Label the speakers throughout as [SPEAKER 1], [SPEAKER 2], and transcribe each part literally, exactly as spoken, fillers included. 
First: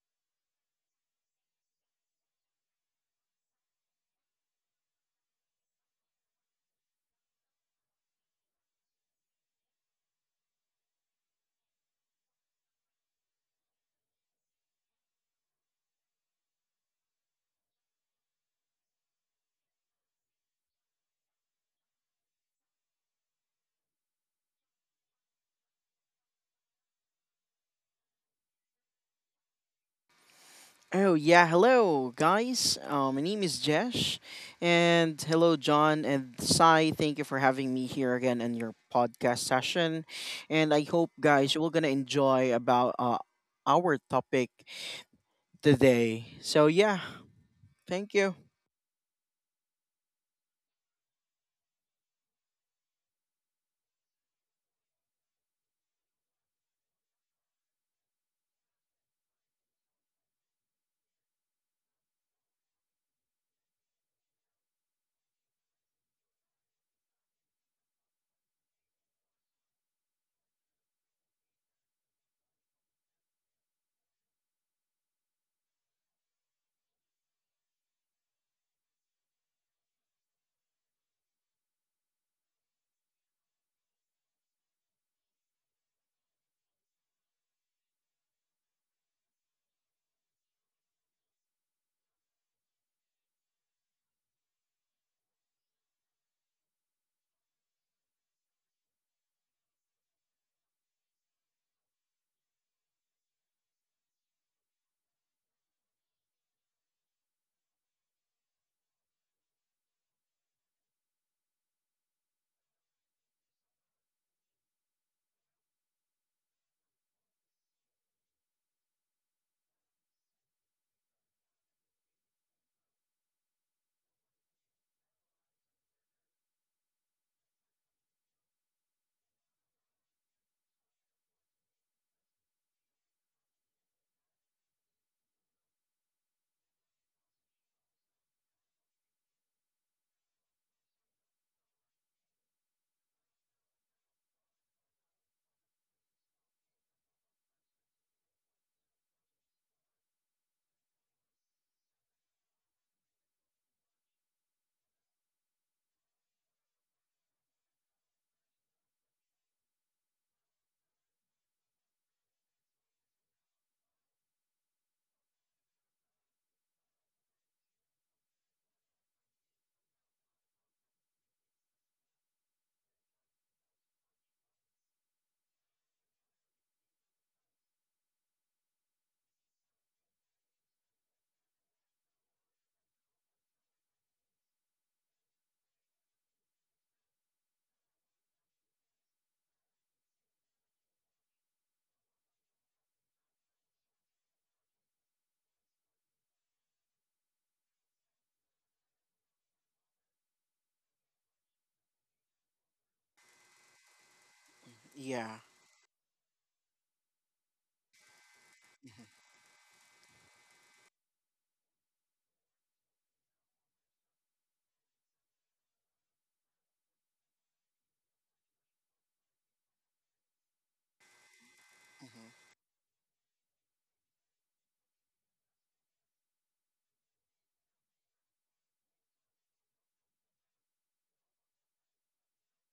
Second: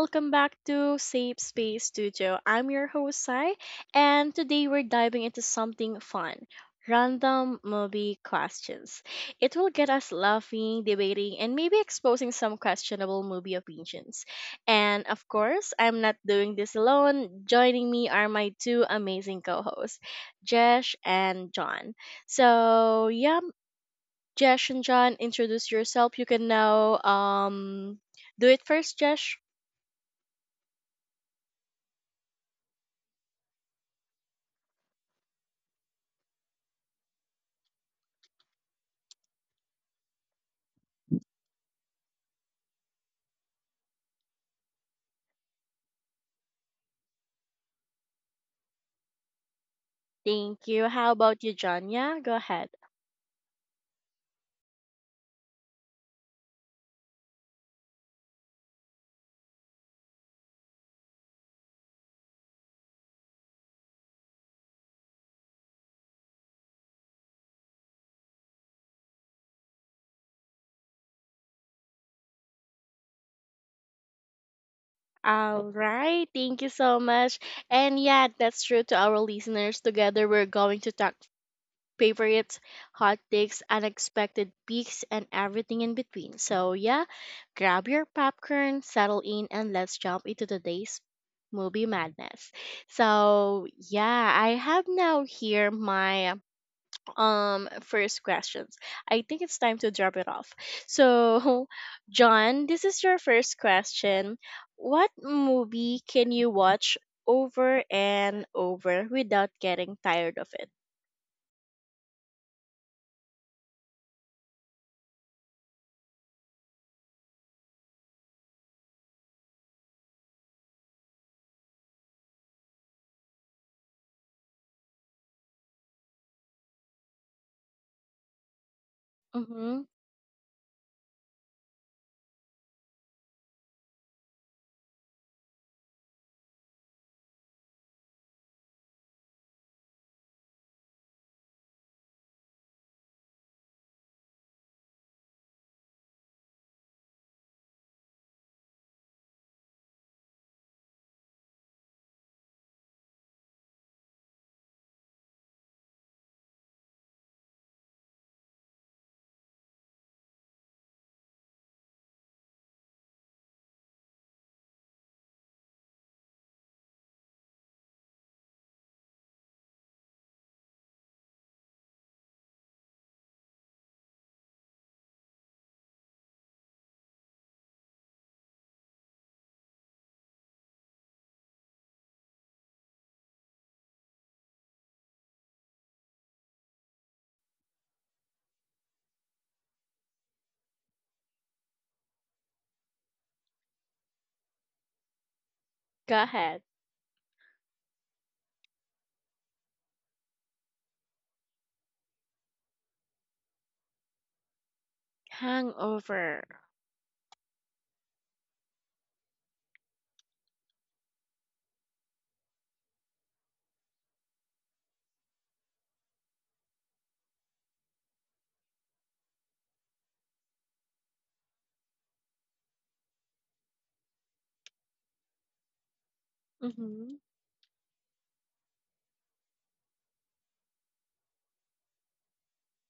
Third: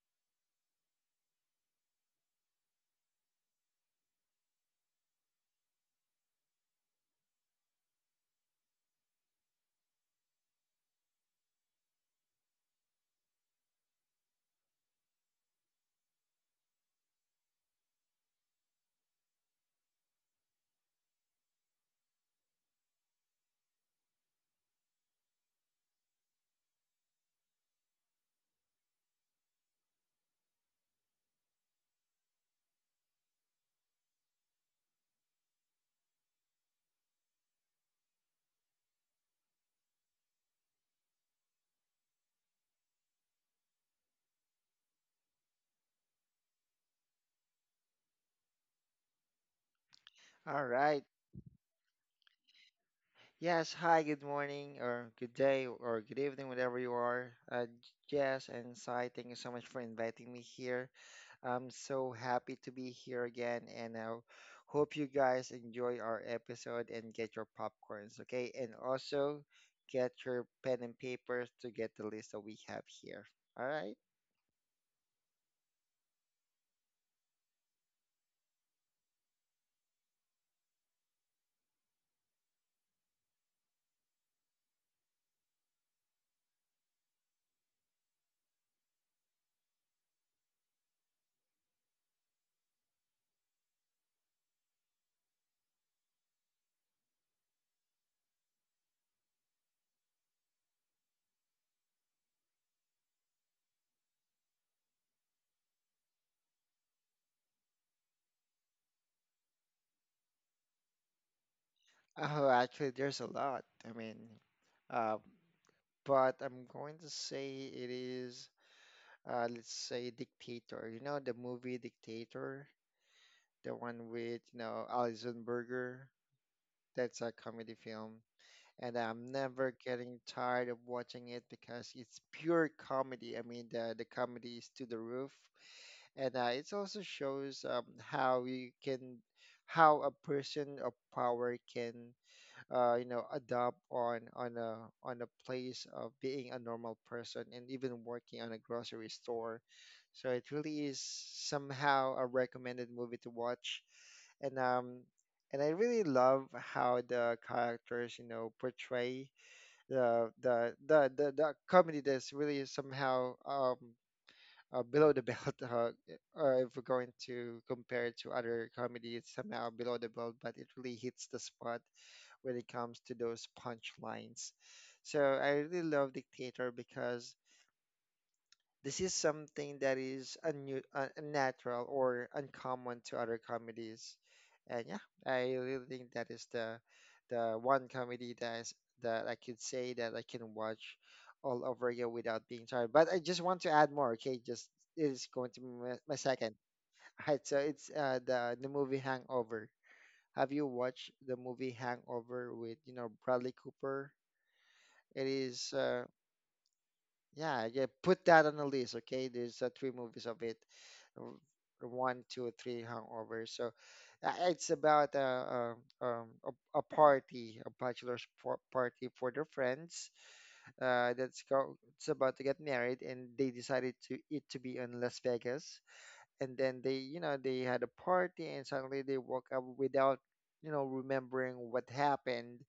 [SPEAKER 1] Welcome back to Safe Space Studio. I'm your host, Sai, and today we're diving into something fun: random movie questions. It will get us laughing, debating, and maybe exposing some questionable movie opinions. And of course, I'm not doing this alone. Joining me are my two amazing co hosts, Jesh and John. So, yeah, Jesh and John, introduce yourself. You can now um, do it first, Jesh.
[SPEAKER 2] Oh yeah, hello guys. Um, my name is Jesh, and hello John and Sai. Thank you for having me here again in your podcast session, and I hope guys you are gonna enjoy about uh, our topic today. So yeah, thank you.
[SPEAKER 1] Thank
[SPEAKER 3] All
[SPEAKER 1] you.
[SPEAKER 3] right.
[SPEAKER 1] How about you, Janya? Go ahead.
[SPEAKER 3] Yes. Hi. Good morning, or good day, or good evening, whatever you are. Uh, Jess and Sai, thank you so much for inviting me here. I'm so happy to be here again, and I hope you guys enjoy our episode and get your popcorns, okay? And also get your pen and papers to get the list that we have here. All right.
[SPEAKER 1] All right. Thank you so much. And yeah, that's true to our listeners. Together, we're going to talk favorites, hot takes, unexpected peaks, and everything in between. So yeah, grab your popcorn, settle in, and let's jump into today's movie madness. So yeah, I have now here my um first questions. I think it's time to drop it off. So, John, this is your first question. What movie can you watch over and over without getting tired of it?
[SPEAKER 3] Oh, actually, there's a lot. I mean, uh, but I'm going to say it is. Uh, let's say Dictator. You know the movie Dictator, the one with you know Alison Berger. That's a comedy film, and I'm never
[SPEAKER 1] Mhm.
[SPEAKER 3] getting tired of watching it because it's pure comedy. I mean, the the comedy is to the roof, and uh, it also shows um, how you can, how a person of power can uh, you know adapt on on a on a place of being a normal person and even working on a grocery store, so it really is somehow a recommended movie to watch. And um and I really love how the characters, you know, portray the the the the, the comedy that's really somehow um uh, below the belt. Uh, uh, if we're going to compare it to other comedy, it's somehow below the belt, but it really hits the spot when it comes to those punchlines. So I really love Dictator because this is something that is unnu- uh, unnatural or uncommon to other comedies. And yeah, I really think that is the the one comedy that is, that I could say that I can watch all over again without being tired. But I just want to add more. Okay, just it is going to be my,
[SPEAKER 1] Go
[SPEAKER 3] my
[SPEAKER 1] ahead.
[SPEAKER 3] second. All right, so it's uh, the the movie Hangover. Have you watched the movie Hangover with you know Bradley Cooper? It
[SPEAKER 2] Yeah.
[SPEAKER 3] is, uh,
[SPEAKER 1] Hangover.
[SPEAKER 3] yeah, yeah. Put that on the list, okay? There's uh, three movies of it, r- one, two, three, Hangover. So uh, it's about a, a, um, a, a party, a bachelor's par- party for their friends. Uh, that's go. It's about to get married, and they decided to it to be in Las Vegas, and then they
[SPEAKER 1] Mhm.
[SPEAKER 3] you know they had a party and suddenly they woke up without you know remembering what happened.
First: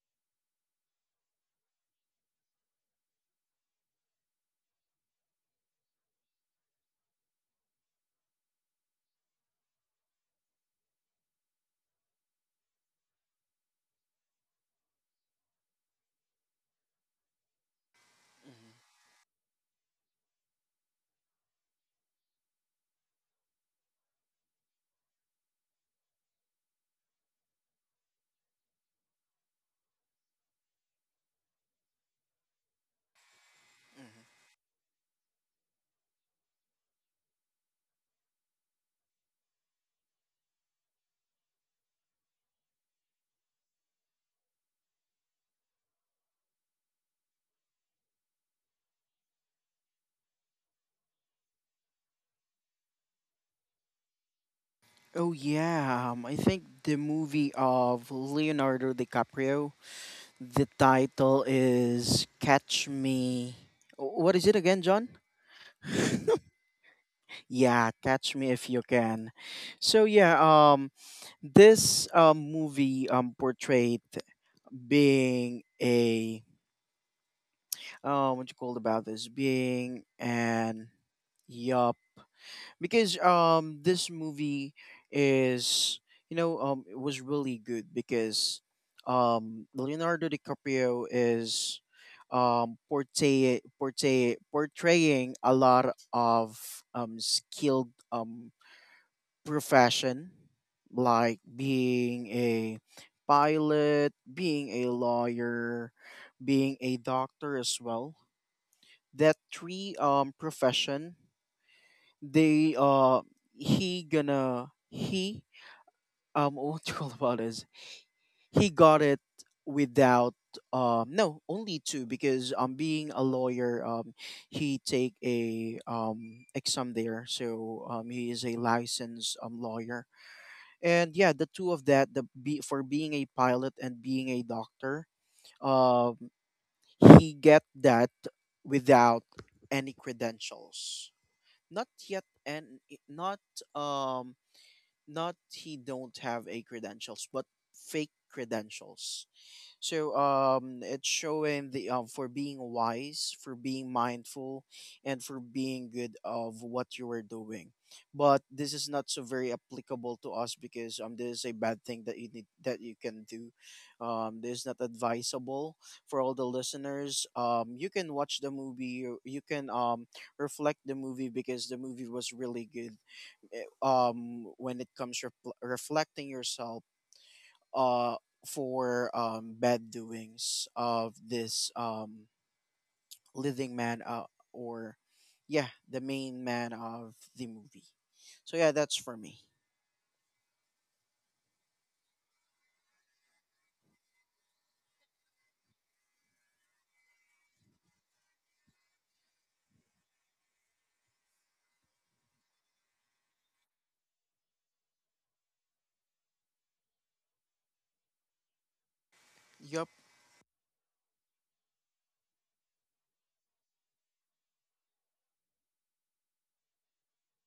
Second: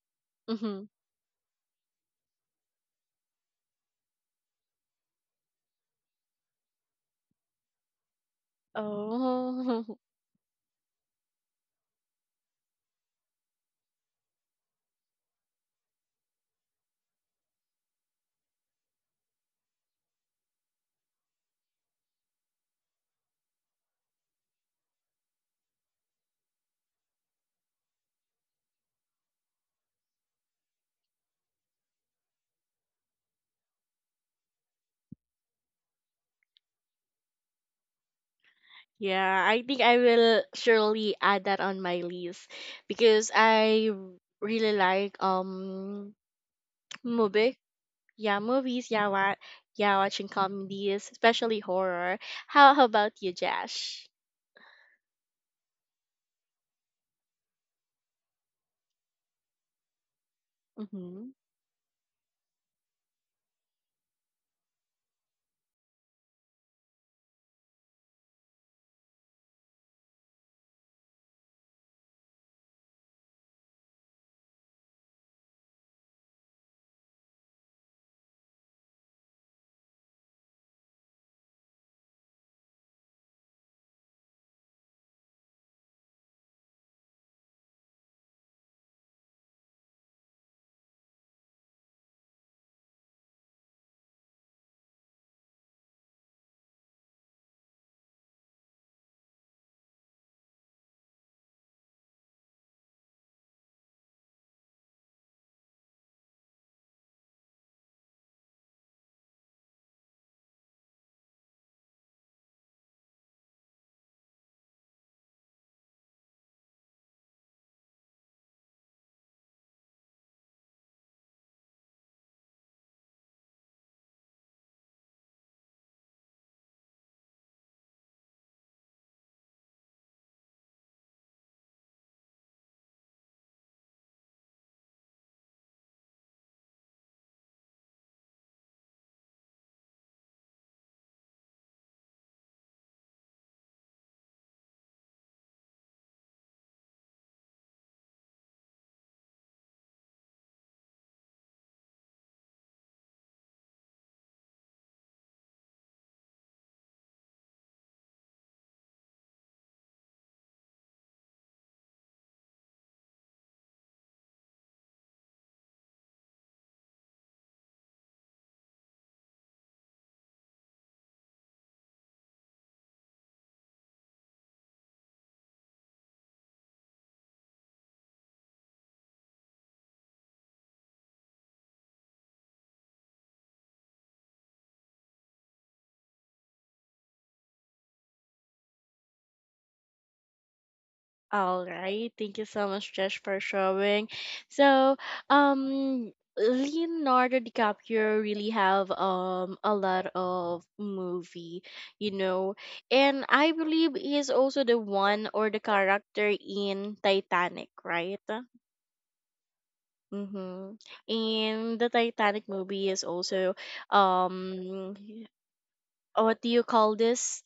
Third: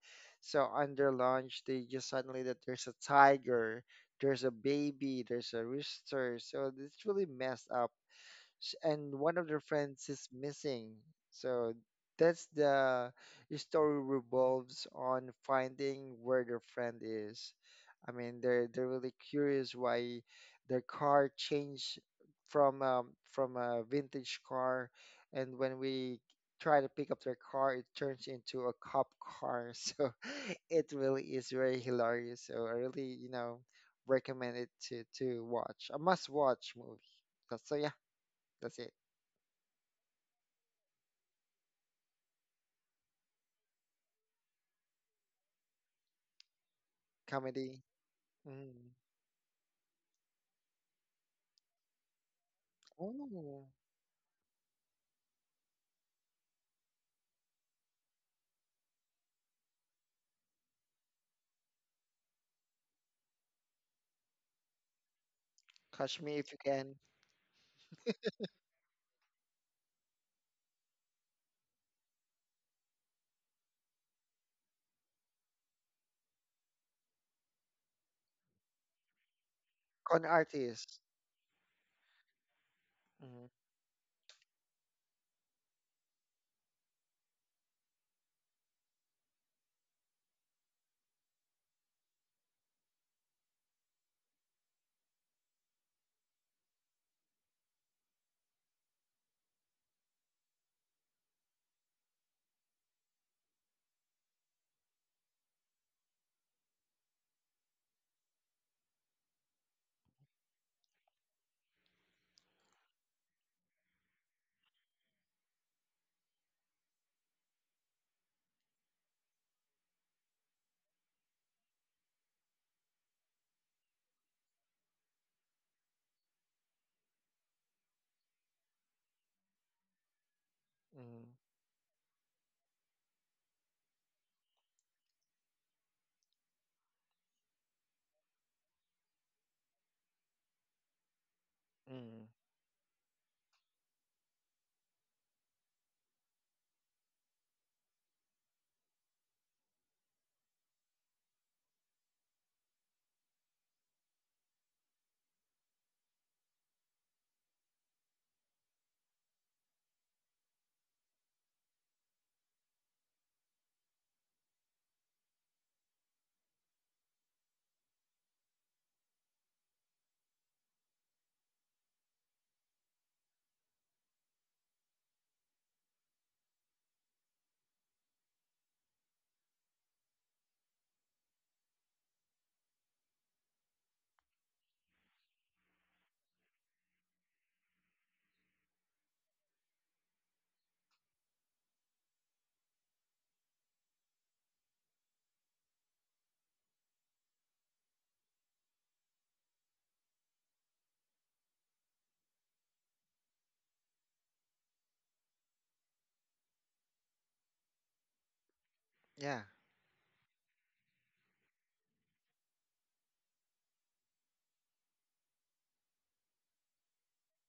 [SPEAKER 3] So
[SPEAKER 1] Mhm.
[SPEAKER 3] under lunch they just suddenly that there's a tiger, there's a baby, there's a rooster, so it's really messed up sh- and one of their
[SPEAKER 1] Oh.
[SPEAKER 3] friends is missing. So that's the story, revolves on finding where their friend is. I mean, they're they're really curious why their car changed from um, from a vintage car, and when we try to pick up their car, it turns into a cop car. So it really is very hilarious. So I really, you know, recommend it to to watch. A must watch movie. So yeah. That's it.
[SPEAKER 1] Yeah, I think I will surely add that on my list because I really like um movies.
[SPEAKER 3] Comedy.
[SPEAKER 1] Yeah, movies.
[SPEAKER 3] Mm.
[SPEAKER 1] Yeah, wa- yeah, watching comedies, especially horror. How, how about you,
[SPEAKER 3] Oh,
[SPEAKER 1] Jash?
[SPEAKER 2] Oh yeah. Um, I think the movie of Leonardo DiCaprio. The
[SPEAKER 1] Mm-hmm.
[SPEAKER 2] title is Catch Me. What is it again, John?
[SPEAKER 3] Catch Me If You Can.
[SPEAKER 2] Yeah, catch me if you can. So yeah, um, this um, movie um portrayed being a um what you called about this being
[SPEAKER 3] Con
[SPEAKER 2] an
[SPEAKER 3] artist.
[SPEAKER 2] yup because
[SPEAKER 3] Mm,
[SPEAKER 2] um this movie is you know um it was really good because um Leonardo DiCaprio is um portray portray portraying a lot of um skilled um profession like being a pilot, being a lawyer, being a doctor as well. That three um profession, they uh he gonna he um what do you call about is he got it without um no only two because um being a lawyer um he take a um exam there, so um he is a licensed um lawyer, and
[SPEAKER 3] mm,
[SPEAKER 2] yeah, the two of that, the be for being a pilot and being a doctor, um he get that without any credentials, not yet,
[SPEAKER 3] mm.
[SPEAKER 2] and not um not he don't have a credentials but fake credentials. So um, it's showing the um, for being wise, for being mindful, and for being good of what you are doing. But this is not so very applicable to us because um, this is a bad thing that you need that you can do. Um, this is not advisable for all the listeners. Um, you can watch the movie. You, you can um reflect the movie because the movie was really good. Eh, Um, when it comes refl- reflecting yourself, uh, for um, bad doings of this um, living man, uh, or yeah, the main man of the movie. So yeah, that's for me.
[SPEAKER 1] All right. Thank you so much, Josh, for showing. So, um, Leonardo DiCaprio really have um a lot of movie, you know, and I believe he is also the one or the character in Titanic, right?
[SPEAKER 3] Yeah.
[SPEAKER 2] Yup.
[SPEAKER 1] Mm-hmm. And the Titanic movie is also um what do you call this,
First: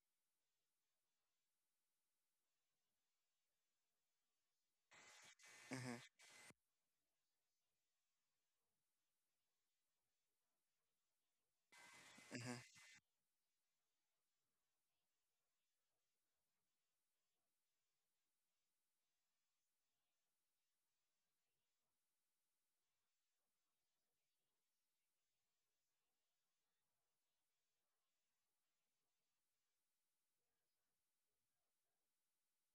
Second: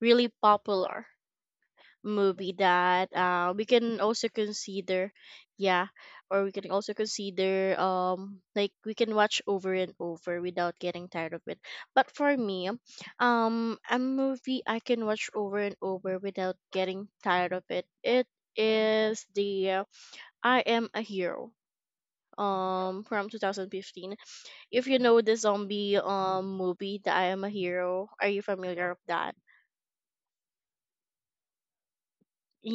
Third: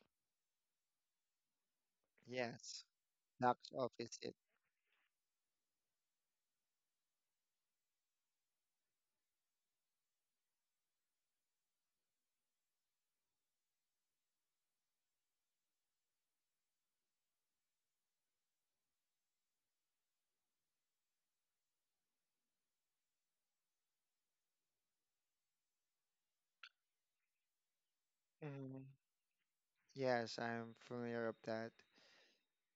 [SPEAKER 1] really popular movie
[SPEAKER 3] Yes.
[SPEAKER 1] that uh, we
[SPEAKER 3] Box
[SPEAKER 1] can
[SPEAKER 3] office.
[SPEAKER 1] also
[SPEAKER 3] It.
[SPEAKER 1] consider. Yeah,
[SPEAKER 2] Mm-hmm,
[SPEAKER 1] or we can also consider um like we can watch over and over without getting tired of it, but for
[SPEAKER 2] mm-hmm,
[SPEAKER 1] me, um a movie I can watch over and over without getting tired of it it is the uh, I Am a Hero um from twenty fifteen. If you know the zombie um movie, the I Am a Hero, are you
[SPEAKER 3] Mm.
[SPEAKER 1] familiar with that?
[SPEAKER 3] Yes, I'm familiar with that.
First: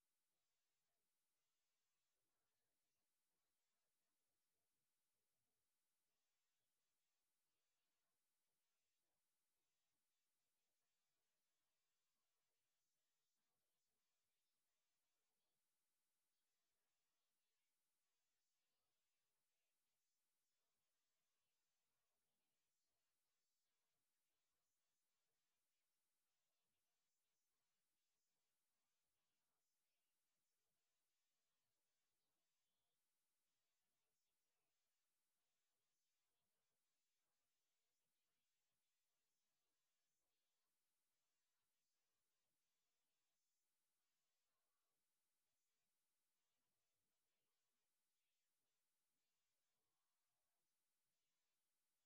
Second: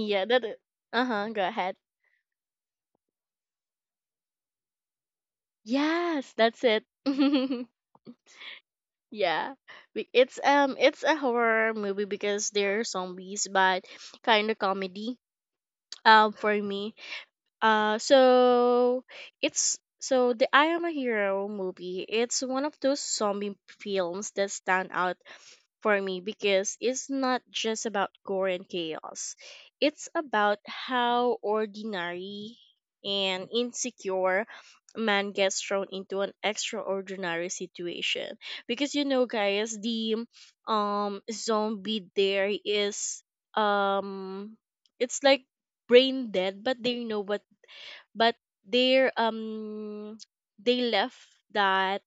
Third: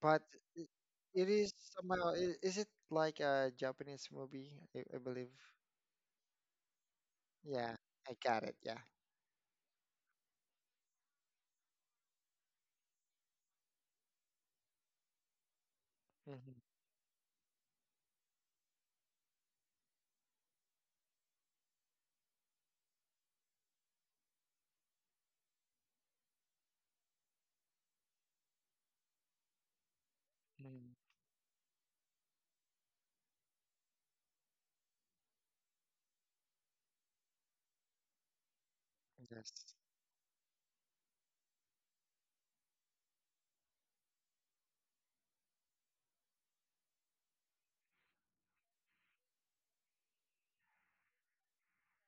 [SPEAKER 3] But
[SPEAKER 1] that
[SPEAKER 3] i- it
[SPEAKER 1] uh-huh, go
[SPEAKER 3] is
[SPEAKER 1] ahead.
[SPEAKER 3] somehow. i- Is it like a Japanese movie? I, I believe.
[SPEAKER 1] Yes, that's it.
[SPEAKER 3] Yeah. I got it. Yeah.
[SPEAKER 1] Yeah. Be- It's um it's a horror movie because there are zombies, but kind of comedy um for
[SPEAKER 3] Hmm.
[SPEAKER 1] me. Uh, so it's so the I Am a Hero movie. It's one of those zombie films that stand out for me because it's not just about gore and chaos. It's about how ordinary and insecure man gets thrown into an extraordinary situation. Because you know guys,
[SPEAKER 3] Yes.
[SPEAKER 1] the um zombie there is, um it's like brain dead, but they know what, but they're, um they left that,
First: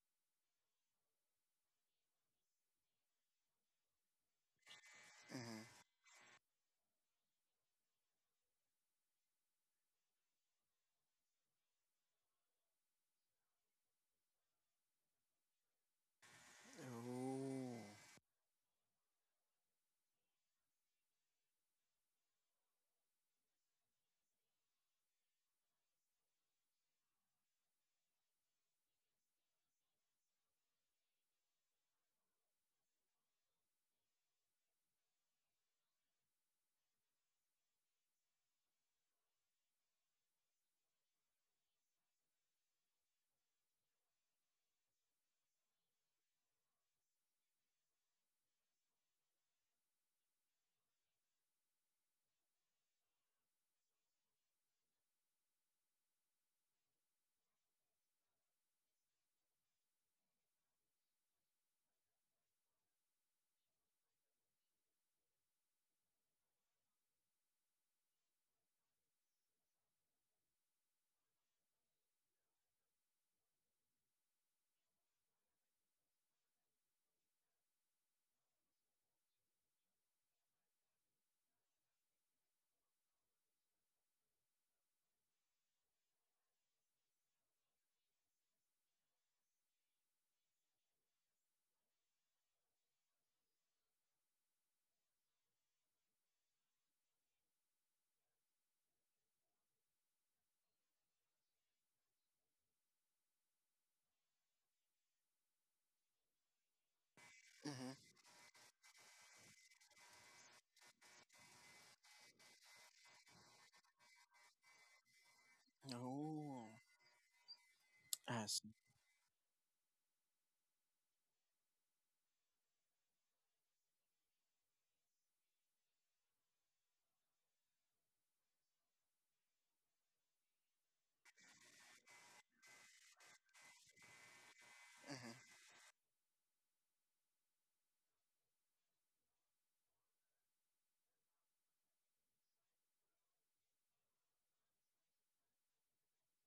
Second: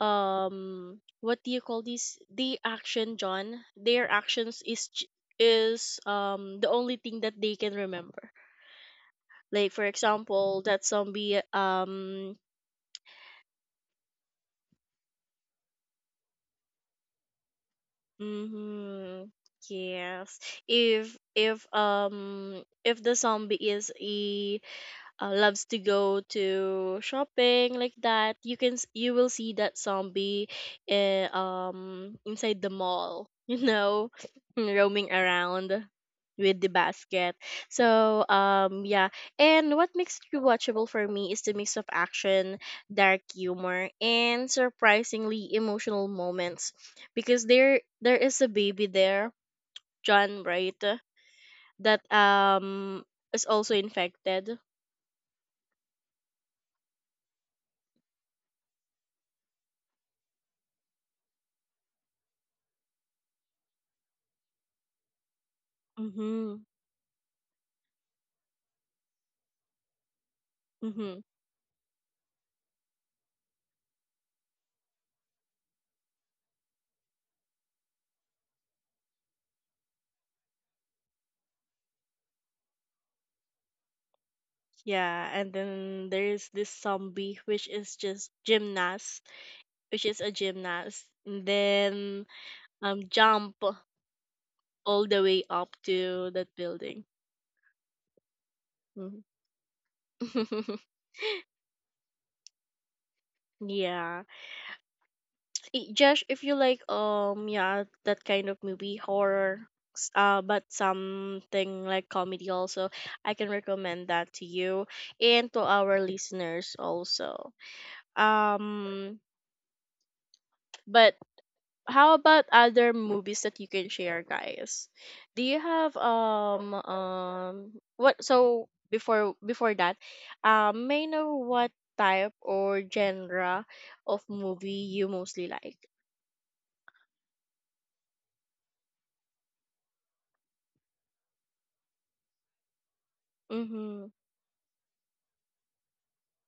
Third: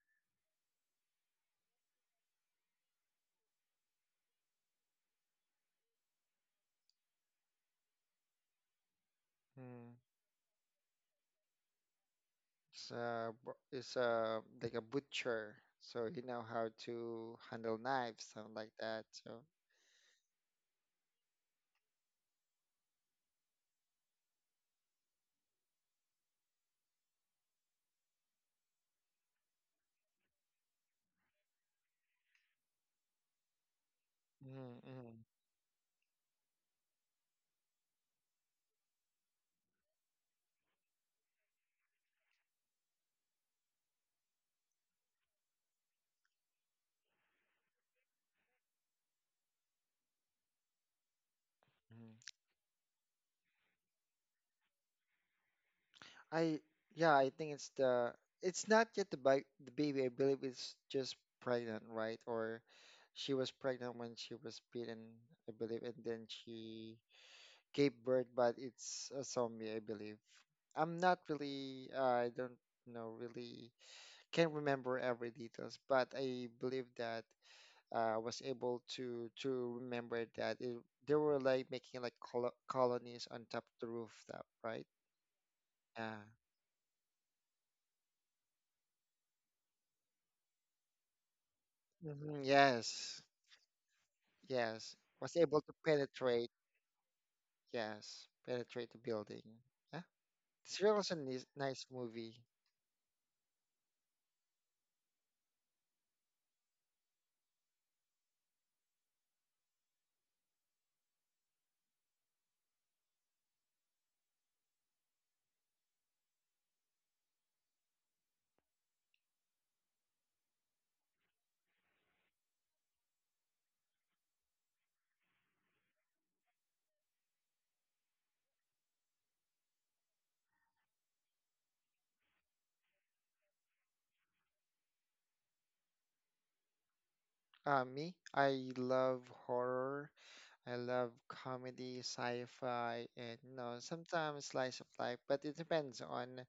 [SPEAKER 1] um what do you call this, the action, John, their actions is j-
[SPEAKER 2] hmm.
[SPEAKER 1] is um the only thing that they can remember. Like for
[SPEAKER 3] Mm.
[SPEAKER 1] example that zombie, um
[SPEAKER 3] It's a it's a like a butcher, so he know how to
[SPEAKER 2] Oh.
[SPEAKER 3] handle knives, something like that.
[SPEAKER 1] hmm
[SPEAKER 3] So
[SPEAKER 1] yes, if if um if the zombie is a, uh, loves to go to shopping, like that you can s- you will see that zombie, uh, um inside the mall you know
[SPEAKER 3] mm,
[SPEAKER 1] roaming
[SPEAKER 3] mm,
[SPEAKER 1] around with the basket. So um yeah, and what makes it rewatchable for me is the mix of action, dark humor, and surprisingly emotional moments, because there there is a baby there, John, right, that
[SPEAKER 3] mm.
[SPEAKER 1] um is also infected.
[SPEAKER 3] I, yeah, I think it's the it's not yet the bi the baby. I believe it's just pregnant, right? Or she was pregnant when she was bitten, I believe, and then
[SPEAKER 1] Hmm.
[SPEAKER 3] she gave birth, but it's a zombie, I believe. I'm
[SPEAKER 1] Mm-hmm.
[SPEAKER 3] not really, uh, I don't know, really can't remember every details, but I believe that. Uh, was able to to remember that it, they were like making like colo colonies on top of the rooftop, right?
[SPEAKER 1] Yeah, and then
[SPEAKER 3] Yeah.
[SPEAKER 1] there's this zombie which is just gymnast, which is a gymnast, and then
[SPEAKER 3] Hmm.
[SPEAKER 1] um
[SPEAKER 3] Yes.
[SPEAKER 1] jump
[SPEAKER 3] Yes.
[SPEAKER 1] all the
[SPEAKER 3] Was
[SPEAKER 1] way
[SPEAKER 3] able to
[SPEAKER 1] up to
[SPEAKER 3] penetrate.
[SPEAKER 1] that building.
[SPEAKER 3] Yes. Penetrate the
[SPEAKER 1] Mhm.
[SPEAKER 3] building. Yeah. This really was a nice, nice movie.
[SPEAKER 1] Yeah, Eh, Josh, if you like um yeah
[SPEAKER 2] Mm-hmm.
[SPEAKER 1] that kind of movie, horror, s- uh but something like comedy also, I can recommend that to you and to our
[SPEAKER 2] Oh,
[SPEAKER 1] listeners also.
[SPEAKER 2] I see.
[SPEAKER 1] Um, but how about other movies that you can share, guys? Do you have um um what, so before before that, um may I know what type or genre of movie you
[SPEAKER 2] Mm-hmm,
[SPEAKER 1] mostly like?
[SPEAKER 3] Uh, me, I love horror. I love comedy, sci-fi, and you know
[SPEAKER 1] Mhm.
[SPEAKER 3] sometimes slice of life. But it depends on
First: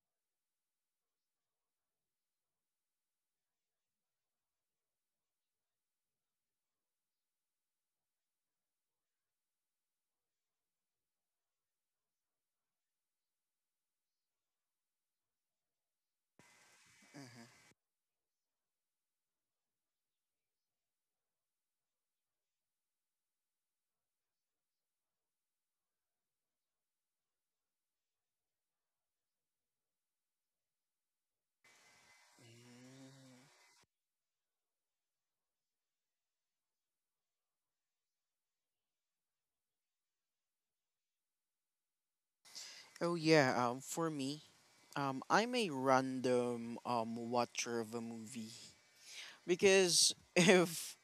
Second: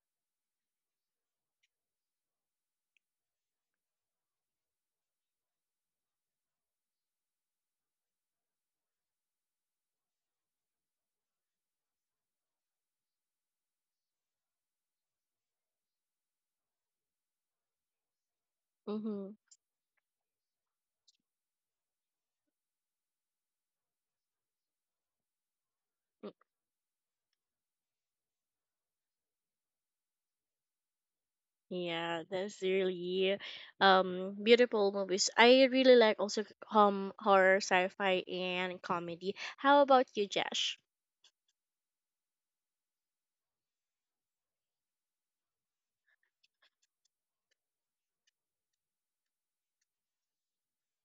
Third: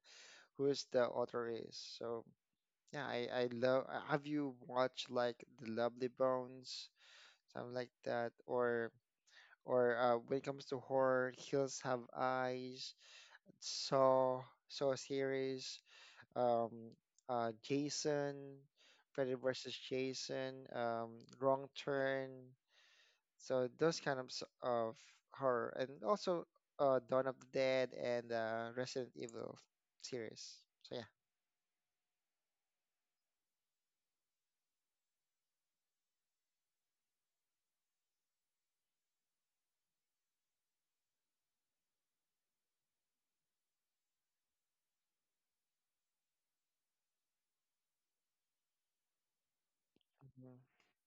[SPEAKER 3] who's the author is. So yeah, I, I love. uh, Have you watched like The Lovely Bones, something like that, or or uh, when it comes to horror, Hills Have Eyes, Saw, Saw series, um, uh,
[SPEAKER 2] mm-hmm.
[SPEAKER 3] Jason, Freddy
[SPEAKER 1] Mhm.
[SPEAKER 3] versus Jason, um, Wrong Turn. So those kind of s- of horror, and
[SPEAKER 1] Mm.
[SPEAKER 3] also uh, Dawn of the Dead and uh, Resident Evil series. So yeah.
[SPEAKER 1] Yeah, that's really um beautiful movies. I really like also um horror, sci-fi, and comedy. How about you, Josh?
[SPEAKER 2] Oh yeah, um, for me, um, I'm a random um watcher of a movie because
[SPEAKER 3] Mhm.
[SPEAKER 2] if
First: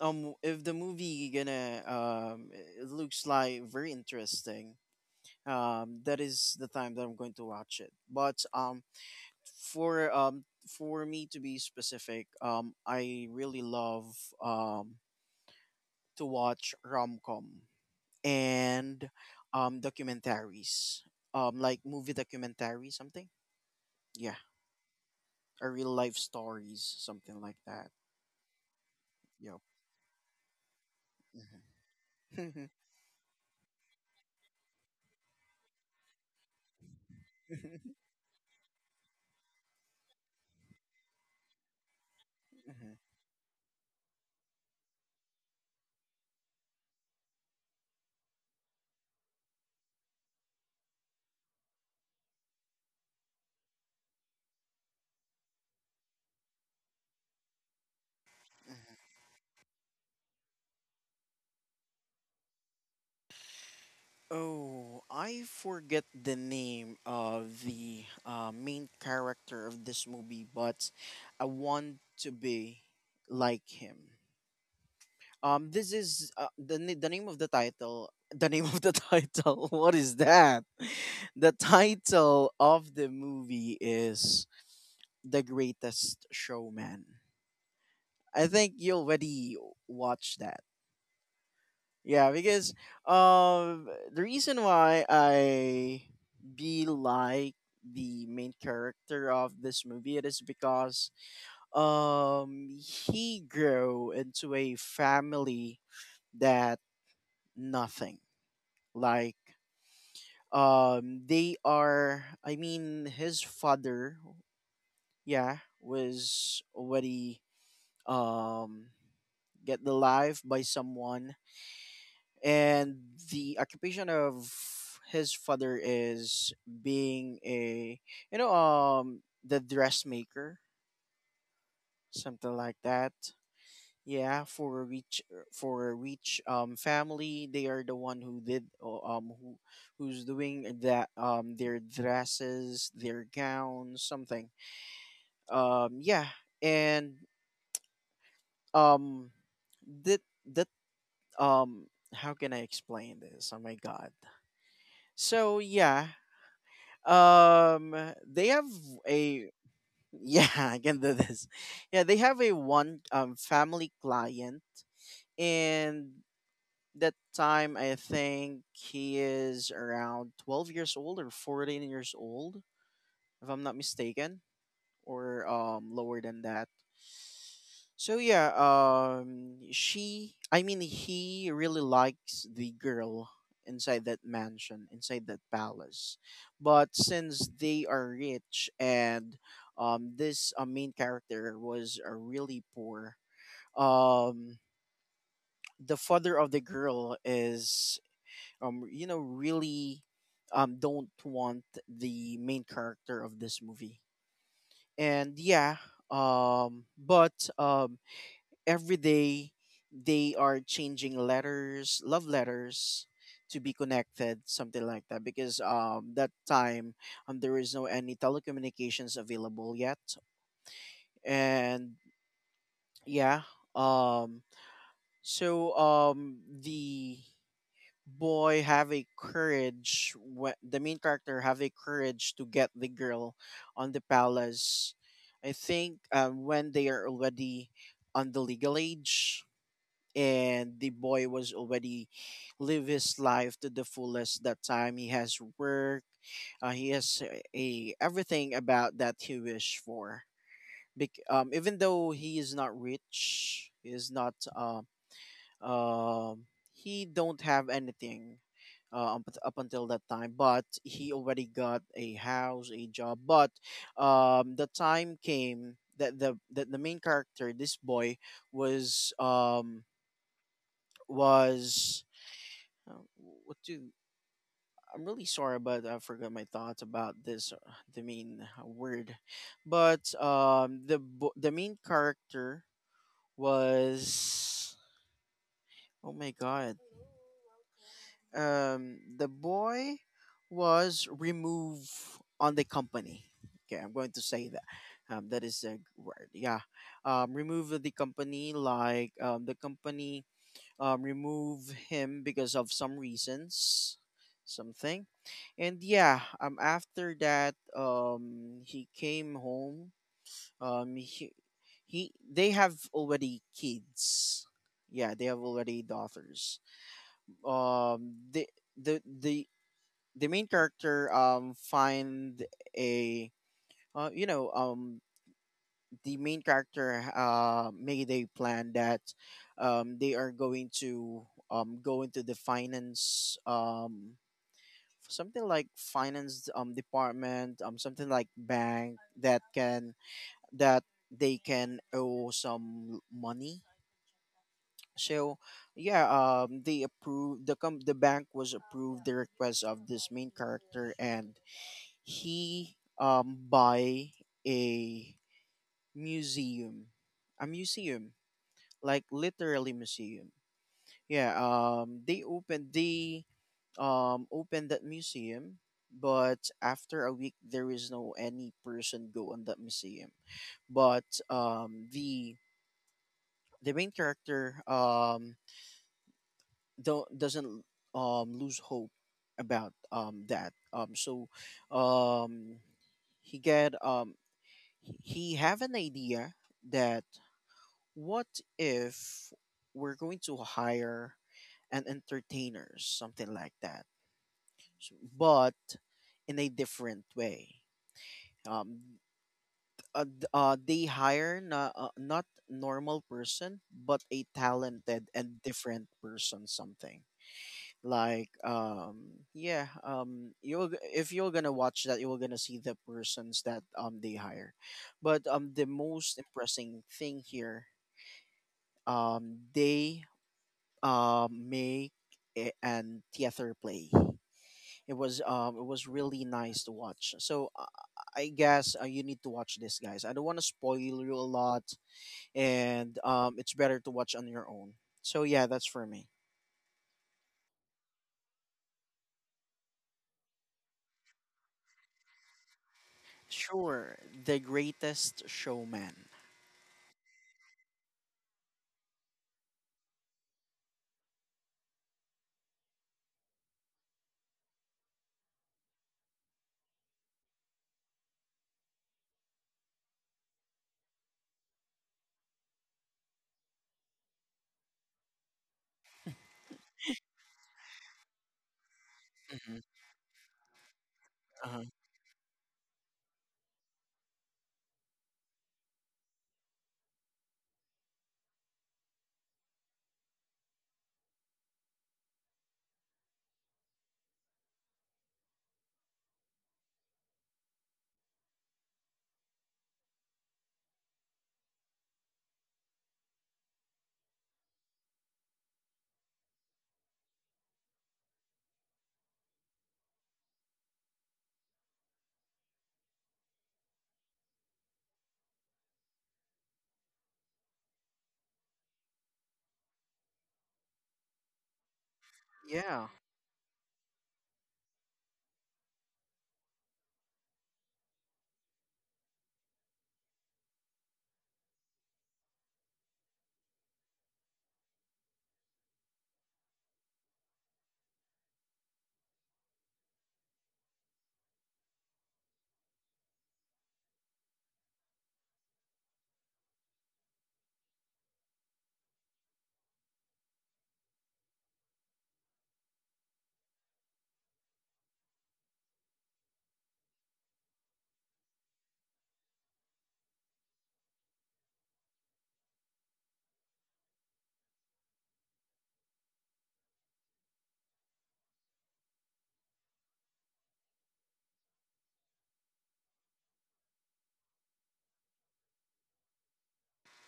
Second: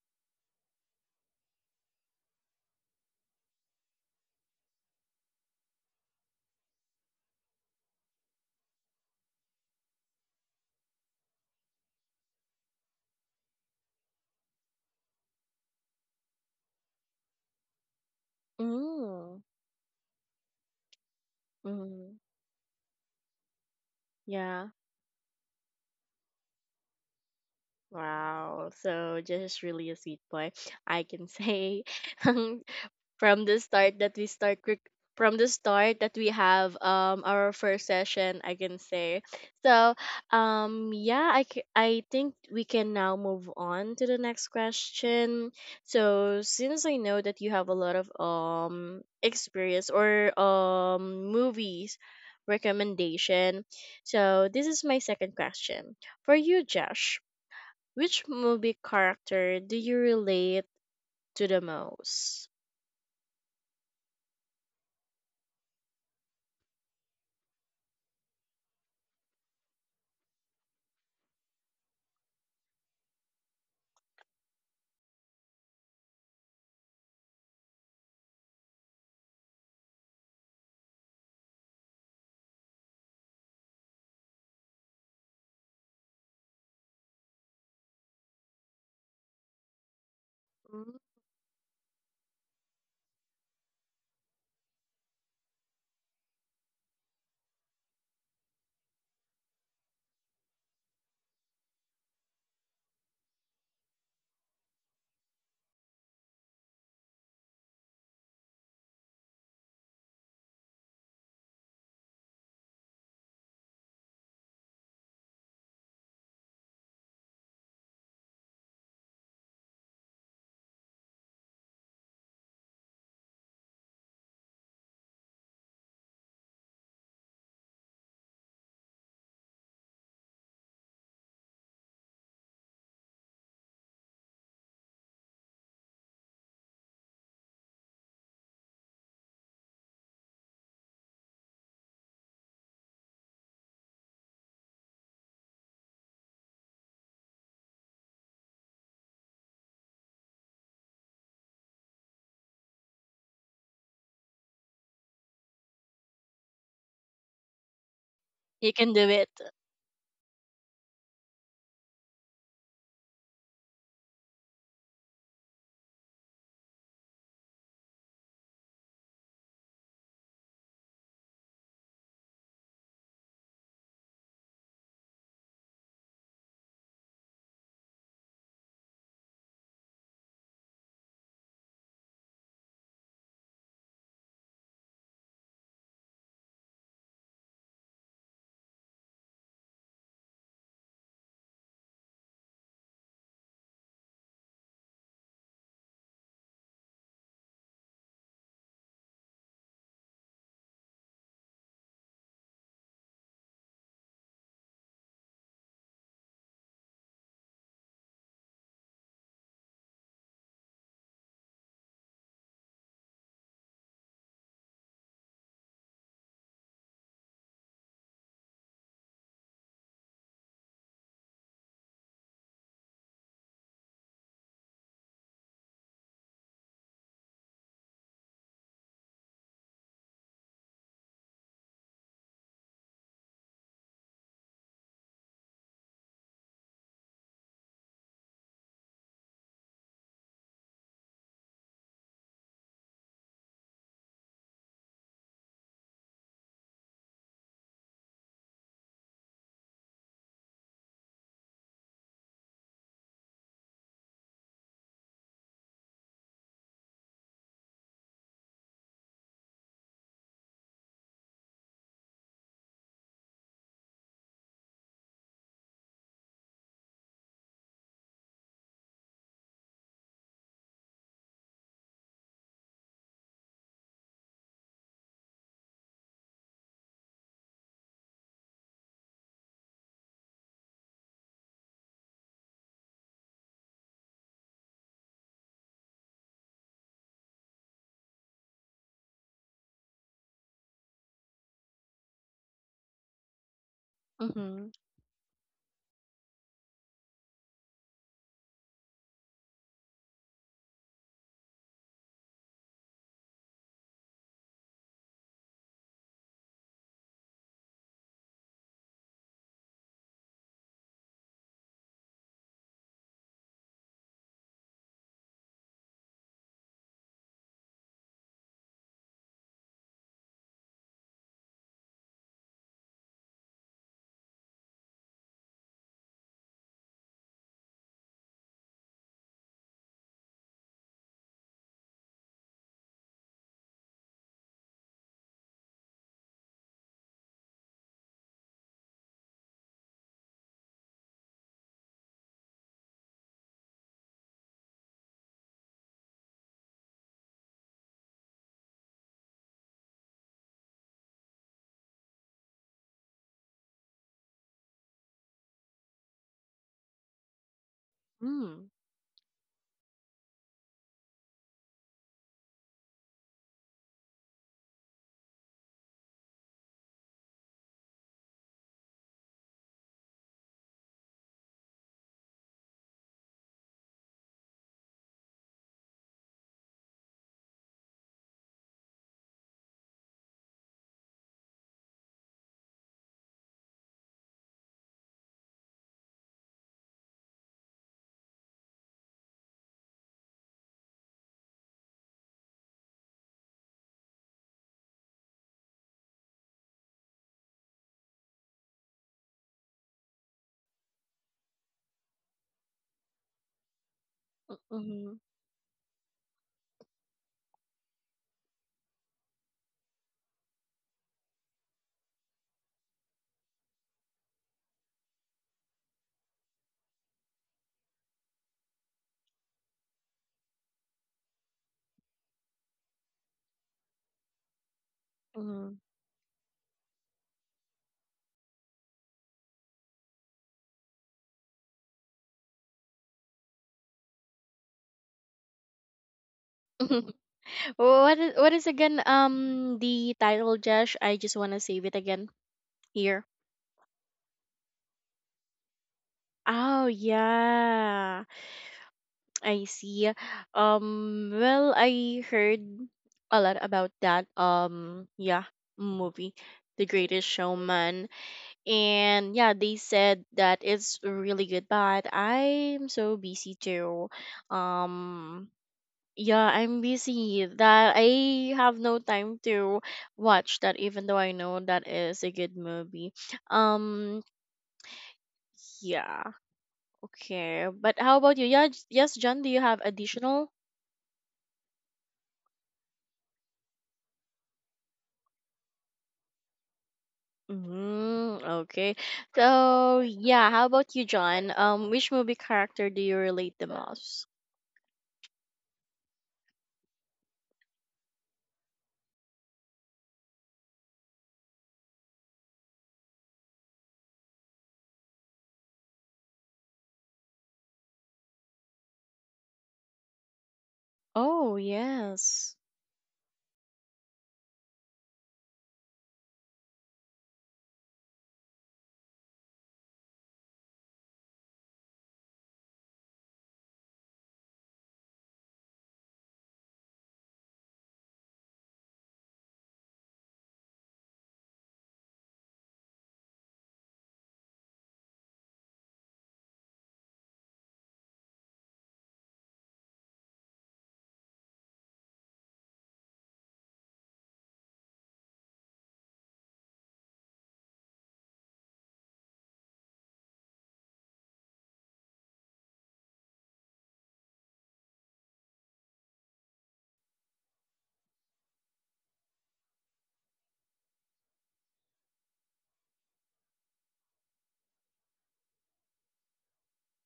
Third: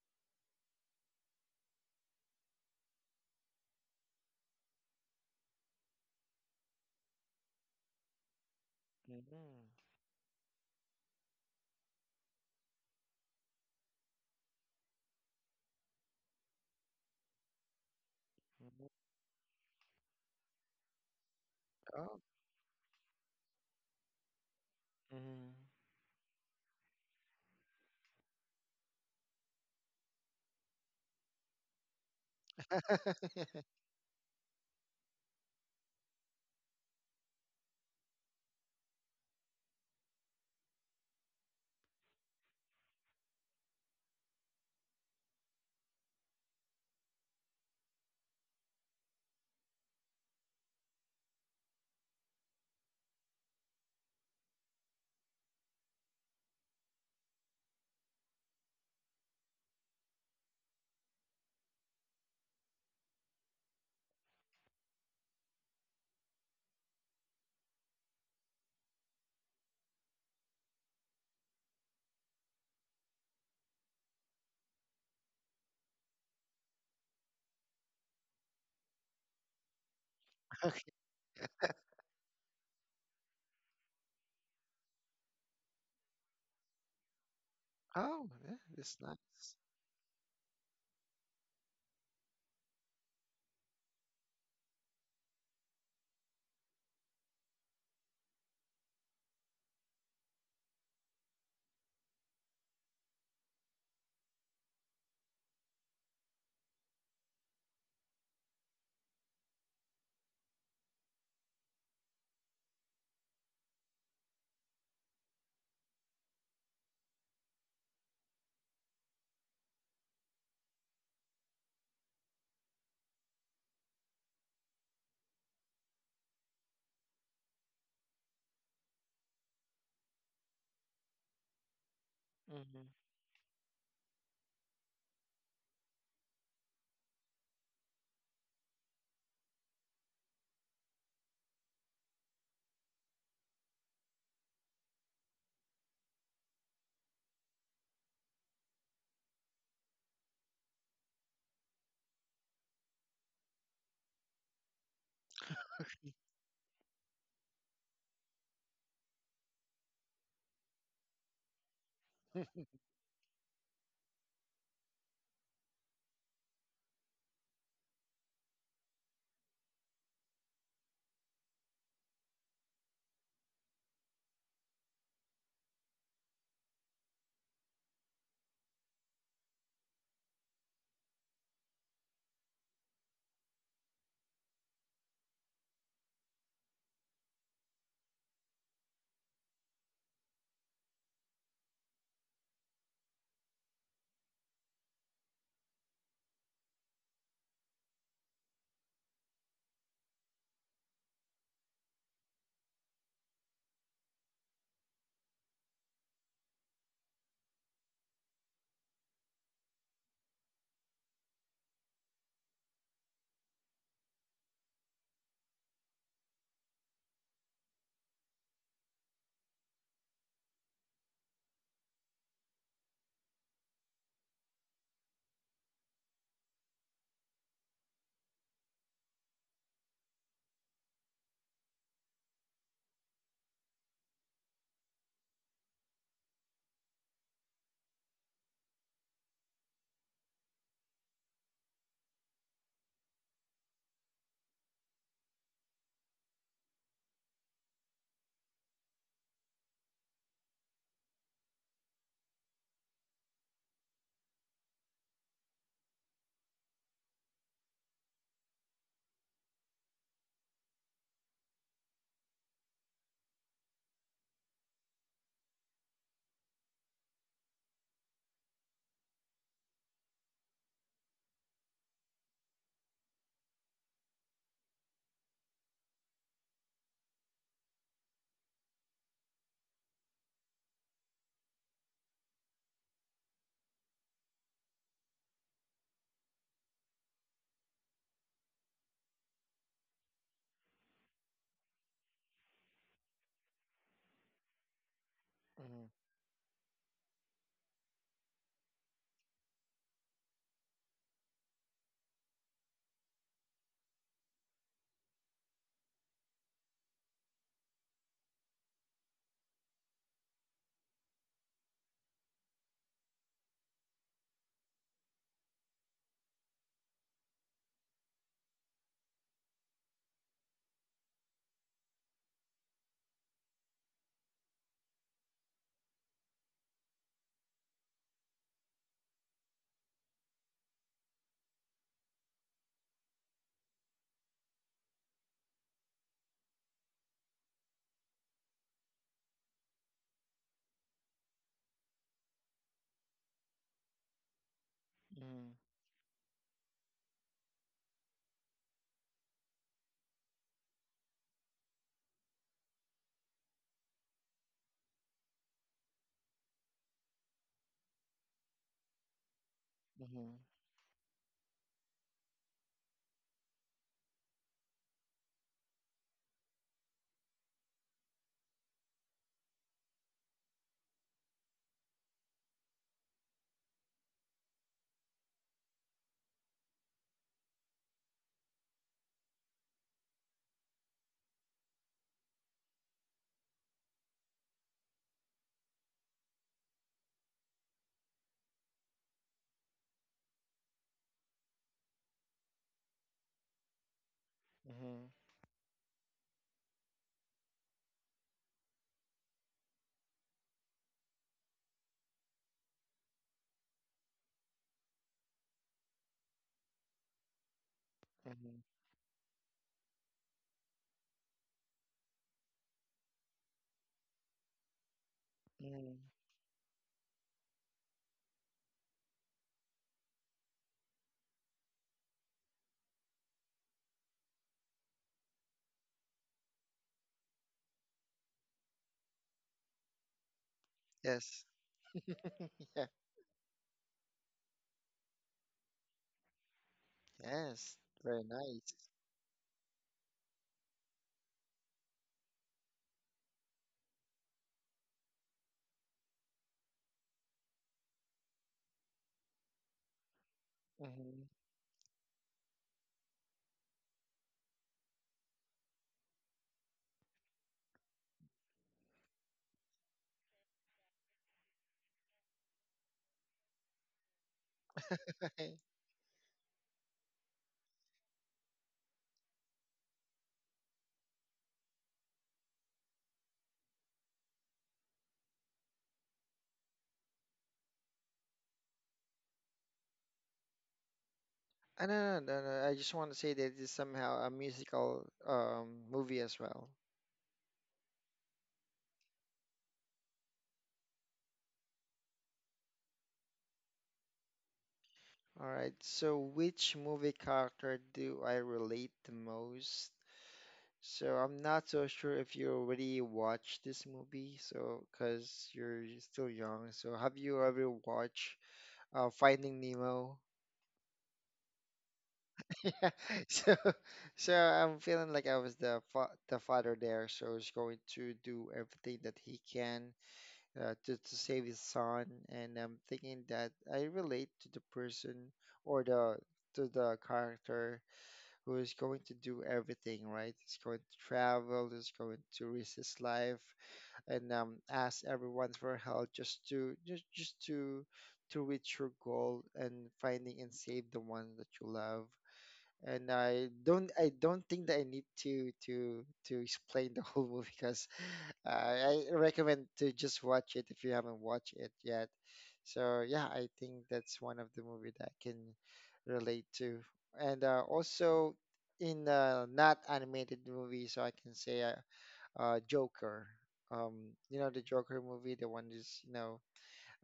[SPEAKER 2] um if the movie gonna um it looks like very interesting, um that is the time that I'm going to watch it. But um
[SPEAKER 3] Mhm.
[SPEAKER 2] for um for me to be specific, um I really love um to watch rom-com
[SPEAKER 3] Mhm.
[SPEAKER 2] and
[SPEAKER 1] Mm.
[SPEAKER 2] um documentaries, um like movie
[SPEAKER 1] Mhm.
[SPEAKER 3] Oh.
[SPEAKER 2] documentary something, yeah,
[SPEAKER 1] Yeah.
[SPEAKER 3] Mhm.
[SPEAKER 2] or real life stories something like that.
[SPEAKER 1] Wow, so
[SPEAKER 2] Yep.
[SPEAKER 1] just really a sweet boy, I can say.
[SPEAKER 2] Mhm.
[SPEAKER 1] from the start that we start rec- from the start that we have um our first session, I can say. So, um yeah, I c- I think we can now move on to the next question. So, since I know that you have a lot of um experience or um movies recommendation. So, this is my second question. For you, Josh, which movie character do you relate to the most?
[SPEAKER 2] Oh, I forget the name of the uh, main character of this movie, but I want to be like him. Um, this is uh, the na- the name of the title. The name of the title. What is that?
[SPEAKER 3] Okay.
[SPEAKER 2] The title of the movie is The Greatest Showman.
[SPEAKER 3] Oh,
[SPEAKER 2] I
[SPEAKER 3] yeah,
[SPEAKER 2] think you
[SPEAKER 3] that's nice.
[SPEAKER 2] already watched that.
[SPEAKER 1] Mm.
[SPEAKER 2] Yeah, because um the reason why I be like the main character of this movie it is because um he grew into a family that nothing like um they are, I mean his father, yeah, was already um get the life by someone, and the occupation of his father is being a, you know, um the dressmaker something like
[SPEAKER 3] Mm-hmm.
[SPEAKER 2] that. Yeah, for a rich, uh, for a rich um family, they are the one who did, uh, um who who's doing that, um their dresses, their gowns something. um yeah. And um that that um how can I explain this, oh my god. So yeah, Um, they have
[SPEAKER 1] You can do it.
[SPEAKER 2] a, yeah, I can do this. Yeah, they have a one um family client, and that time I think he is around twelve years old or fourteen years old, if I'm not mistaken, or um lower than that. So yeah, um she I mean he really likes the girl inside that mansion, inside that palace. But since they are rich and um this uh, main character was uh, really poor, um the father of the girl is, um you know, really um don't want the main character of this movie. And yeah, um but um every day they are changing letters, love letters, to be connected something like that because um that time um there is no any telecommunications available yet. And yeah, um so um the boy have a courage, wh- the main character have a courage to get the girl on the palace, I think um, when they are already on the legal age. And the boy was already live his life to the fullest. That time he has work. uh, he has a, a- everything about that he wish for. Bec- um, even though he is not rich, he is not um, um he don't have anything uh, up, up until that time, but he already got a house, a job. But um the time came that the that the main character, this boy, was um was uh, what do, I'm really sorry but I forgot my thoughts about this, uh, the main, uh, word, but um the bo- the main character was, oh my god, um, the boy was removed on the company. Okay, I'm going to say that.
[SPEAKER 1] Mm-hmm.
[SPEAKER 2] Um, that is a
[SPEAKER 3] Mm-hmm.
[SPEAKER 2] word. Yeah, um, remove the company. Like um, the company um, remove him because of some reasons, something. And yeah, um, after that, um, he came home. Um, he, he, they have already kids. Yeah, they have already daughters. um the the the the main character um find a, uh, you know um the main character uh made a plan that um they are going to um go into the finance um something like finance um department, um something like bank that can that they can owe some money. So
[SPEAKER 3] Mm-hmm.
[SPEAKER 2] yeah, um, they approved the com- the bank was approved the request of this main character, and he um buy a museum, a museum,
[SPEAKER 1] Mm.
[SPEAKER 2] like literally museum. Yeah, um, they opened they um opened that museum, but after a week there is no any person go on that museum. But um the the main character um don't doesn't um lose hope about um that um so um he get um he have an idea that what if we're going to hire an entertainer something like that. So-
[SPEAKER 3] Mm-hmm.
[SPEAKER 2] but in a different way, um uh, d- uh, they hire na, uh, not normal person but a talented
[SPEAKER 1] Mm-hmm.
[SPEAKER 2] and different person something like
[SPEAKER 3] Mm-hmm.
[SPEAKER 2] um yeah. um you're g- if you're gonna watch that, you're gonna see the persons that um they hire. But um the
[SPEAKER 3] Mm-hmm.
[SPEAKER 2] most impressing thing here, um they um make a- an theater play. It was um it
[SPEAKER 1] Mm-hmm.
[SPEAKER 2] was really nice to watch. So uh, I guess uh, you need to watch this guys, I don't want to spoil you a
[SPEAKER 3] Yes.
[SPEAKER 2] lot,
[SPEAKER 3] Yeah.
[SPEAKER 2] and um it's better to watch on your own. So yeah, that's for me.
[SPEAKER 3] Yes.
[SPEAKER 1] what
[SPEAKER 3] Very
[SPEAKER 1] is what is
[SPEAKER 3] nice.
[SPEAKER 1] again um the title, Josh? I just wanna save it again here.
[SPEAKER 2] Sure. The Greatest Showman.
[SPEAKER 1] Oh yeah. I see.
[SPEAKER 3] Mm-hmm.
[SPEAKER 1] Um well, I heard a lot about that, um yeah movie. The Greatest Showman. And yeah, they said that it's really good, but I'm so busy too, um yeah I'm busy that I have no time to watch that, even though I know
[SPEAKER 2] Uh-huh.
[SPEAKER 1] that is a good movie. um yeah okay, but how about you, yeah j- yes, John, do you have additional?
[SPEAKER 3] I don't know, no, no, no, I just want to say that it's somehow a musical um, movie as well.
[SPEAKER 1] Mm, okay. So yeah, how about you, John, um which movie character do you relate the most?
[SPEAKER 3] All right. So, which movie character do I relate the most? So I'm not so sure if you already watched this movie, so because you're still young. So have you ever watched uh, Finding Nemo?
[SPEAKER 1] Oh yes.
[SPEAKER 2] Yeah.
[SPEAKER 3] So, so I'm feeling like I was the fa the father there. So he's going to do everything that he can uh, to to save his son. And I'm thinking that I relate to the person or the to the character who is going to do everything, right? He's going to travel. He's going to risk his life and um, ask everyone for help just to just just to to reach your goal and finding and save the ones that you love. And I don't I don't think that I need to to to explain the whole movie because I I recommend to just watch it if you haven't watched it yet. So yeah, I think that's one of the movie that I can relate to. And uh, also in uh, not animated movies, so I can say I uh, Joker. Um, you know the Joker movie, the one is you know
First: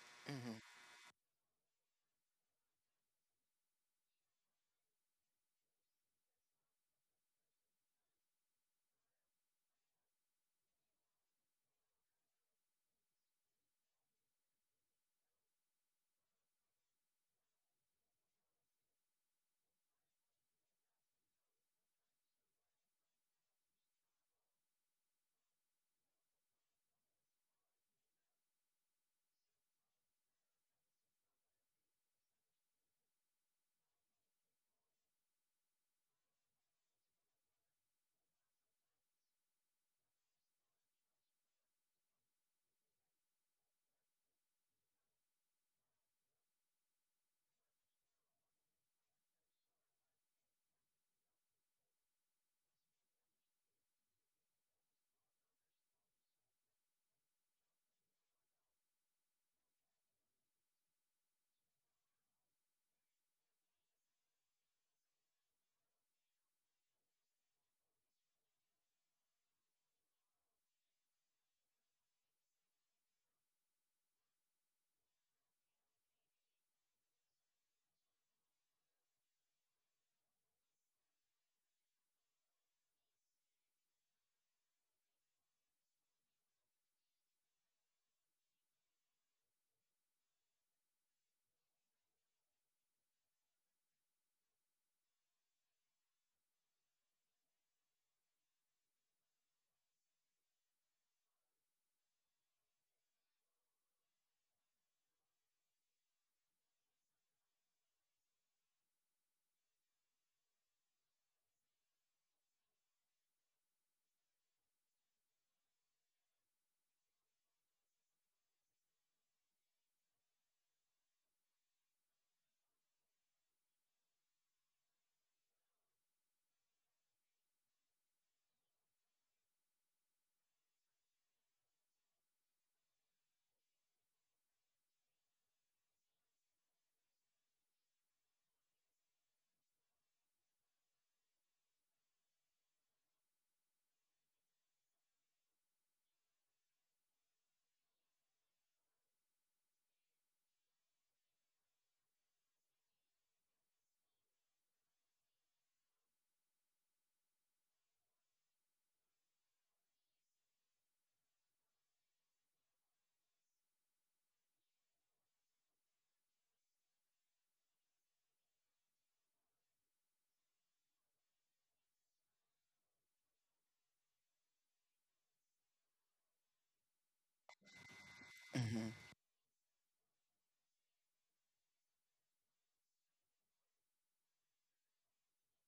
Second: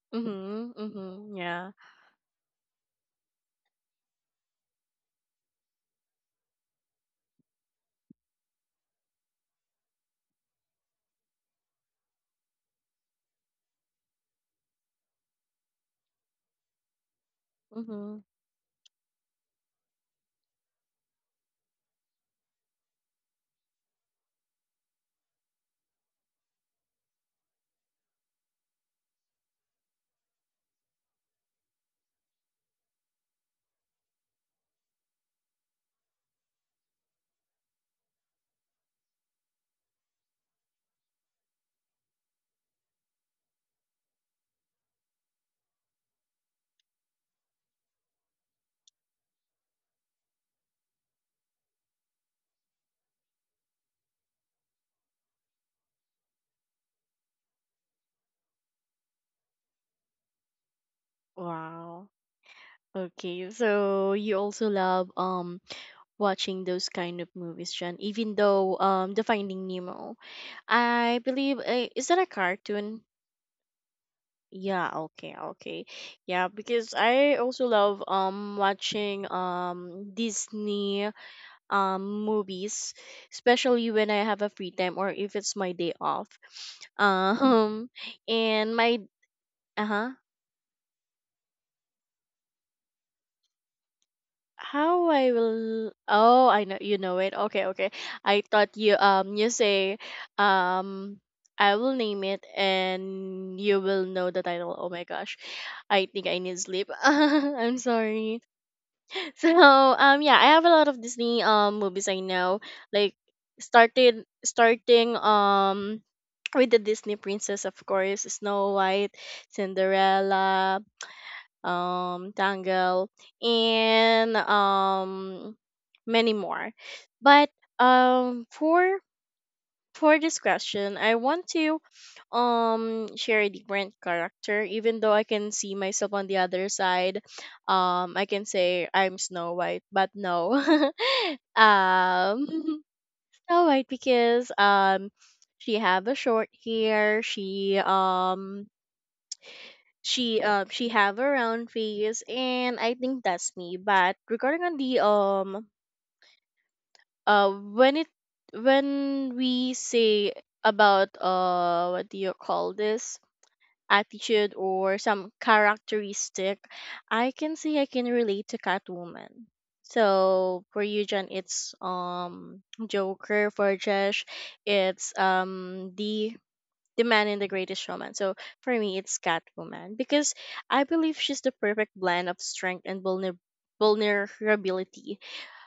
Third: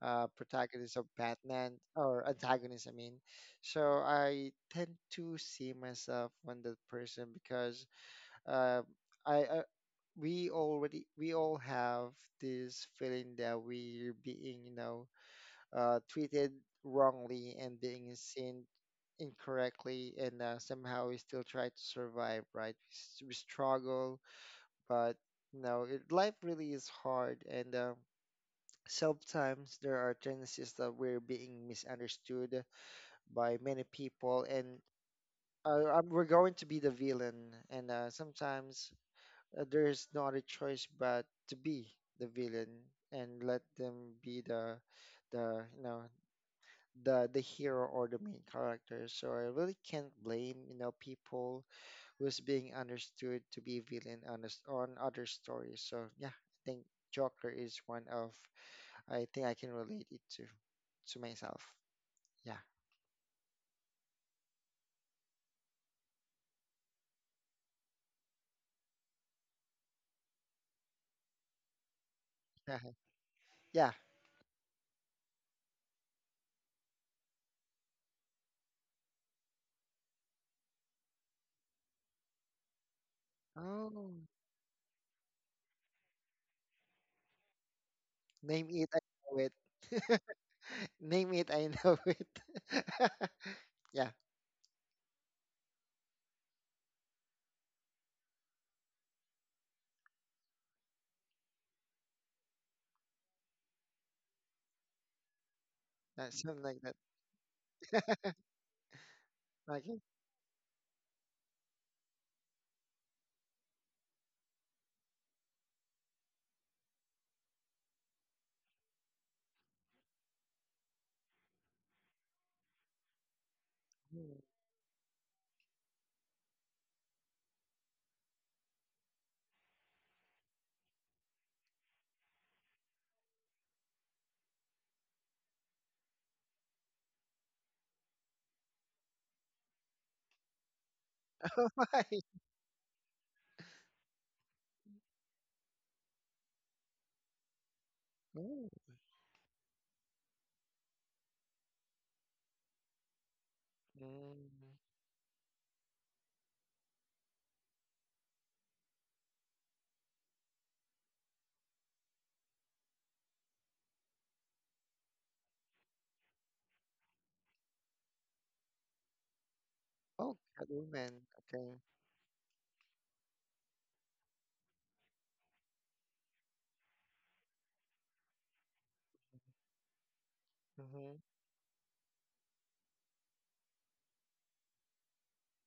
[SPEAKER 3] uh,
[SPEAKER 2] Hmm.
[SPEAKER 1] Mm-hmm.
[SPEAKER 3] protagonist of
[SPEAKER 1] Mm-hmm. Yeah.
[SPEAKER 3] Batman or antagonist. I mean, so I tend to see myself on that person because uh, I uh, we already we all have this feeling that we're being you know uh, treated wrongly and being
[SPEAKER 1] Mm-hmm.
[SPEAKER 3] seen incorrectly, and uh, somehow we still try to survive, right? We, s- we struggle, but no, it, life really is hard, and uh, sometimes there are tendencies that we're being misunderstood by many people, and uh, um, we're going to be the villain, and uh, sometimes uh, there is no other choice but to be the villain and let them be the the you know the the hero or the main character. So I really can't blame you know people who's being understood to be villain on a s on other stories. So yeah, I think Joker is one of, I think I can relate it to to myself.
[SPEAKER 1] Wow.
[SPEAKER 3] Yeah,
[SPEAKER 1] Okay. So you also love um watching those kind of movies, Jen. Even though um the Finding Nemo, I believe, uh, is that a cartoon?
[SPEAKER 3] yeah.
[SPEAKER 1] Yeah. Okay. Okay. Yeah. Because I also love um watching um Disney um movies,
[SPEAKER 3] Oh,
[SPEAKER 1] especially when I have a free time or if it's my day off. Um.
[SPEAKER 3] name
[SPEAKER 1] And
[SPEAKER 3] it, I
[SPEAKER 1] my
[SPEAKER 3] know it.
[SPEAKER 1] uh huh.
[SPEAKER 3] Name it, I know it. Yeah,
[SPEAKER 1] How I will Oh, I know you know it. Okay, okay. I thought you, um you say, um I will name it and you will know the title. Oh my gosh. I think I
[SPEAKER 3] that's
[SPEAKER 1] need
[SPEAKER 3] something like
[SPEAKER 1] sleep.
[SPEAKER 3] that.
[SPEAKER 1] I'm sorry. So,
[SPEAKER 3] Okay.
[SPEAKER 1] um yeah, I have a lot of Disney um movies I know. Like started starting um with the Disney princess, of course, Snow White, Cinderella, um, Tangle, and
[SPEAKER 3] Mm.
[SPEAKER 1] um, many more. But um, for for this question, I want to um share a different character. Even though I can see myself on the other side, um, I can say I'm Snow White, but no,
[SPEAKER 3] Why?
[SPEAKER 1] um, Snow White because um, she have a short hair. She um
[SPEAKER 3] Mm.
[SPEAKER 1] she um she have a round face, and I think that's me, but
[SPEAKER 3] Mm.
[SPEAKER 1] regarding on the um uh when it when we say about, uh what do you call this, attitude or some characteristic, I can say I can relate to Catwoman.
[SPEAKER 3] Oh,
[SPEAKER 1] So for you,
[SPEAKER 3] Catwoman.
[SPEAKER 1] Jen, it's
[SPEAKER 3] Okay.
[SPEAKER 1] um Joker; for Josh, it's um the the man in The Greatest Showman. So for
[SPEAKER 2] Hmm.
[SPEAKER 1] me, it's Catwoman because I
[SPEAKER 3] Mm-hmm.
[SPEAKER 1] believe she's the perfect blend of strength and vulner- vulnerability.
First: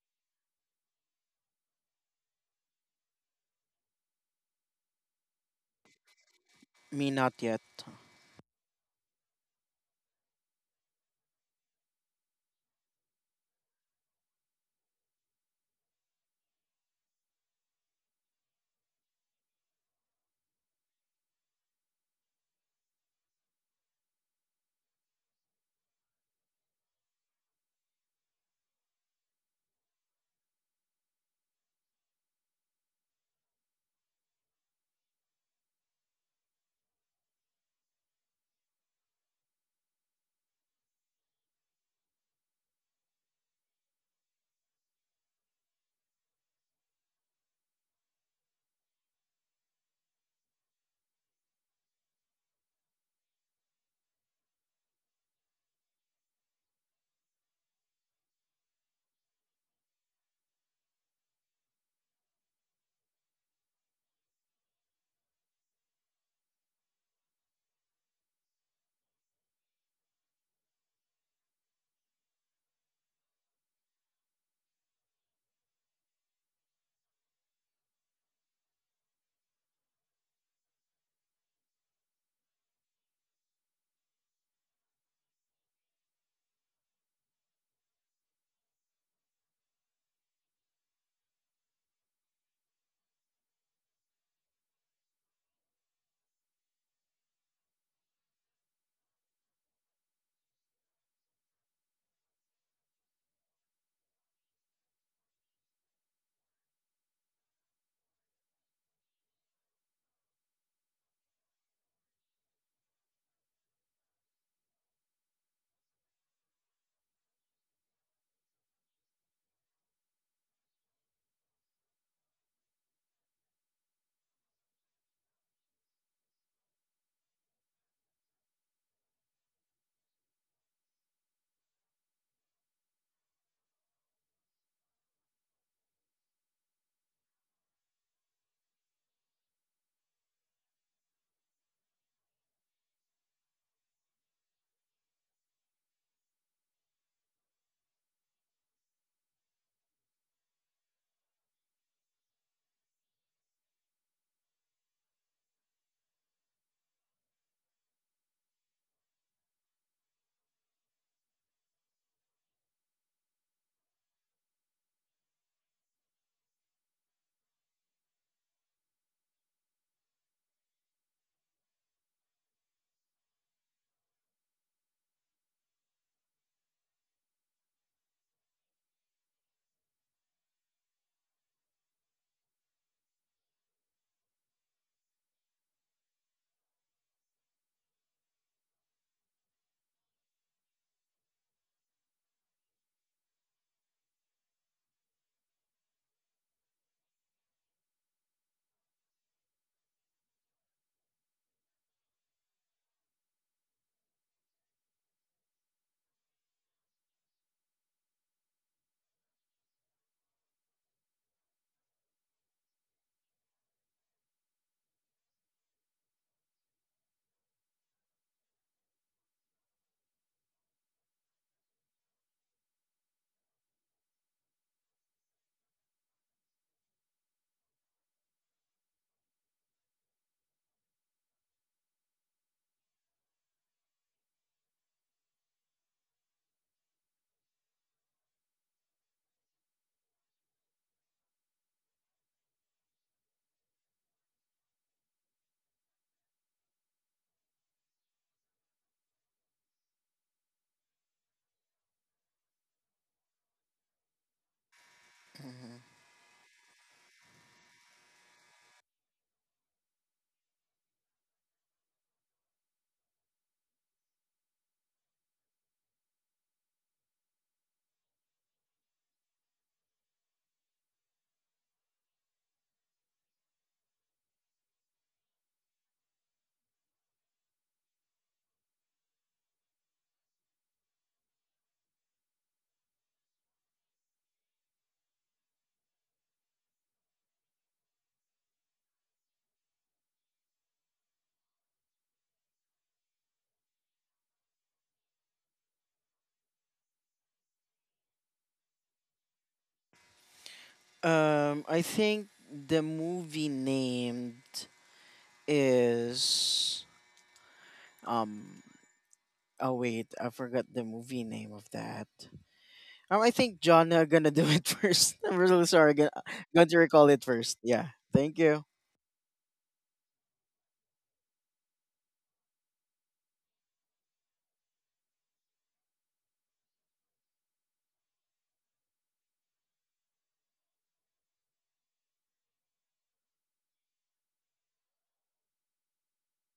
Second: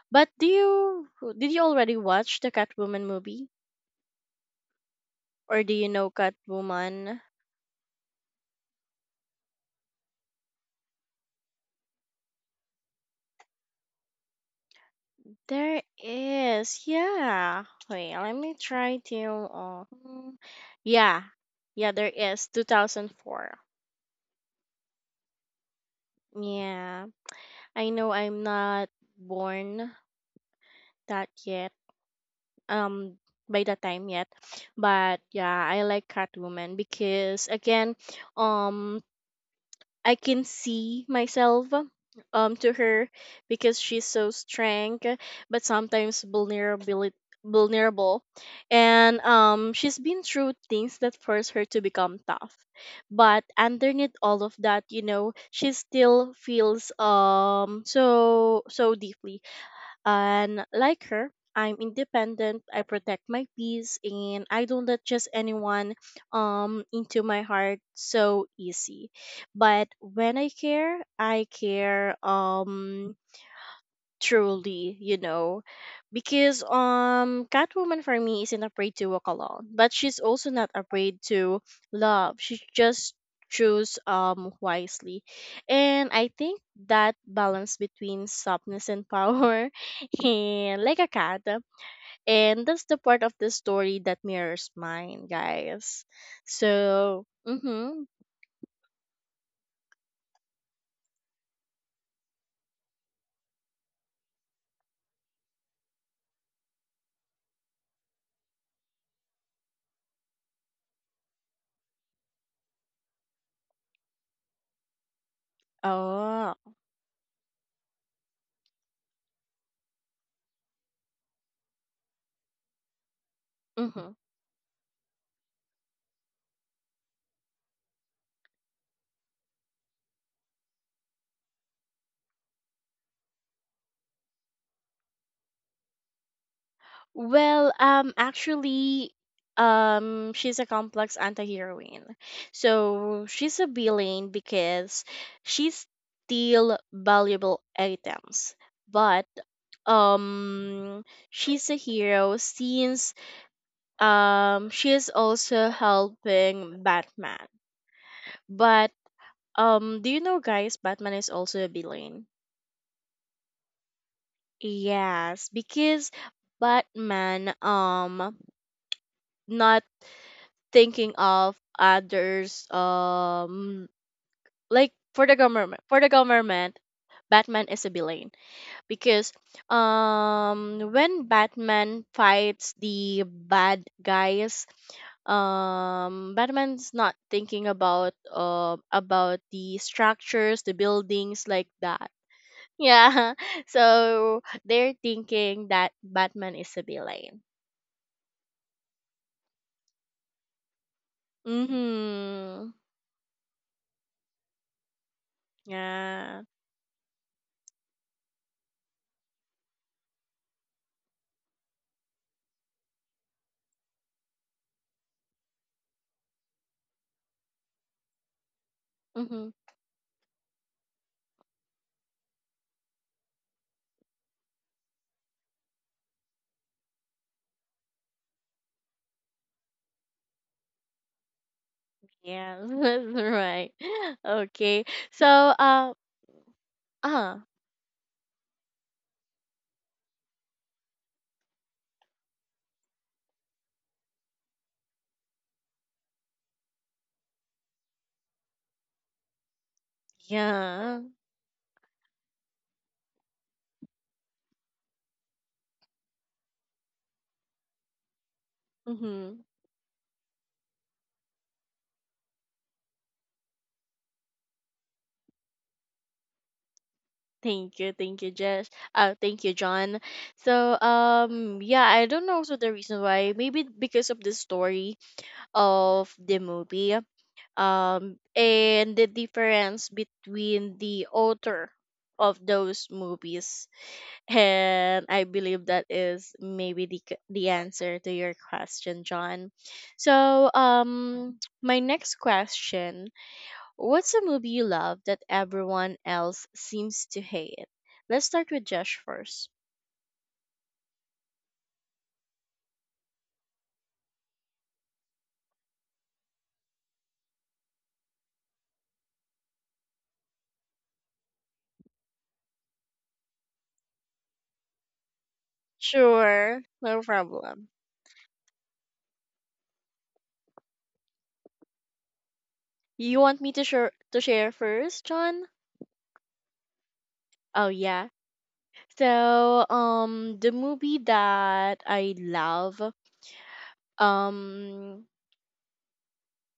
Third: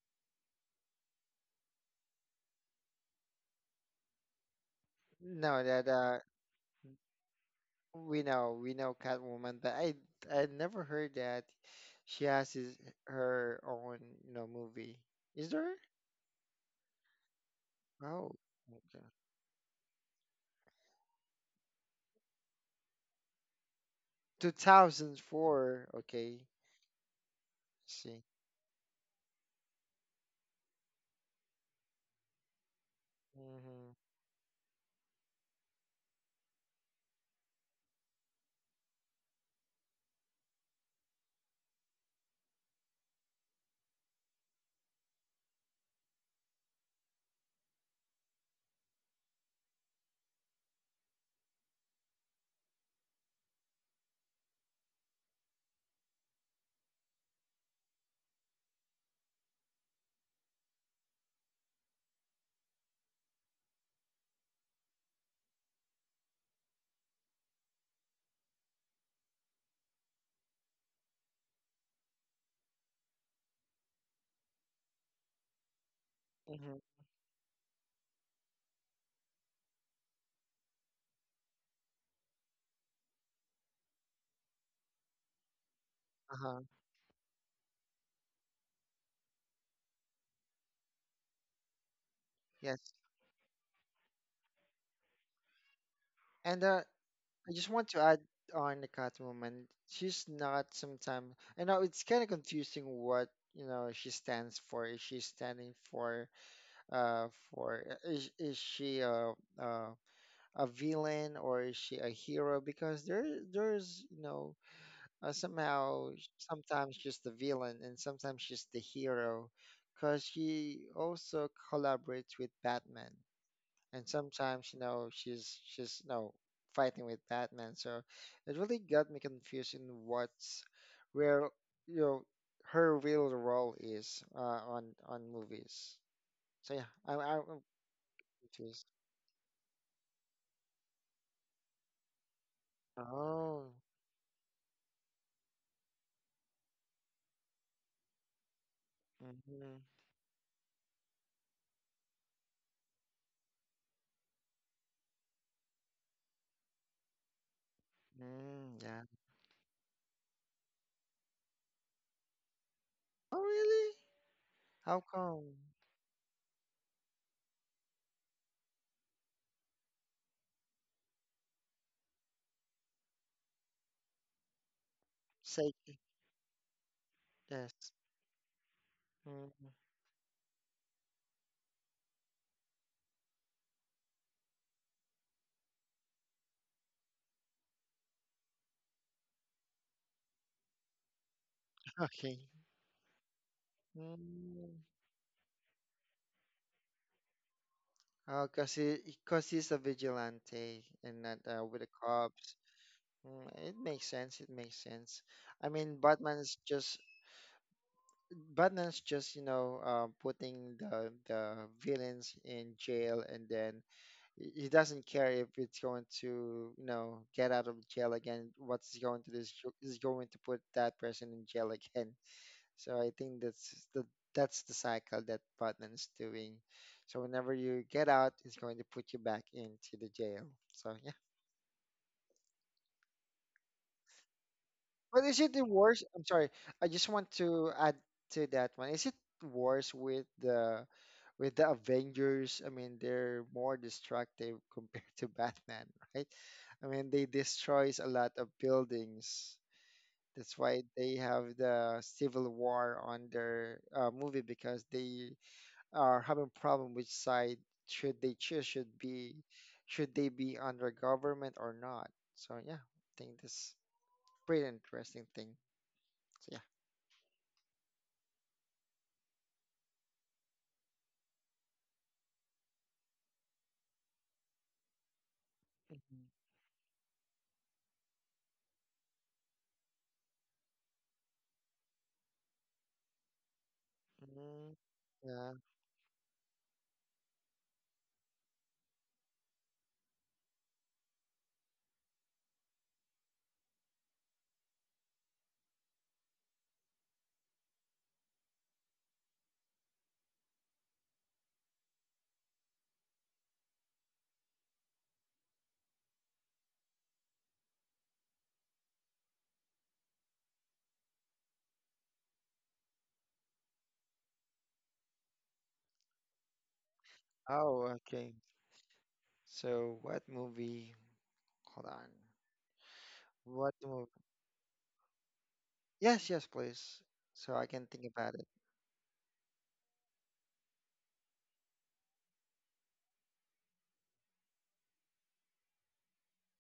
[SPEAKER 1] But do you did you already watch the Catwoman movie, or
[SPEAKER 3] No,
[SPEAKER 1] do
[SPEAKER 3] that
[SPEAKER 1] you know
[SPEAKER 3] uh,
[SPEAKER 2] Me
[SPEAKER 1] Catwoman?
[SPEAKER 2] not yet.
[SPEAKER 3] We know, we know Catwoman, but I I never heard that she has his, her own, you know, movie. Is there?
[SPEAKER 1] There is, yeah. Wait,
[SPEAKER 3] Oh,
[SPEAKER 1] let me try
[SPEAKER 3] okay.
[SPEAKER 1] to. Uh, mm, yeah, yeah, there is, two thousand four.
[SPEAKER 3] two thousand four. Okay,
[SPEAKER 1] Yeah, I know
[SPEAKER 3] see.
[SPEAKER 1] I'm not born that yet, um by that
[SPEAKER 3] Mm-hmm.
[SPEAKER 1] time yet, but yeah, I like Catwoman because again, um I can see myself, um to her, because she's so strong but sometimes vulnerability vulnerable, and um she's been through things that force her to become tough, but underneath all of that you know she still feels, um so so deeply. And like her, I'm independent, I protect my peace, and I don't let just anyone um into my heart so easy. But when I care, I care um truly, you know because
[SPEAKER 3] Mm-hmm.
[SPEAKER 1] um Catwoman for me isn't afraid to walk alone, but she's also not afraid to love; she just choose um wisely, and I think
[SPEAKER 3] Uh-huh.
[SPEAKER 1] that balance between softness and power and like a cat, and
[SPEAKER 3] Yes.
[SPEAKER 1] that's the part of the story that mirrors mine, guys.
[SPEAKER 3] And uh,
[SPEAKER 1] So
[SPEAKER 3] I just want to
[SPEAKER 1] mm-hmm.
[SPEAKER 3] add on the Catwoman. She's not sometimes. I know it's kind of confusing what you know she stands for. Is she standing for uh for is is she uh uh a villain, or is she a hero? Because there there's you know uh, somehow
[SPEAKER 1] Oh.
[SPEAKER 3] sometimes she's the villain and sometimes she's the hero, because she also collaborates with Batman and
[SPEAKER 1] Mm-hmm.
[SPEAKER 3] sometimes you know she's she's you know fighting with Batman. So it really got me confused in what's where you know her real role is, uh, on on movies. So yeah, I'm, I'm
[SPEAKER 1] Well, um,
[SPEAKER 3] confused.
[SPEAKER 1] actually, um, she's a complex anti-heroine. So she's a
[SPEAKER 3] Oh.
[SPEAKER 1] villain because she steal valuable items, but
[SPEAKER 3] Mm-hmm.
[SPEAKER 1] um, she's a hero since um she is also helping Batman.
[SPEAKER 3] Mm,
[SPEAKER 1] But
[SPEAKER 3] yeah.
[SPEAKER 1] um, do you know, guys, Batman is also a villain.
[SPEAKER 3] Oh, really? How
[SPEAKER 1] Yes,
[SPEAKER 3] come?
[SPEAKER 1] because Batman, um not thinking of others, um like for the government
[SPEAKER 3] Psychic.
[SPEAKER 1] for the government Batman is a
[SPEAKER 3] Yes.
[SPEAKER 1] villain because
[SPEAKER 3] Mm,
[SPEAKER 1] um when Batman fights the bad guys, um Batman's not thinking about uh about the structures, the buildings, like that.
[SPEAKER 3] okay.
[SPEAKER 1] Yeah, so
[SPEAKER 3] Mm.
[SPEAKER 1] they're thinking that Batman is a villain.
[SPEAKER 3] Oh, cause he, cause he's a vigilante and not uh, with the cops.
[SPEAKER 1] Mhm.
[SPEAKER 3] Mm, it makes sense. It makes sense. I mean,
[SPEAKER 1] Yeah.
[SPEAKER 3] Batman's just Batman's just you know uh, putting the the villains in jail, and then he he doesn't care if it's going to you know get out of jail again. What's he going to do
[SPEAKER 1] Mhm.
[SPEAKER 3] is, is going to put that person in jail again. So I think that's the that's the cycle that Batman's doing. So whenever you get out, it's going to put you back into the jail. So yeah.
[SPEAKER 1] Yeah, that's right. Okay.
[SPEAKER 3] But
[SPEAKER 1] So,
[SPEAKER 3] is it the
[SPEAKER 1] uh,
[SPEAKER 3] worst? I'm sorry. I just want
[SPEAKER 1] uh,
[SPEAKER 3] to add to that one. Is it worse with the with the Avengers? I mean, they're more destructive compared to Batman, right? I mean, they destroys a lot of buildings. That's why
[SPEAKER 1] yeah.
[SPEAKER 3] they have the civil war on their uh, movie, because they
[SPEAKER 2] Hmm.
[SPEAKER 3] are having problem which side should they choose, should
[SPEAKER 1] Mm-hmm.
[SPEAKER 3] be, should they be under government or not. So yeah, I think this is pretty interesting thing. So yeah.
[SPEAKER 1] Thank you, thank you, Jess. Uh, thank you, John. So, um, yeah, I don't know also the reason why. Maybe because of the story of the movie, um, and the difference between the author of those movies.
[SPEAKER 3] Mm,
[SPEAKER 1] And I
[SPEAKER 3] yeah.
[SPEAKER 1] believe that is maybe the c- the answer to your question, John. So, um, my next question: What's a movie you love that everyone else seems to hate? Let's start with Josh first.
[SPEAKER 2] Um, I think the movie named is um. Oh wait, I forgot the movie name of that. Um, I think John uh, gonna do it first. I'm really sorry. Gonna,
[SPEAKER 1] Sure,
[SPEAKER 2] going to
[SPEAKER 1] no
[SPEAKER 2] recall it first.
[SPEAKER 1] problem.
[SPEAKER 3] Oh,
[SPEAKER 2] Yeah.
[SPEAKER 3] okay.
[SPEAKER 2] Thank you.
[SPEAKER 3] So what movie, hold on,
[SPEAKER 1] You want me to
[SPEAKER 3] what
[SPEAKER 1] share
[SPEAKER 3] movie.
[SPEAKER 1] to share first, John?
[SPEAKER 3] Yes, yes, please, so I
[SPEAKER 1] Oh
[SPEAKER 3] can think
[SPEAKER 1] yeah.
[SPEAKER 3] about it.
[SPEAKER 1] So, um, the movie that I love, um,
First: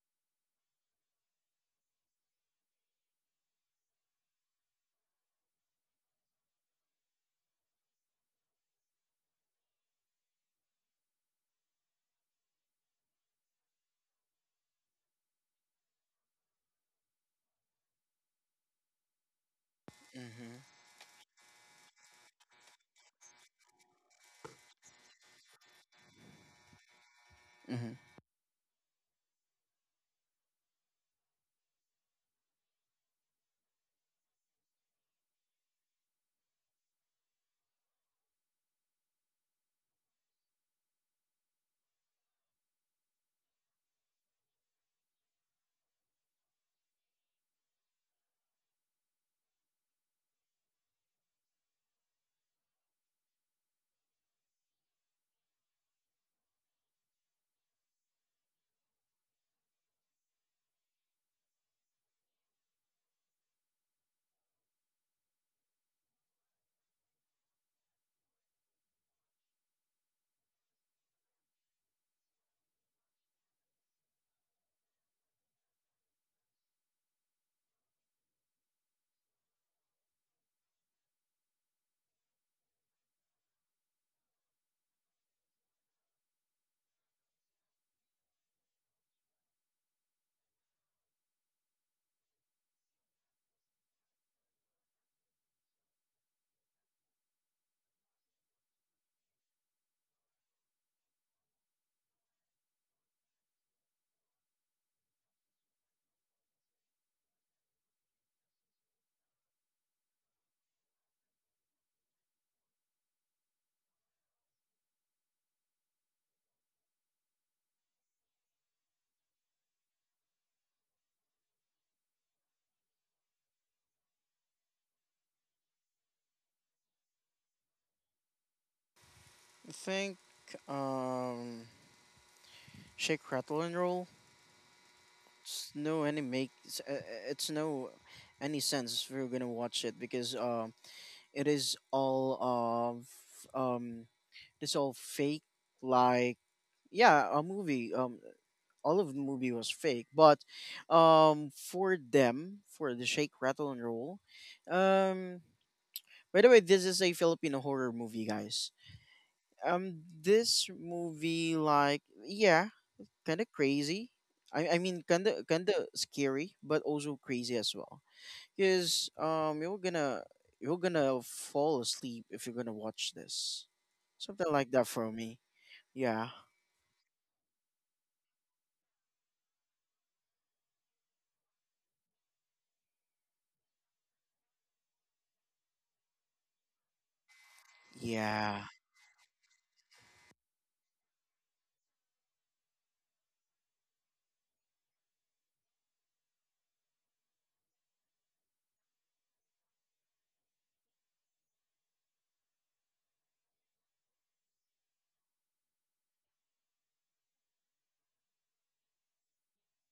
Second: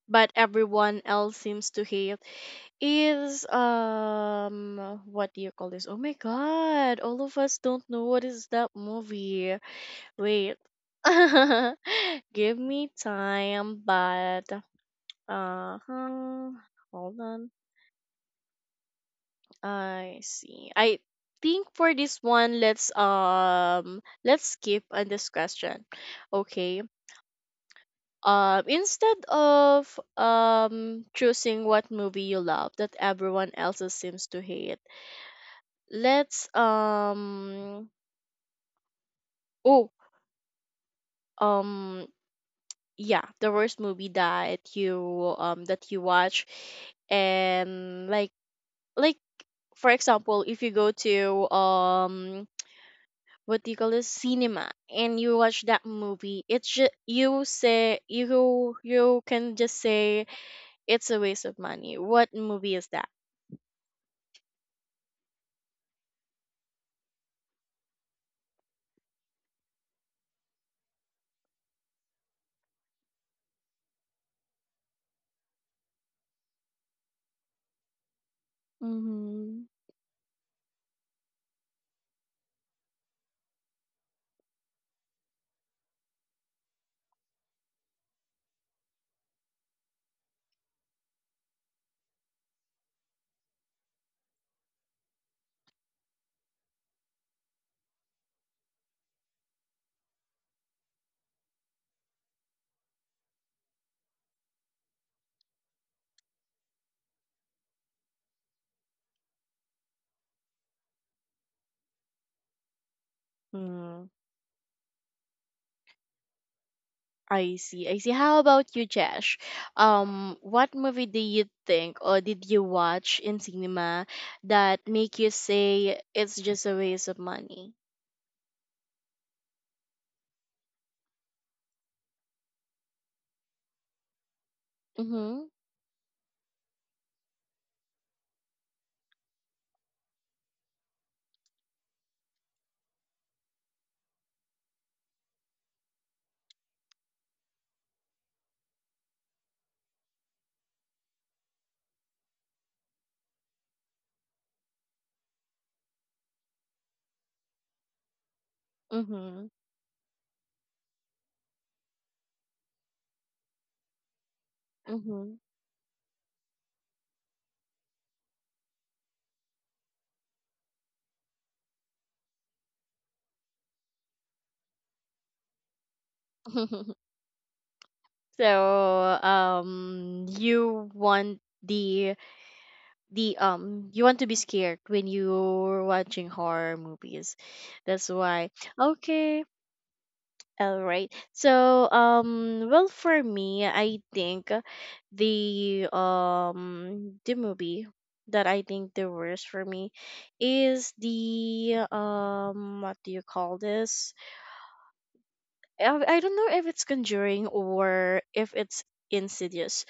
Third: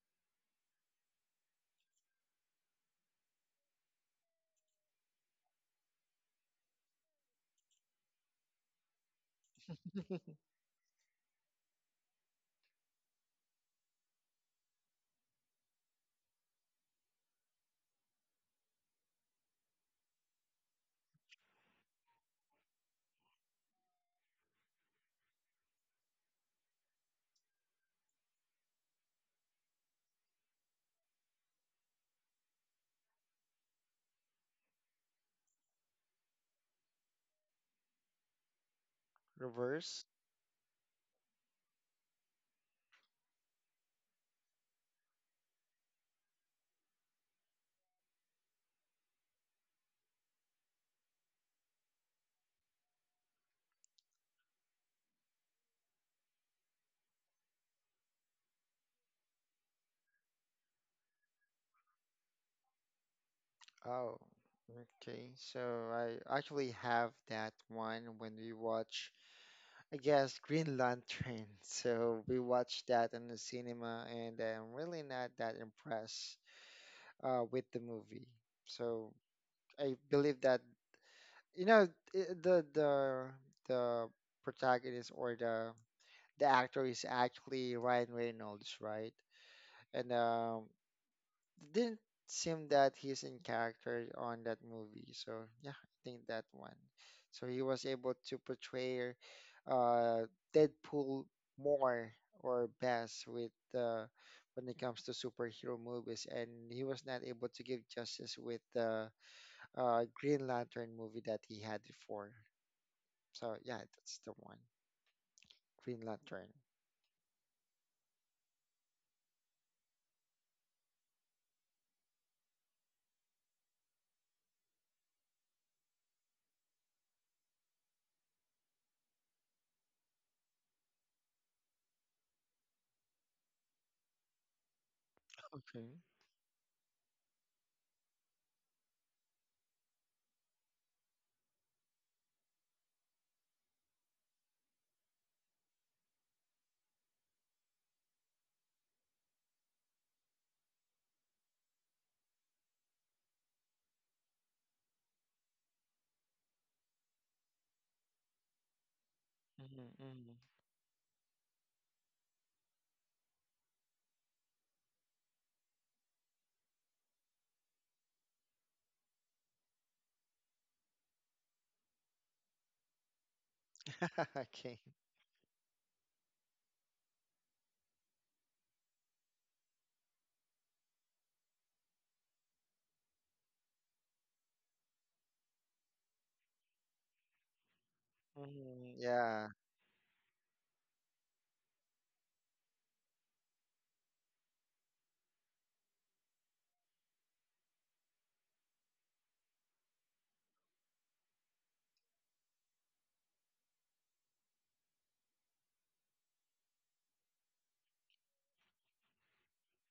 [SPEAKER 1] but everyone else seems to hate is, um what do you call this? Oh my god, all of us don't know what is that movie. Wait. Give me time, but uh hmm, hold on. I
[SPEAKER 2] Hmm.
[SPEAKER 1] see. I think for this one let's um let's skip on this question. Okay.
[SPEAKER 2] Hmm.
[SPEAKER 1] Um instead of um choosing what movie you love that everyone else seems to hate, let's um oh,
[SPEAKER 3] Reverse.
[SPEAKER 1] um yeah, the worst movie that you um that you watch. And like like, for example, if you go to, um what do you call this, cinema, and you watch that movie, it's just you say, you you can just say it's a waste of money. What movie is that?
[SPEAKER 3] Oh, okay, so I actually have that one when we watch, I guess, Green Lantern. So we watched that in the cinema, and I'm really not that impressed uh, with the movie. So
[SPEAKER 1] Mm-hmm.
[SPEAKER 3] I believe that, you know, i- the the the protagonist, or the the actor is actually Ryan Reynolds, right? And um, didn't seem that he's in character on that movie. So yeah, I think that one. So he was able to portray uh, Deadpool more or best with, uh, when it comes to superhero movies, and he was not able to give justice with the uh, Green Lantern movie that he had before. So yeah, that's the one, Green Lantern.
[SPEAKER 1] I see. I see. How about you, Jesh? Um, what movie do you think or did you watch in cinema that make you say it's just a waste of money?
[SPEAKER 2] I think um, Shake, Rattle, and Roll.
[SPEAKER 1] Mm-hmm.
[SPEAKER 2] It's
[SPEAKER 3] Okay.
[SPEAKER 2] no any make. It's, uh, uh, it's no any sense if we're gonna watch it because um, it is all of um it's all fake, like yeah, a movie, um all of the movie was fake. But um for them, for the Shake Rattle and Roll, um by the way, this is a Filipino horror movie, guys.
[SPEAKER 1] Mm-hmm.
[SPEAKER 2] Um
[SPEAKER 3] Mm-hmm.
[SPEAKER 2] this movie, like yeah, kind of crazy. I, I mean kind
[SPEAKER 1] Mm-hmm.
[SPEAKER 2] of kind of scary, but also crazy as well because um you're gonna you're gonna fall asleep if you're gonna watch this, something like
[SPEAKER 3] Okay.
[SPEAKER 2] that for me. Yeah.
[SPEAKER 1] So, um, you want the the um you want to be scared when you're watching horror movies. That's why.
[SPEAKER 2] Yeah,
[SPEAKER 3] Hmm.
[SPEAKER 1] Okay.
[SPEAKER 3] Yeah.
[SPEAKER 1] All right. So, um, well, for me, I think the um the movie that I think the worst for me is the, um what do you call this? I, I don't know if it's Conjuring or if it's Insidious.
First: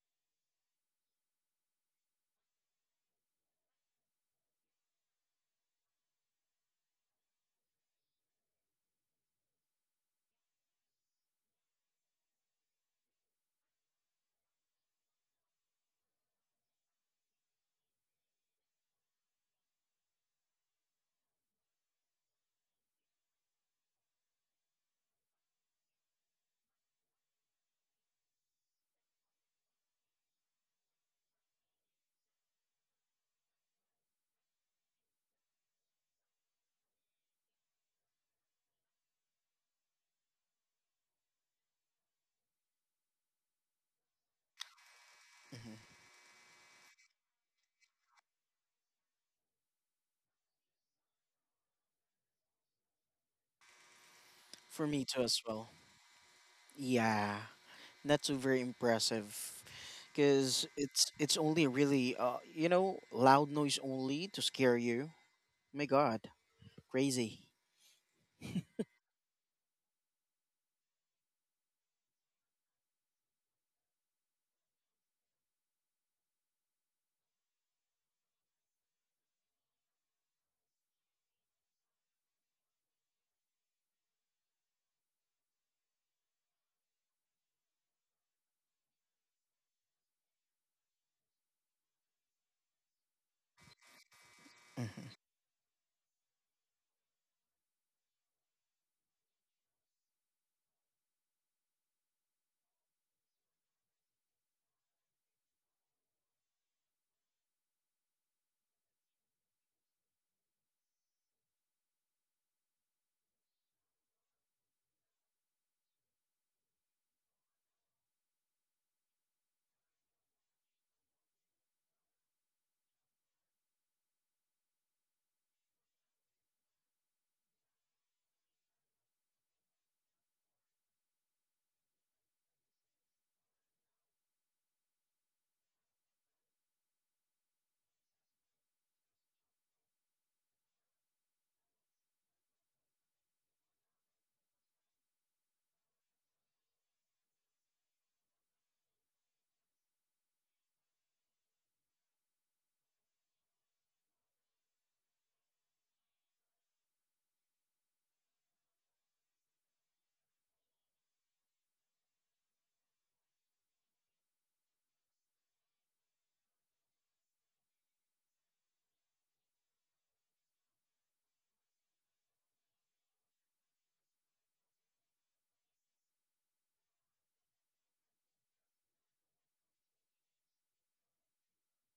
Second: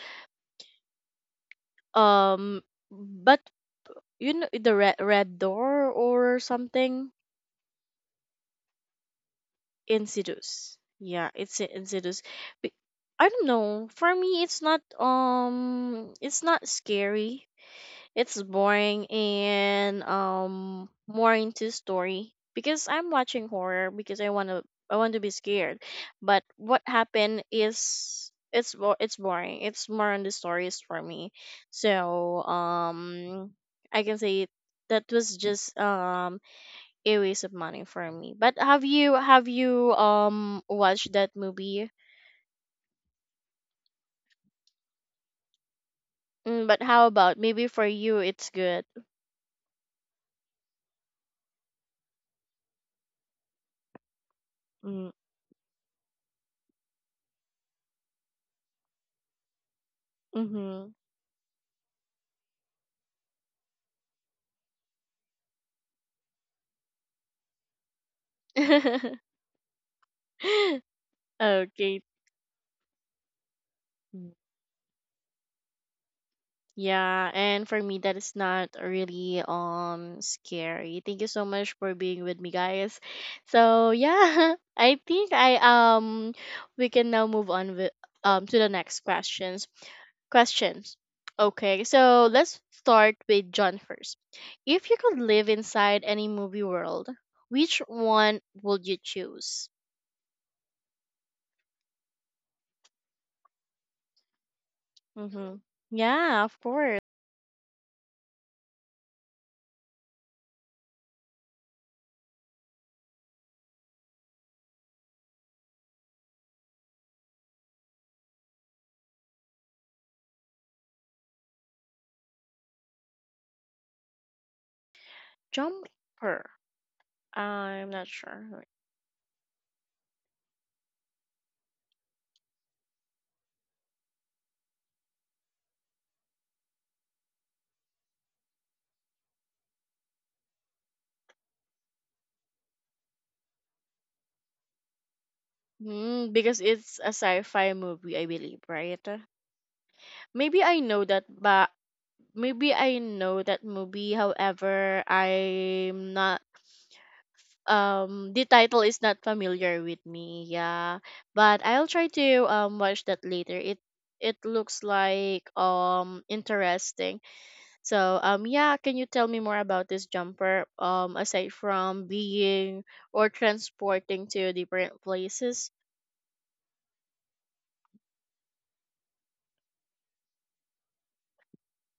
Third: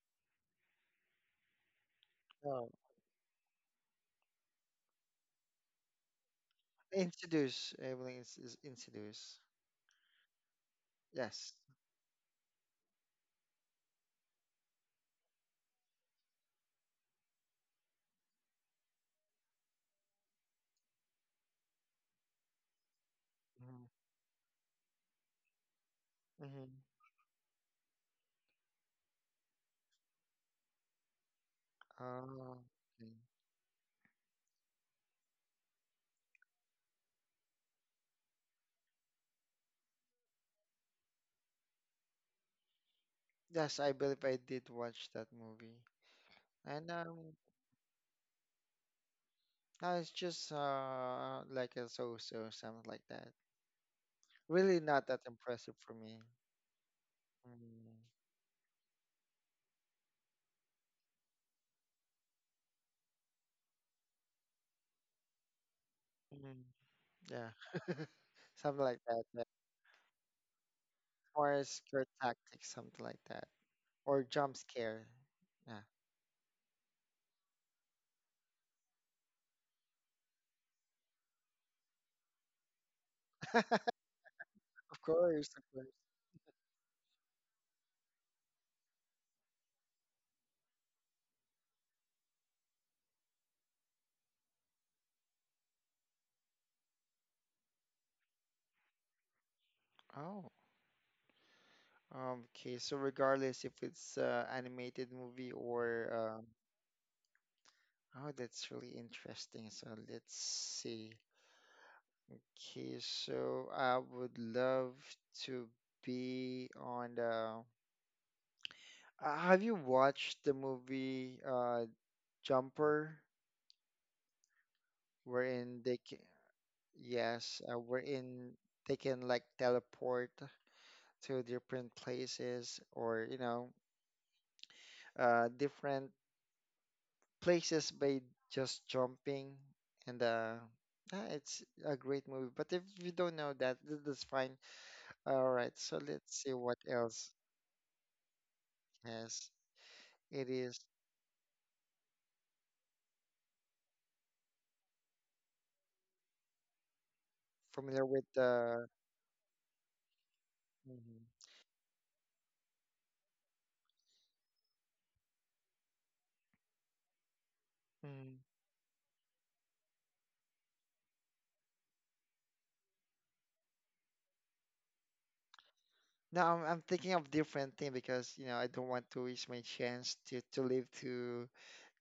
[SPEAKER 1] Um, but you know the red red door or something.
[SPEAKER 3] Introduce. Evelyn is, is introduce.
[SPEAKER 1] Insidious. Yeah,
[SPEAKER 3] Yes.
[SPEAKER 1] it's i- insidious. Be- I don't know. For me, it's not um, it's not scary. It's boring and, um, more into story because I'm watching
[SPEAKER 3] Mm-hmm.
[SPEAKER 1] horror because I wanna I want to be scared. But
[SPEAKER 3] Mm-hmm.
[SPEAKER 1] what happened is it's bo- it's boring. It's more on the stories for me. So,
[SPEAKER 3] Oh, okay.
[SPEAKER 1] um, I can say that was just um a waste of money for me. But have you have you um watched that movie?
[SPEAKER 3] Yes, I believe I did watch that movie.
[SPEAKER 1] Mm, but
[SPEAKER 3] And
[SPEAKER 1] how
[SPEAKER 3] um,
[SPEAKER 1] about maybe for you it's good.
[SPEAKER 3] no, it's just uh like a so-so, something like that. Really
[SPEAKER 2] for me
[SPEAKER 3] not
[SPEAKER 1] Mm.
[SPEAKER 3] that
[SPEAKER 2] too as well.
[SPEAKER 3] impressive for me.
[SPEAKER 2] Yeah,
[SPEAKER 3] Mm.
[SPEAKER 2] not so very impressive because
[SPEAKER 1] Mhm.
[SPEAKER 2] it's it's only really, uh you know, loud noise only to scare you. My god,
[SPEAKER 3] Mm.
[SPEAKER 2] crazy.
[SPEAKER 3] Yeah, something like that. Yeah. Or
[SPEAKER 1] Okay.
[SPEAKER 3] scare tactics, something like that. Or jump scare. Yeah,
[SPEAKER 1] Yeah, and for me that is not really um scary. Thank you so much for being with me guys. So, yeah, I
[SPEAKER 3] of
[SPEAKER 1] think
[SPEAKER 3] course,
[SPEAKER 1] I
[SPEAKER 3] of course.
[SPEAKER 1] um we can now move on with, um to the next questions. Questions. Okay, so let's start with John first. If you could live inside any movie world, which one would you choose?
[SPEAKER 3] Oh. Um, Okay, so regardless if it's uh, animated movie
[SPEAKER 1] Mhm.
[SPEAKER 3] or
[SPEAKER 1] Yeah,
[SPEAKER 3] um,
[SPEAKER 1] of course.
[SPEAKER 3] oh, that's really interesting. So let's see. Okay, so I would love to be on the. Uh, have you watched the movie uh, Jumper, wherein they can,
[SPEAKER 1] Jumper.
[SPEAKER 3] yes, uh,
[SPEAKER 1] I'm not
[SPEAKER 3] wherein
[SPEAKER 1] sure.
[SPEAKER 3] they can like teleport to different places, or you know, uh, different places by just jumping, and uh yeah, it's a great movie. But if you don't know that th- that's fine. All right, so
[SPEAKER 1] Hmm,
[SPEAKER 3] let's see
[SPEAKER 1] because
[SPEAKER 3] what
[SPEAKER 1] it's a
[SPEAKER 3] else.
[SPEAKER 1] sci-fi movie, I believe, right?
[SPEAKER 3] Yes, it
[SPEAKER 1] Maybe I
[SPEAKER 3] is.
[SPEAKER 1] know that, but maybe I know that movie. However, I'm not.
[SPEAKER 3] Familiar with
[SPEAKER 1] Um, the title
[SPEAKER 3] the.
[SPEAKER 1] is not familiar with me. Yeah,
[SPEAKER 3] Mhm.
[SPEAKER 1] but I'll try to um watch that later. It it looks like um interesting. So,
[SPEAKER 3] Mhm.
[SPEAKER 1] um yeah, can you tell me more about this jumper? Um, aside from being or transporting to different places.
[SPEAKER 3] No, I'm, I'm thinking of different thing, because you know I don't want to waste my chance to to live to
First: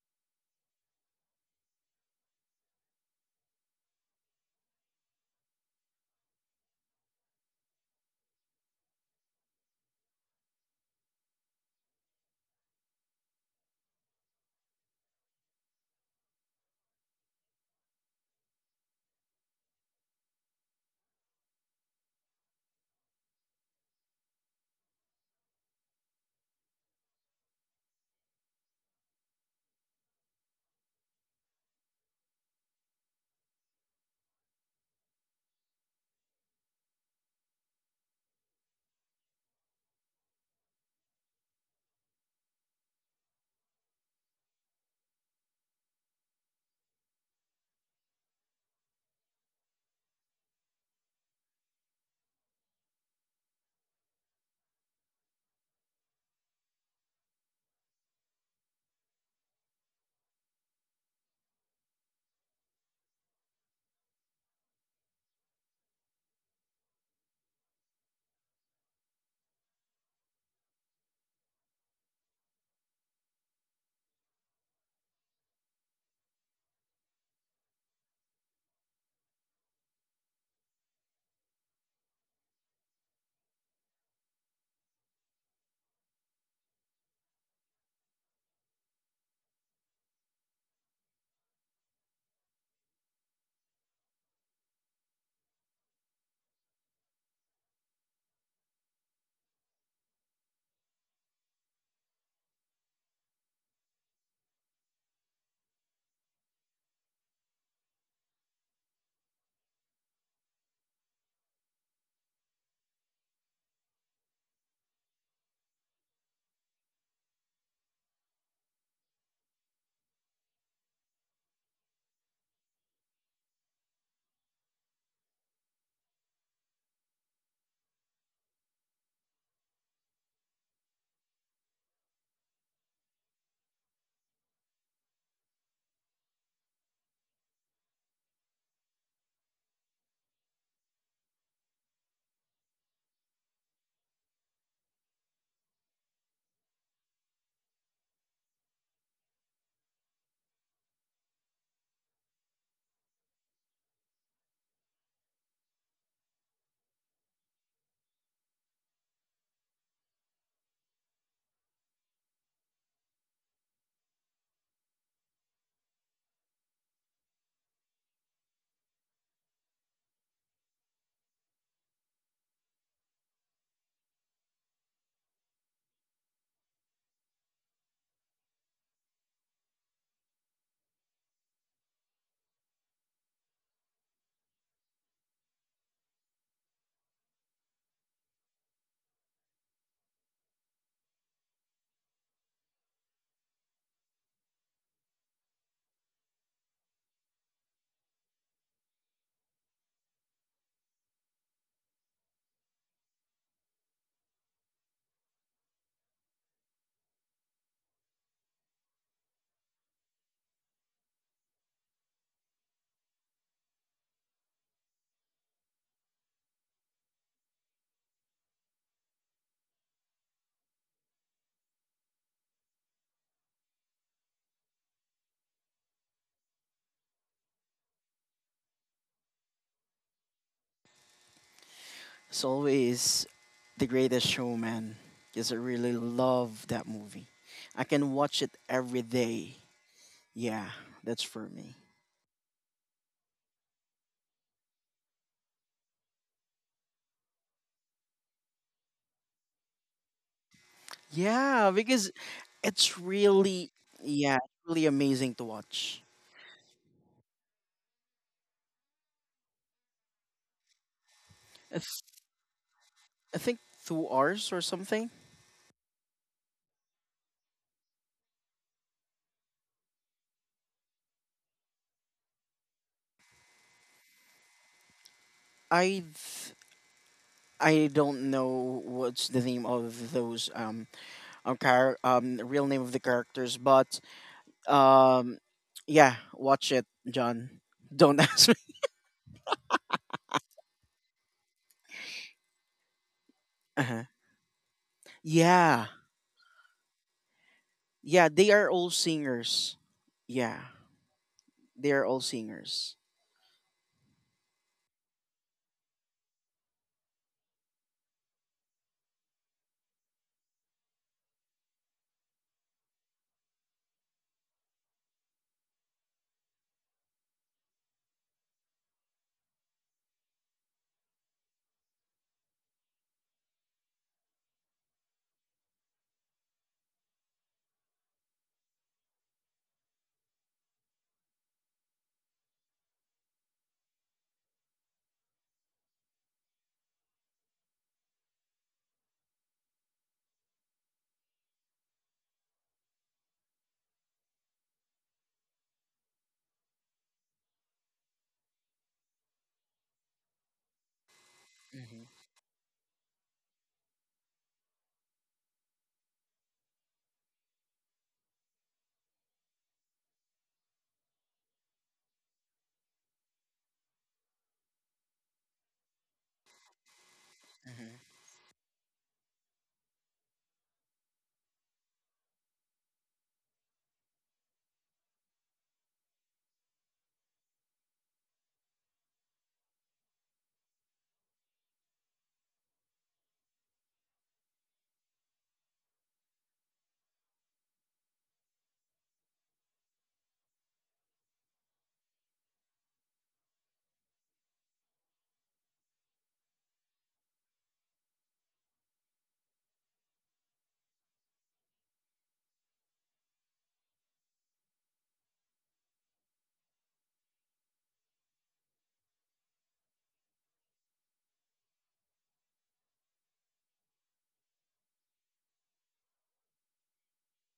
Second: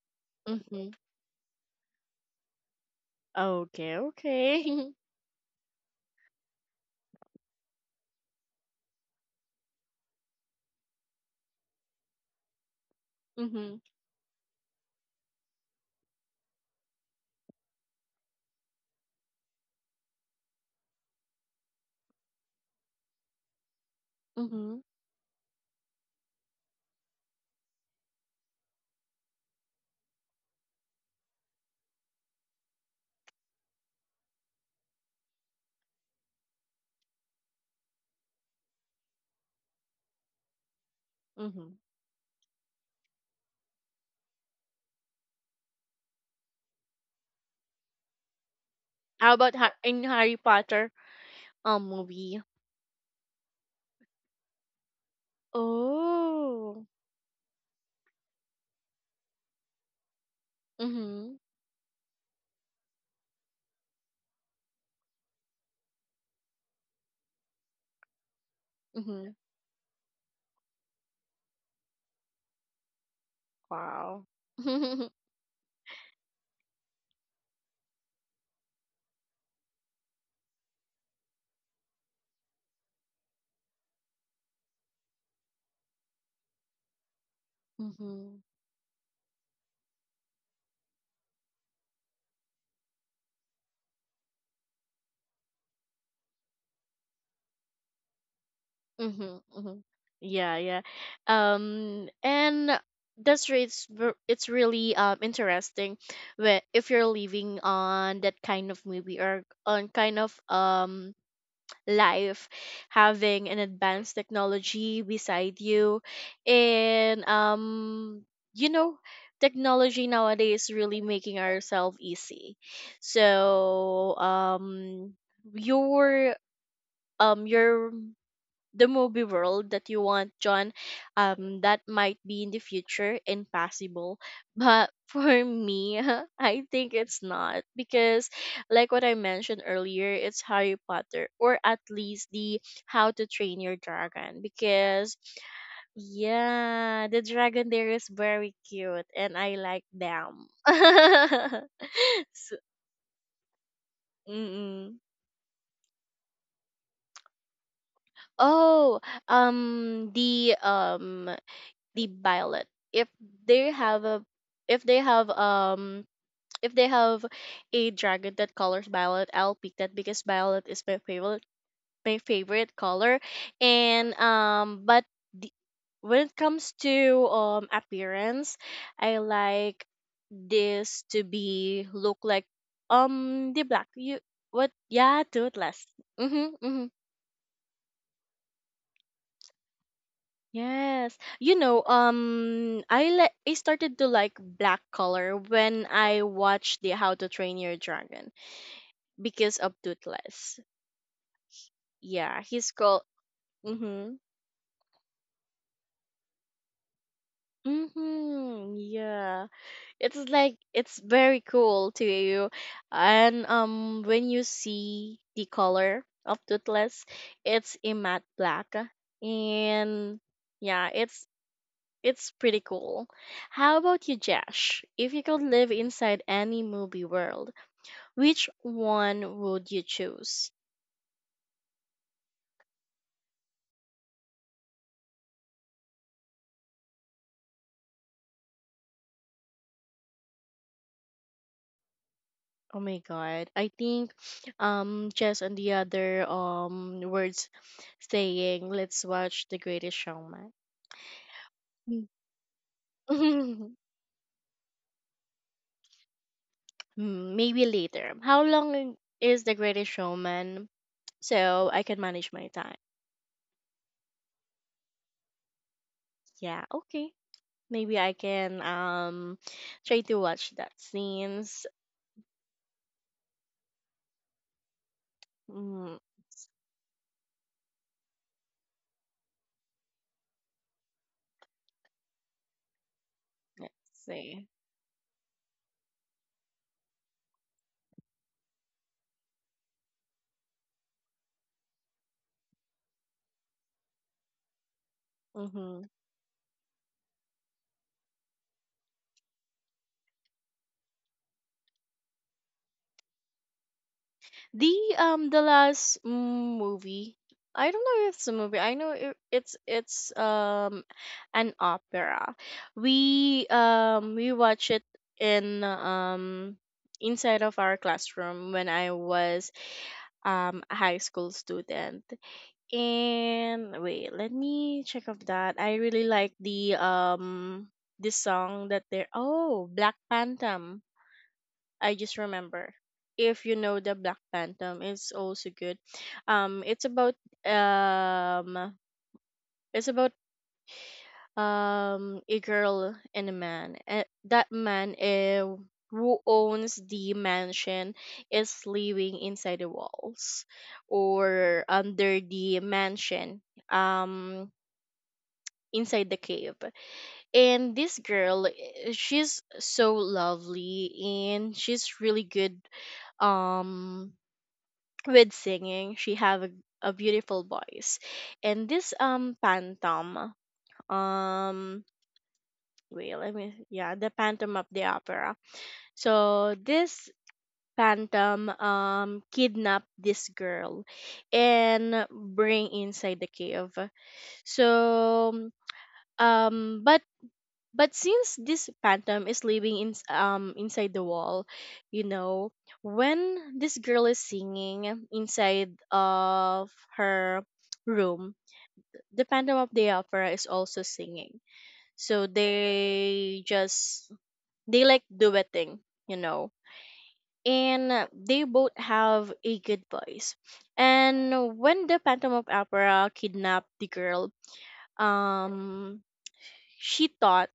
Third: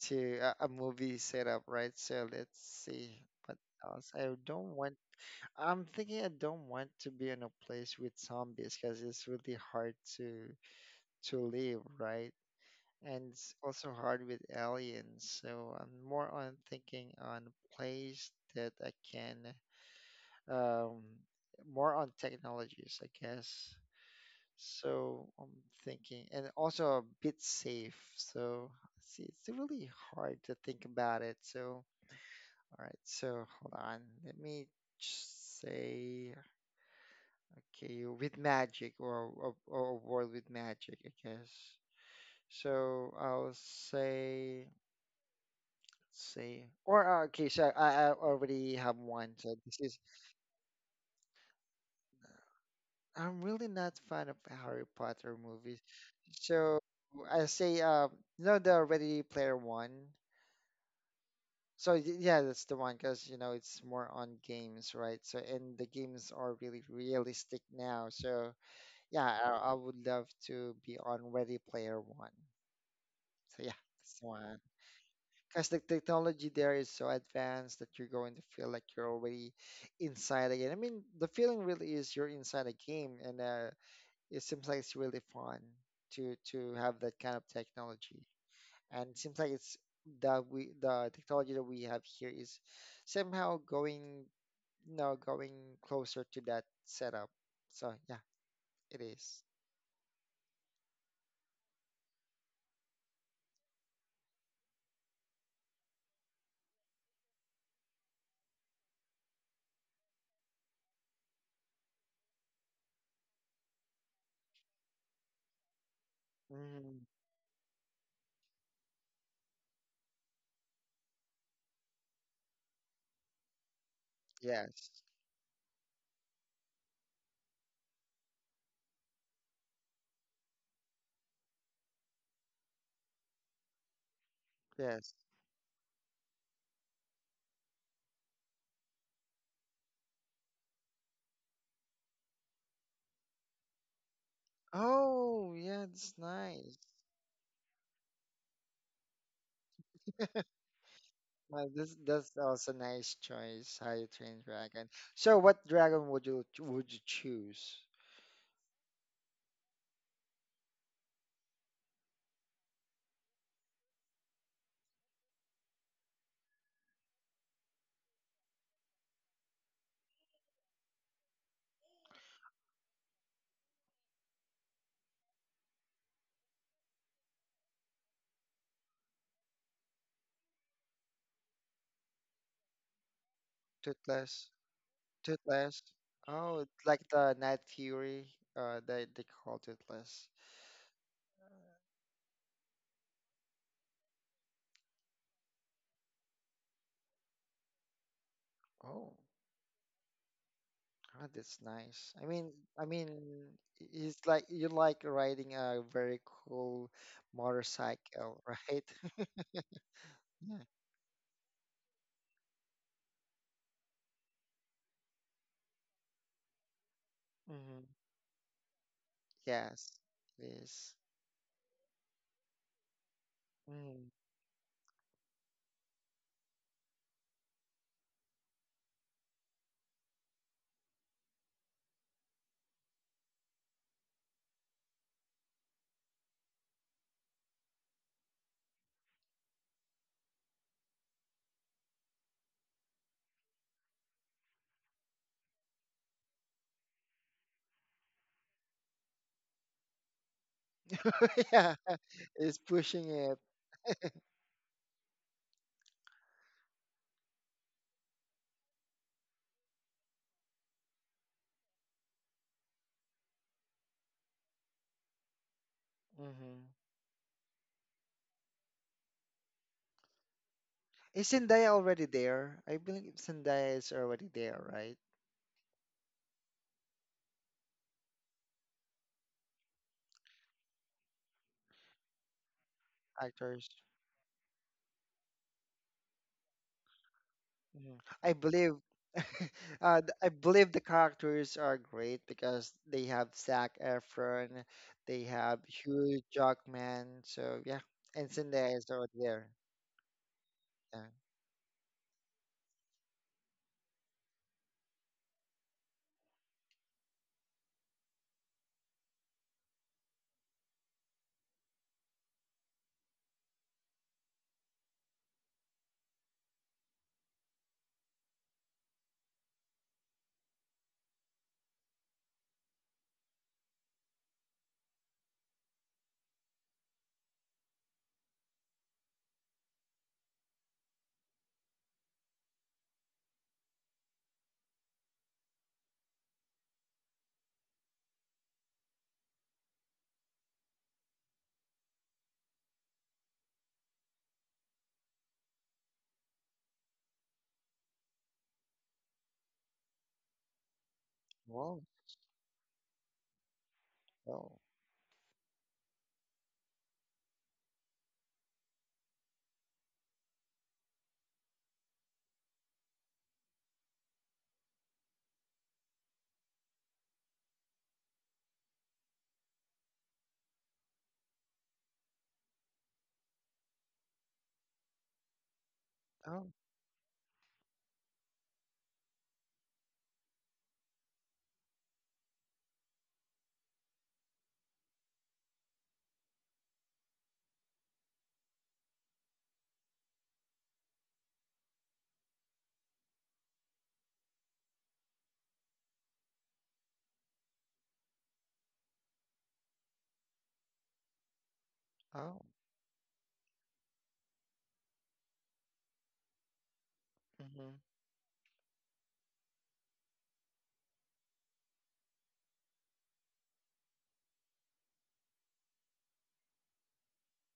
[SPEAKER 3] to a, a
[SPEAKER 1] Mm-hmm.
[SPEAKER 3] movie setup, right? So let's see what
[SPEAKER 1] Okay,
[SPEAKER 3] else. I
[SPEAKER 1] okay.
[SPEAKER 3] don't want. I'm thinking I don't want to be in a place with zombies, because it's really hard to to live, right? And it's
[SPEAKER 1] Mhm,
[SPEAKER 3] also hard with aliens. So I'm more on thinking on a place that I can, um, more on technologies, I guess.
[SPEAKER 1] mhm,
[SPEAKER 3] So I'm thinking, and also a bit safe. So see, it's really hard to think about it. So all right, so hold on, let me just say. Okay, with magic, or, or, or a world with magic, I
[SPEAKER 1] mhm.
[SPEAKER 3] guess. So I'll say, let's say, or uh, okay, so I, I already have one.
[SPEAKER 1] How about
[SPEAKER 3] So
[SPEAKER 1] ha-
[SPEAKER 3] this is,
[SPEAKER 1] in Harry Potter um movie?
[SPEAKER 3] I'm really not fan of Harry Potter movies. So
[SPEAKER 1] Oh.
[SPEAKER 3] I say, uh, you know, the Ready Player One.
[SPEAKER 1] Mhm,
[SPEAKER 3] So y- yeah, that's the one, because you know it's more on games, right? So, and the games are really realistic now. So
[SPEAKER 1] mhm.
[SPEAKER 3] yeah, I, I would love to be on Ready Player One. So yeah, that's the
[SPEAKER 1] Wow.
[SPEAKER 3] one. Because the technology there is so advanced that you're going to feel like you're already inside again. I mean, the feeling really is you're inside a game, and uh, it seems like it's really fun to to have that kind of technology.
[SPEAKER 1] Mhm,
[SPEAKER 3] And it seems like it's that we, the technology that we have here is somehow going you know going closer to that setup. So yeah, it
[SPEAKER 1] mhm,
[SPEAKER 3] is.
[SPEAKER 1] mhm. Yeah, yeah. Um, and that's re- it's ver- it's really um interesting. Where if you're living on that kind of movie or on kind of um life, having an advanced technology beside you
[SPEAKER 3] Mm,
[SPEAKER 1] and, um you know, technology nowadays really making ourselves easy. So
[SPEAKER 3] yes,
[SPEAKER 1] um your, um your the movie world that you want, John, um, that might be in the future impossible. But
[SPEAKER 3] yes.
[SPEAKER 1] for me, I think it's not because, like what I mentioned earlier, it's Harry Potter or at least the How to Train Your Dragon because,
[SPEAKER 3] Oh, yeah, it's nice.
[SPEAKER 1] yeah, the dragon there is very cute and I like them.
[SPEAKER 3] Well, this that's
[SPEAKER 1] So,
[SPEAKER 3] also nice choice. How you train dragon.
[SPEAKER 1] mm-mm.
[SPEAKER 3] So, what dragon would you would you choose?
[SPEAKER 1] Oh, um, the um the ballot, if they have a, if they have um if they have a dragon that colors violet, I'll pick that because violet is my favorite my favorite color. And, um but the, when it comes to um appearance, I like this to be look like, um the black, you
[SPEAKER 3] Toothless,
[SPEAKER 1] what? Yeah,
[SPEAKER 3] toothless.
[SPEAKER 1] Toothless. Mm-hmm,
[SPEAKER 3] Oh, it's
[SPEAKER 1] mm-hmm.
[SPEAKER 3] like the Night Fury. Uh, they they call toothless.
[SPEAKER 1] Yes. You know, um I like I started to like black color when I watched the How to Train Your Dragon
[SPEAKER 3] Oh,
[SPEAKER 1] because of Toothless.
[SPEAKER 3] ah, that's nice. I
[SPEAKER 1] Yeah,
[SPEAKER 3] mean,
[SPEAKER 1] he's
[SPEAKER 3] I
[SPEAKER 1] called.
[SPEAKER 3] mean,
[SPEAKER 1] Mhm.
[SPEAKER 3] it's like you like riding a very cool motorcycle,
[SPEAKER 1] Mhm.
[SPEAKER 3] right?
[SPEAKER 1] Yeah. It's like,
[SPEAKER 3] Yeah.
[SPEAKER 1] it's very cool to you. And, um when you see the color of Toothless, it's
[SPEAKER 3] Hmm.
[SPEAKER 1] a matte black.
[SPEAKER 3] Yes,
[SPEAKER 1] And,
[SPEAKER 3] it
[SPEAKER 1] yeah,
[SPEAKER 3] is.
[SPEAKER 1] it's, It's pretty cool. How about
[SPEAKER 3] Mm.
[SPEAKER 1] you, Jash? If you could live inside any movie world, which one would you choose?
[SPEAKER 2] It's always The Greatest Showman because I really love that movie. I can watch it every day. Yeah, that's for me.
[SPEAKER 1] Oh my god. I think um Jess and the other um words saying let's watch The Greatest Showman.
[SPEAKER 2] Yeah,
[SPEAKER 3] Yeah,
[SPEAKER 1] Mm.
[SPEAKER 2] because
[SPEAKER 3] it's
[SPEAKER 2] it's
[SPEAKER 3] pushing it.
[SPEAKER 2] really, yeah, it's really amazing to watch.
[SPEAKER 1] Hmm. Maybe later. How long is The Greatest Showman? So I can
[SPEAKER 2] It's,
[SPEAKER 1] manage my time.
[SPEAKER 2] I think, two hours or something.
[SPEAKER 1] Yeah,
[SPEAKER 3] Hmm.
[SPEAKER 1] okay. Maybe I can um try to watch that
[SPEAKER 3] Is
[SPEAKER 1] since.
[SPEAKER 3] Zendaya already there? I believe Zendaya is already there, right?
[SPEAKER 2] I th- I don't know what's the name of those um um, char- um real name of the characters,
[SPEAKER 3] Actors.
[SPEAKER 1] Let's
[SPEAKER 2] but
[SPEAKER 1] see.
[SPEAKER 2] um yeah, watch it, John.
[SPEAKER 3] Mhm.
[SPEAKER 2] Don't
[SPEAKER 3] I
[SPEAKER 2] ask me.
[SPEAKER 3] believe uh, th- I believe the characters are great, because they have Zac
[SPEAKER 2] Uh-huh.
[SPEAKER 3] Efron, they have
[SPEAKER 1] Mm-hmm.
[SPEAKER 2] Yeah,
[SPEAKER 3] Hugh Jackman. So yeah,
[SPEAKER 2] yeah,
[SPEAKER 3] and
[SPEAKER 2] they are
[SPEAKER 3] Zendaya
[SPEAKER 2] all
[SPEAKER 3] is already there.
[SPEAKER 2] singers. Yeah,
[SPEAKER 3] Yeah.
[SPEAKER 2] they are all singers.
[SPEAKER 1] The um the last, mm, movie. I don't know if it's a movie. I know it, it's it's um an opera. We um we watch it in um inside of our classroom when I was um a high school student. And wait, let me check of that. I really like the um the song that they're, oh, Black Phantom. I just remember. If you know the Black Phantom, it's also good. Um, it's about um, it's about um a girl and a man. Uh, that man, uh, who owns the mansion is living inside the walls or
[SPEAKER 3] Wow.
[SPEAKER 2] Hmm.
[SPEAKER 1] under the mansion.
[SPEAKER 3] Oh.
[SPEAKER 1] Um, inside the cave. And this girl, eh, she's so lovely and she's really good um with singing. She have a, a beautiful voice,
[SPEAKER 2] Hmm.
[SPEAKER 1] and this um phantom, um wait, let me, yeah, the Phantom of the Opera.
[SPEAKER 3] Oh.
[SPEAKER 1] So this phantom um kidnap this girl and bring inside the cave. So, um but but since this phantom is living in um inside the wall, you know, when this girl is singing inside of her room, the Phantom of the Opera is also singing, so
[SPEAKER 3] Oh.
[SPEAKER 1] they just, they like, duetting, you know.
[SPEAKER 3] Mm-hmm.
[SPEAKER 1] And, uh, they both have a good voice. And when the Phantom of Opera kidnapped the girl, um she thought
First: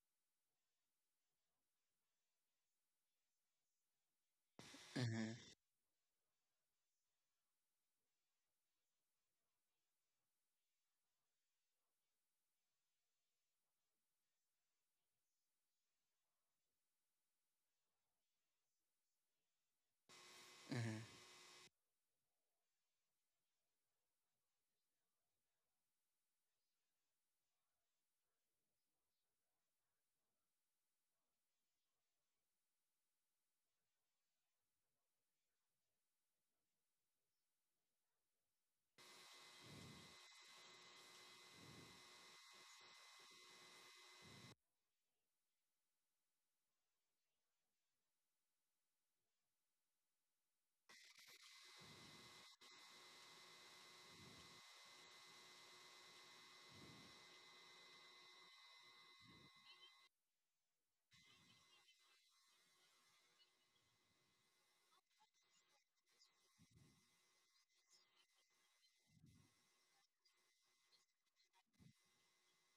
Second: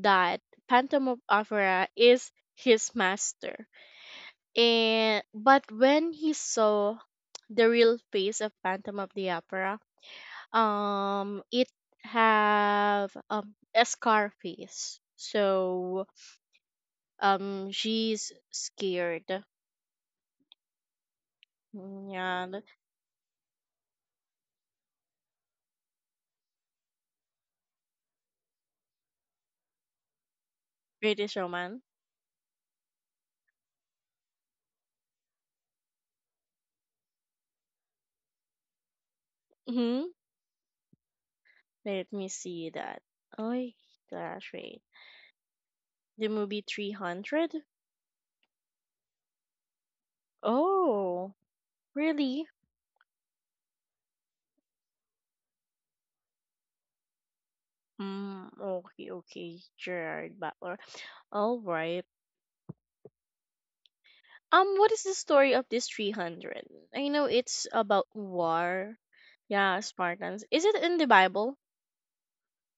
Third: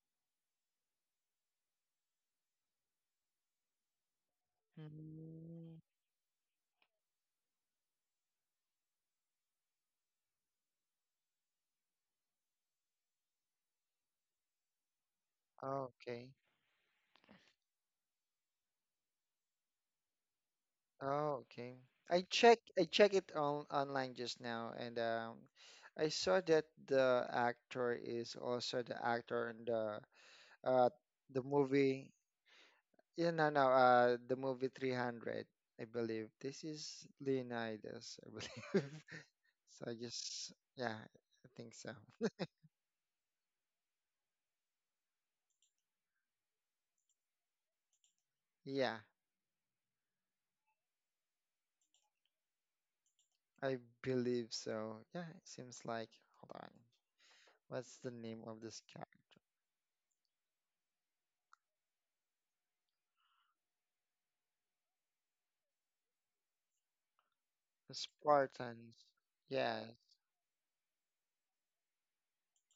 [SPEAKER 1] that Phantom of Opera is his master. And
[SPEAKER 2] Hmm.
[SPEAKER 1] but
[SPEAKER 3] Mm-hmm.
[SPEAKER 1] when he saw the real face of Phantom of the Opera, um, it have um a scar face. So,
[SPEAKER 3] Okay.
[SPEAKER 1] um, she's scared.
[SPEAKER 3] Oh, okay.
[SPEAKER 1] Mm.
[SPEAKER 3] I
[SPEAKER 1] Yeah,
[SPEAKER 3] check
[SPEAKER 1] the
[SPEAKER 3] I check it on online just now, and um, I saw that the actor is also the actor in the uh
[SPEAKER 1] British
[SPEAKER 3] the
[SPEAKER 1] Roman.
[SPEAKER 3] movie. Yeah, no, no. Uh, the movie three hundred, I believe. This is Leonidas, I believe. So I
[SPEAKER 1] Hmm.
[SPEAKER 3] just, yeah, I think so.
[SPEAKER 1] Let me see that. Oh gosh, wait. The movie Three Hundred.
[SPEAKER 3] Yeah,
[SPEAKER 1] Oh, really?
[SPEAKER 3] I believe so. Yeah, it seems like. Hold on. What's the name
[SPEAKER 1] Mm,
[SPEAKER 3] of this
[SPEAKER 1] okay,
[SPEAKER 3] character?
[SPEAKER 1] okay, Gerard Butler. All right. Um, what is the story of this three hundred? I know it's about
[SPEAKER 3] Spartans.
[SPEAKER 1] war. Yeah,
[SPEAKER 3] Yeah,
[SPEAKER 1] Spartans. Is it in the Bible?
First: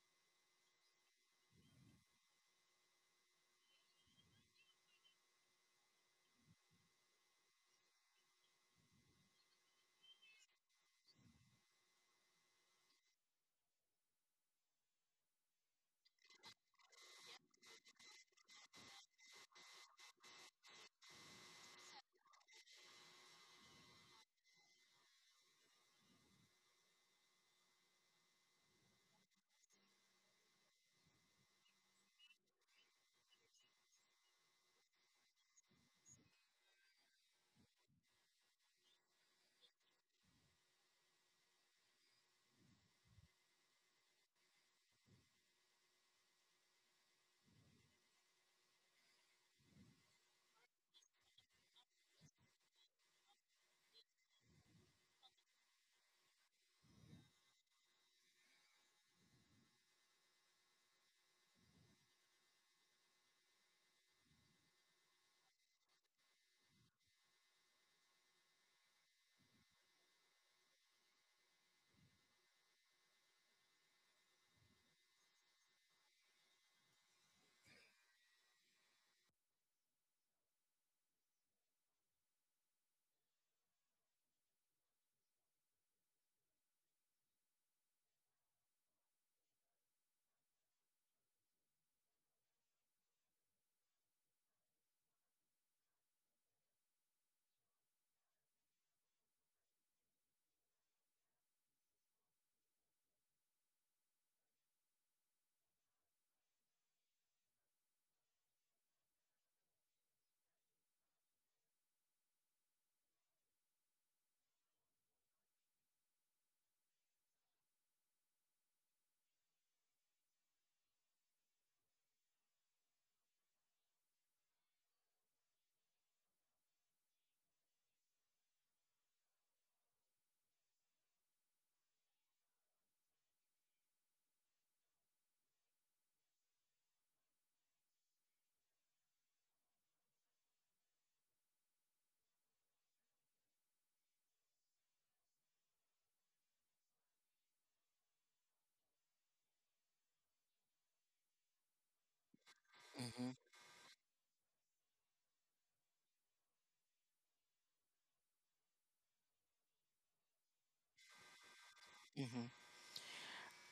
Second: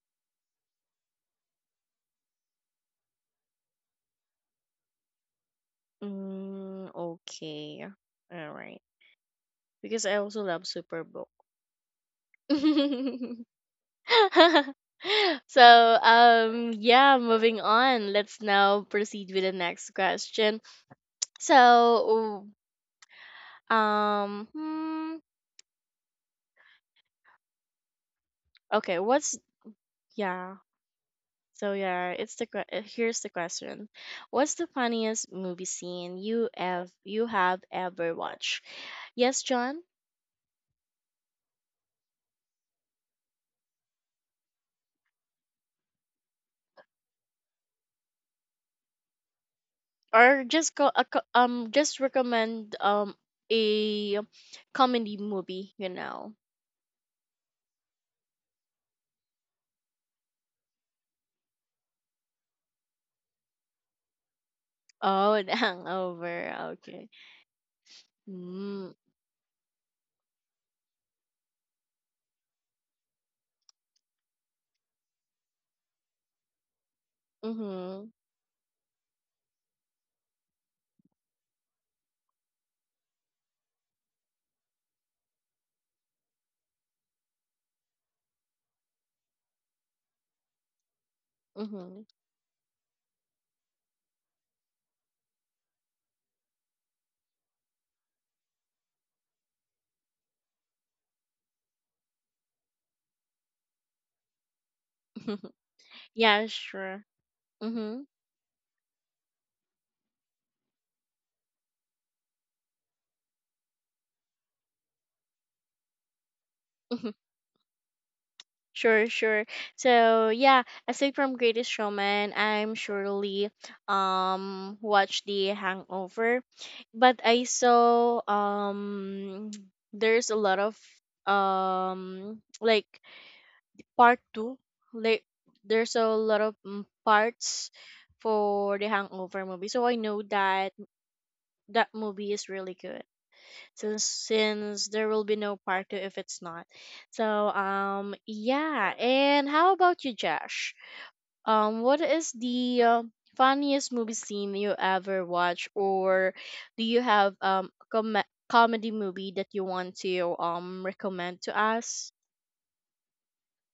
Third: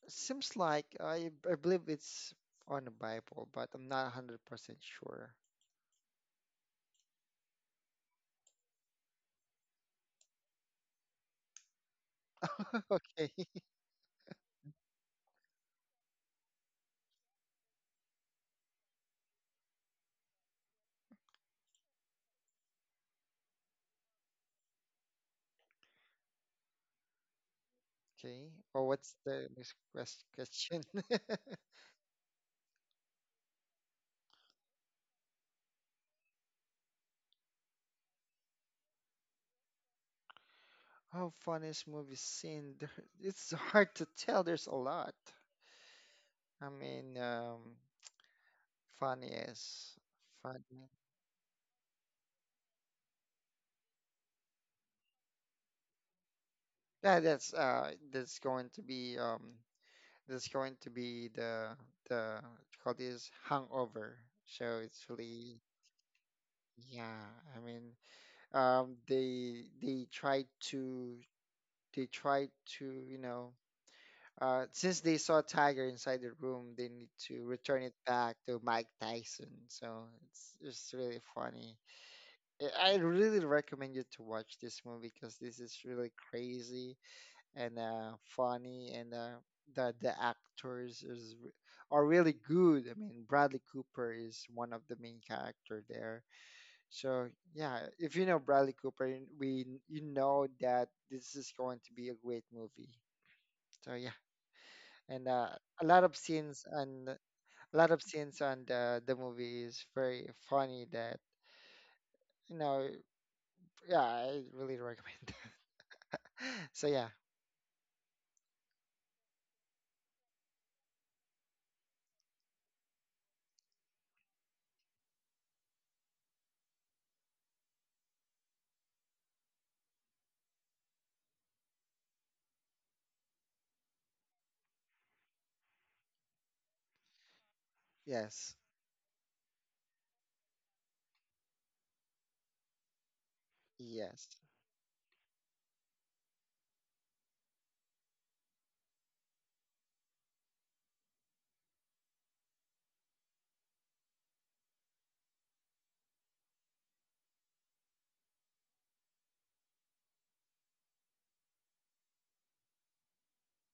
[SPEAKER 3] seems like I, I believe it's on the Bible, but I'm not one hundred percent sure.
[SPEAKER 1] Mm, okay. All right. Because I also love Superbook.
[SPEAKER 3] Okay.
[SPEAKER 1] So, um, yeah, moving on. Let's now proceed with the next question. So, um, hmm,
[SPEAKER 3] Okay. Well,
[SPEAKER 1] okay,
[SPEAKER 3] what's
[SPEAKER 1] what's,
[SPEAKER 3] the next quest-
[SPEAKER 1] yeah,
[SPEAKER 3] question?
[SPEAKER 1] so yeah, it's the que- uh, here's the question. What's the funniest movie scene you have you have ever watched? Yes, John.
[SPEAKER 3] How fun is movie scene? There- It's hard to tell. There's a lot. I mean, um, funny is
[SPEAKER 1] Or just go
[SPEAKER 3] funny.
[SPEAKER 1] a co- um just recommend um a comedy movie, you know.
[SPEAKER 3] Yeah, that's uh, that's going to be, um, that's going to be the the what you call this, hangover. So it's
[SPEAKER 1] Oh, the
[SPEAKER 3] really,
[SPEAKER 1] Hangover. Okay.
[SPEAKER 3] yeah. I mean,
[SPEAKER 1] Mm,
[SPEAKER 3] um, they they tried to they tried to you know, uh, since they saw Tiger inside the room, they need to return it
[SPEAKER 1] mhm.
[SPEAKER 3] back to Mike Tyson. So it's it's really funny. I I really recommend you to watch this movie, because this is really crazy and uh, funny, and uh, the the actors is re- are
[SPEAKER 1] Mhm.
[SPEAKER 3] really good. I mean, Bradley Cooper is one of the main character there, so yeah, if you know Bradley Cooper, you- we you know that this is going to be a great movie. So yeah, and uh, a lot of
[SPEAKER 1] yeah,
[SPEAKER 3] scenes
[SPEAKER 1] sure.
[SPEAKER 3] and a lot of
[SPEAKER 1] Mhm.
[SPEAKER 3] scenes on the the movie is very funny. That, you know, yeah, I really recommend. So yeah.
[SPEAKER 1] Sure, sure. So yeah, aside from Greatest Showman, I'm surely um watched The Hangover. But I saw, um there's a lot of, um like, part two, like, there's a lot of, mm, parts
[SPEAKER 3] Yes,
[SPEAKER 1] for The Hangover movie, so I know that that movie is really good, since
[SPEAKER 3] yes.
[SPEAKER 1] since there will be no part two if it's not. So, um yeah, and how about you, Josh? Um, what is the, uh,
[SPEAKER 2] Hmm.
[SPEAKER 1] funniest movie scene you ever watched, or do you have um com- comedy movie that you want to um recommend to us?
[SPEAKER 2] Hmm.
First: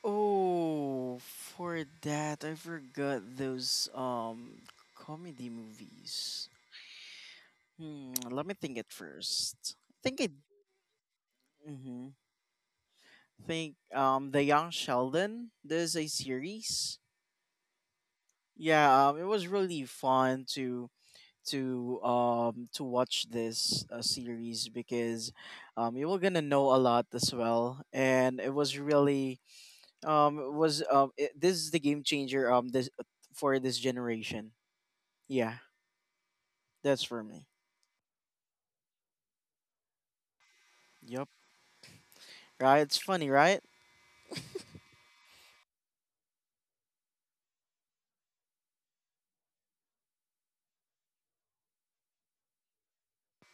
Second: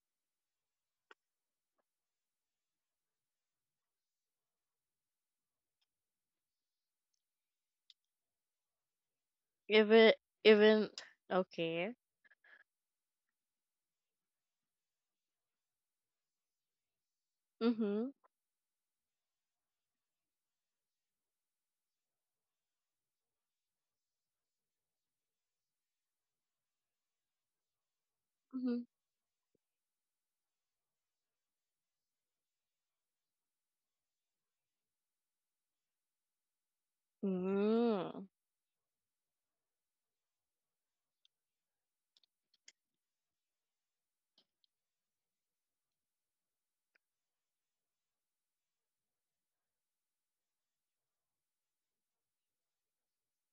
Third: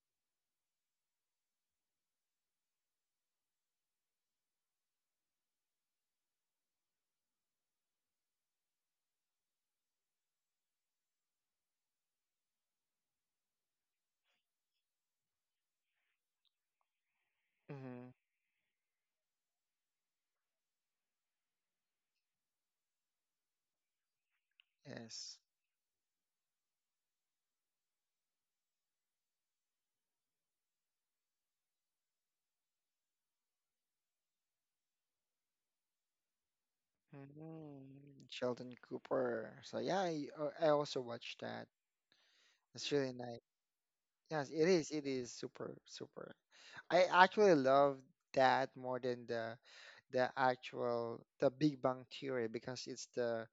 [SPEAKER 2] Oh, for that, I forgot those um comedy movies. Hmm, let me think it first.
[SPEAKER 1] If
[SPEAKER 2] I
[SPEAKER 1] it
[SPEAKER 2] think I
[SPEAKER 1] even, okay.
[SPEAKER 2] mhm. think um The Young Sheldon. There's a series.
[SPEAKER 3] Hmm.
[SPEAKER 1] Mhm.
[SPEAKER 2] Yeah, um, it was really fun to to um to watch this uh, series because
[SPEAKER 3] Yes.
[SPEAKER 2] um you were gonna know a lot as well, and it was
[SPEAKER 1] Mhm.
[SPEAKER 2] really um it was um it, this is the game changer, um this for this generation. Yeah, that's for me.
[SPEAKER 3] Mm,
[SPEAKER 1] Mm.
[SPEAKER 3] Sheldon Cooper. So yeah, I, uh, I also
[SPEAKER 2] Yep.
[SPEAKER 3] watched that.
[SPEAKER 2] Right?
[SPEAKER 3] It's
[SPEAKER 2] It's
[SPEAKER 3] really
[SPEAKER 2] funny,
[SPEAKER 3] nice.
[SPEAKER 2] right?
[SPEAKER 3] Yes, it is. It is super, super. I actually love that more than the the actual the Big Bang Theory, because it's the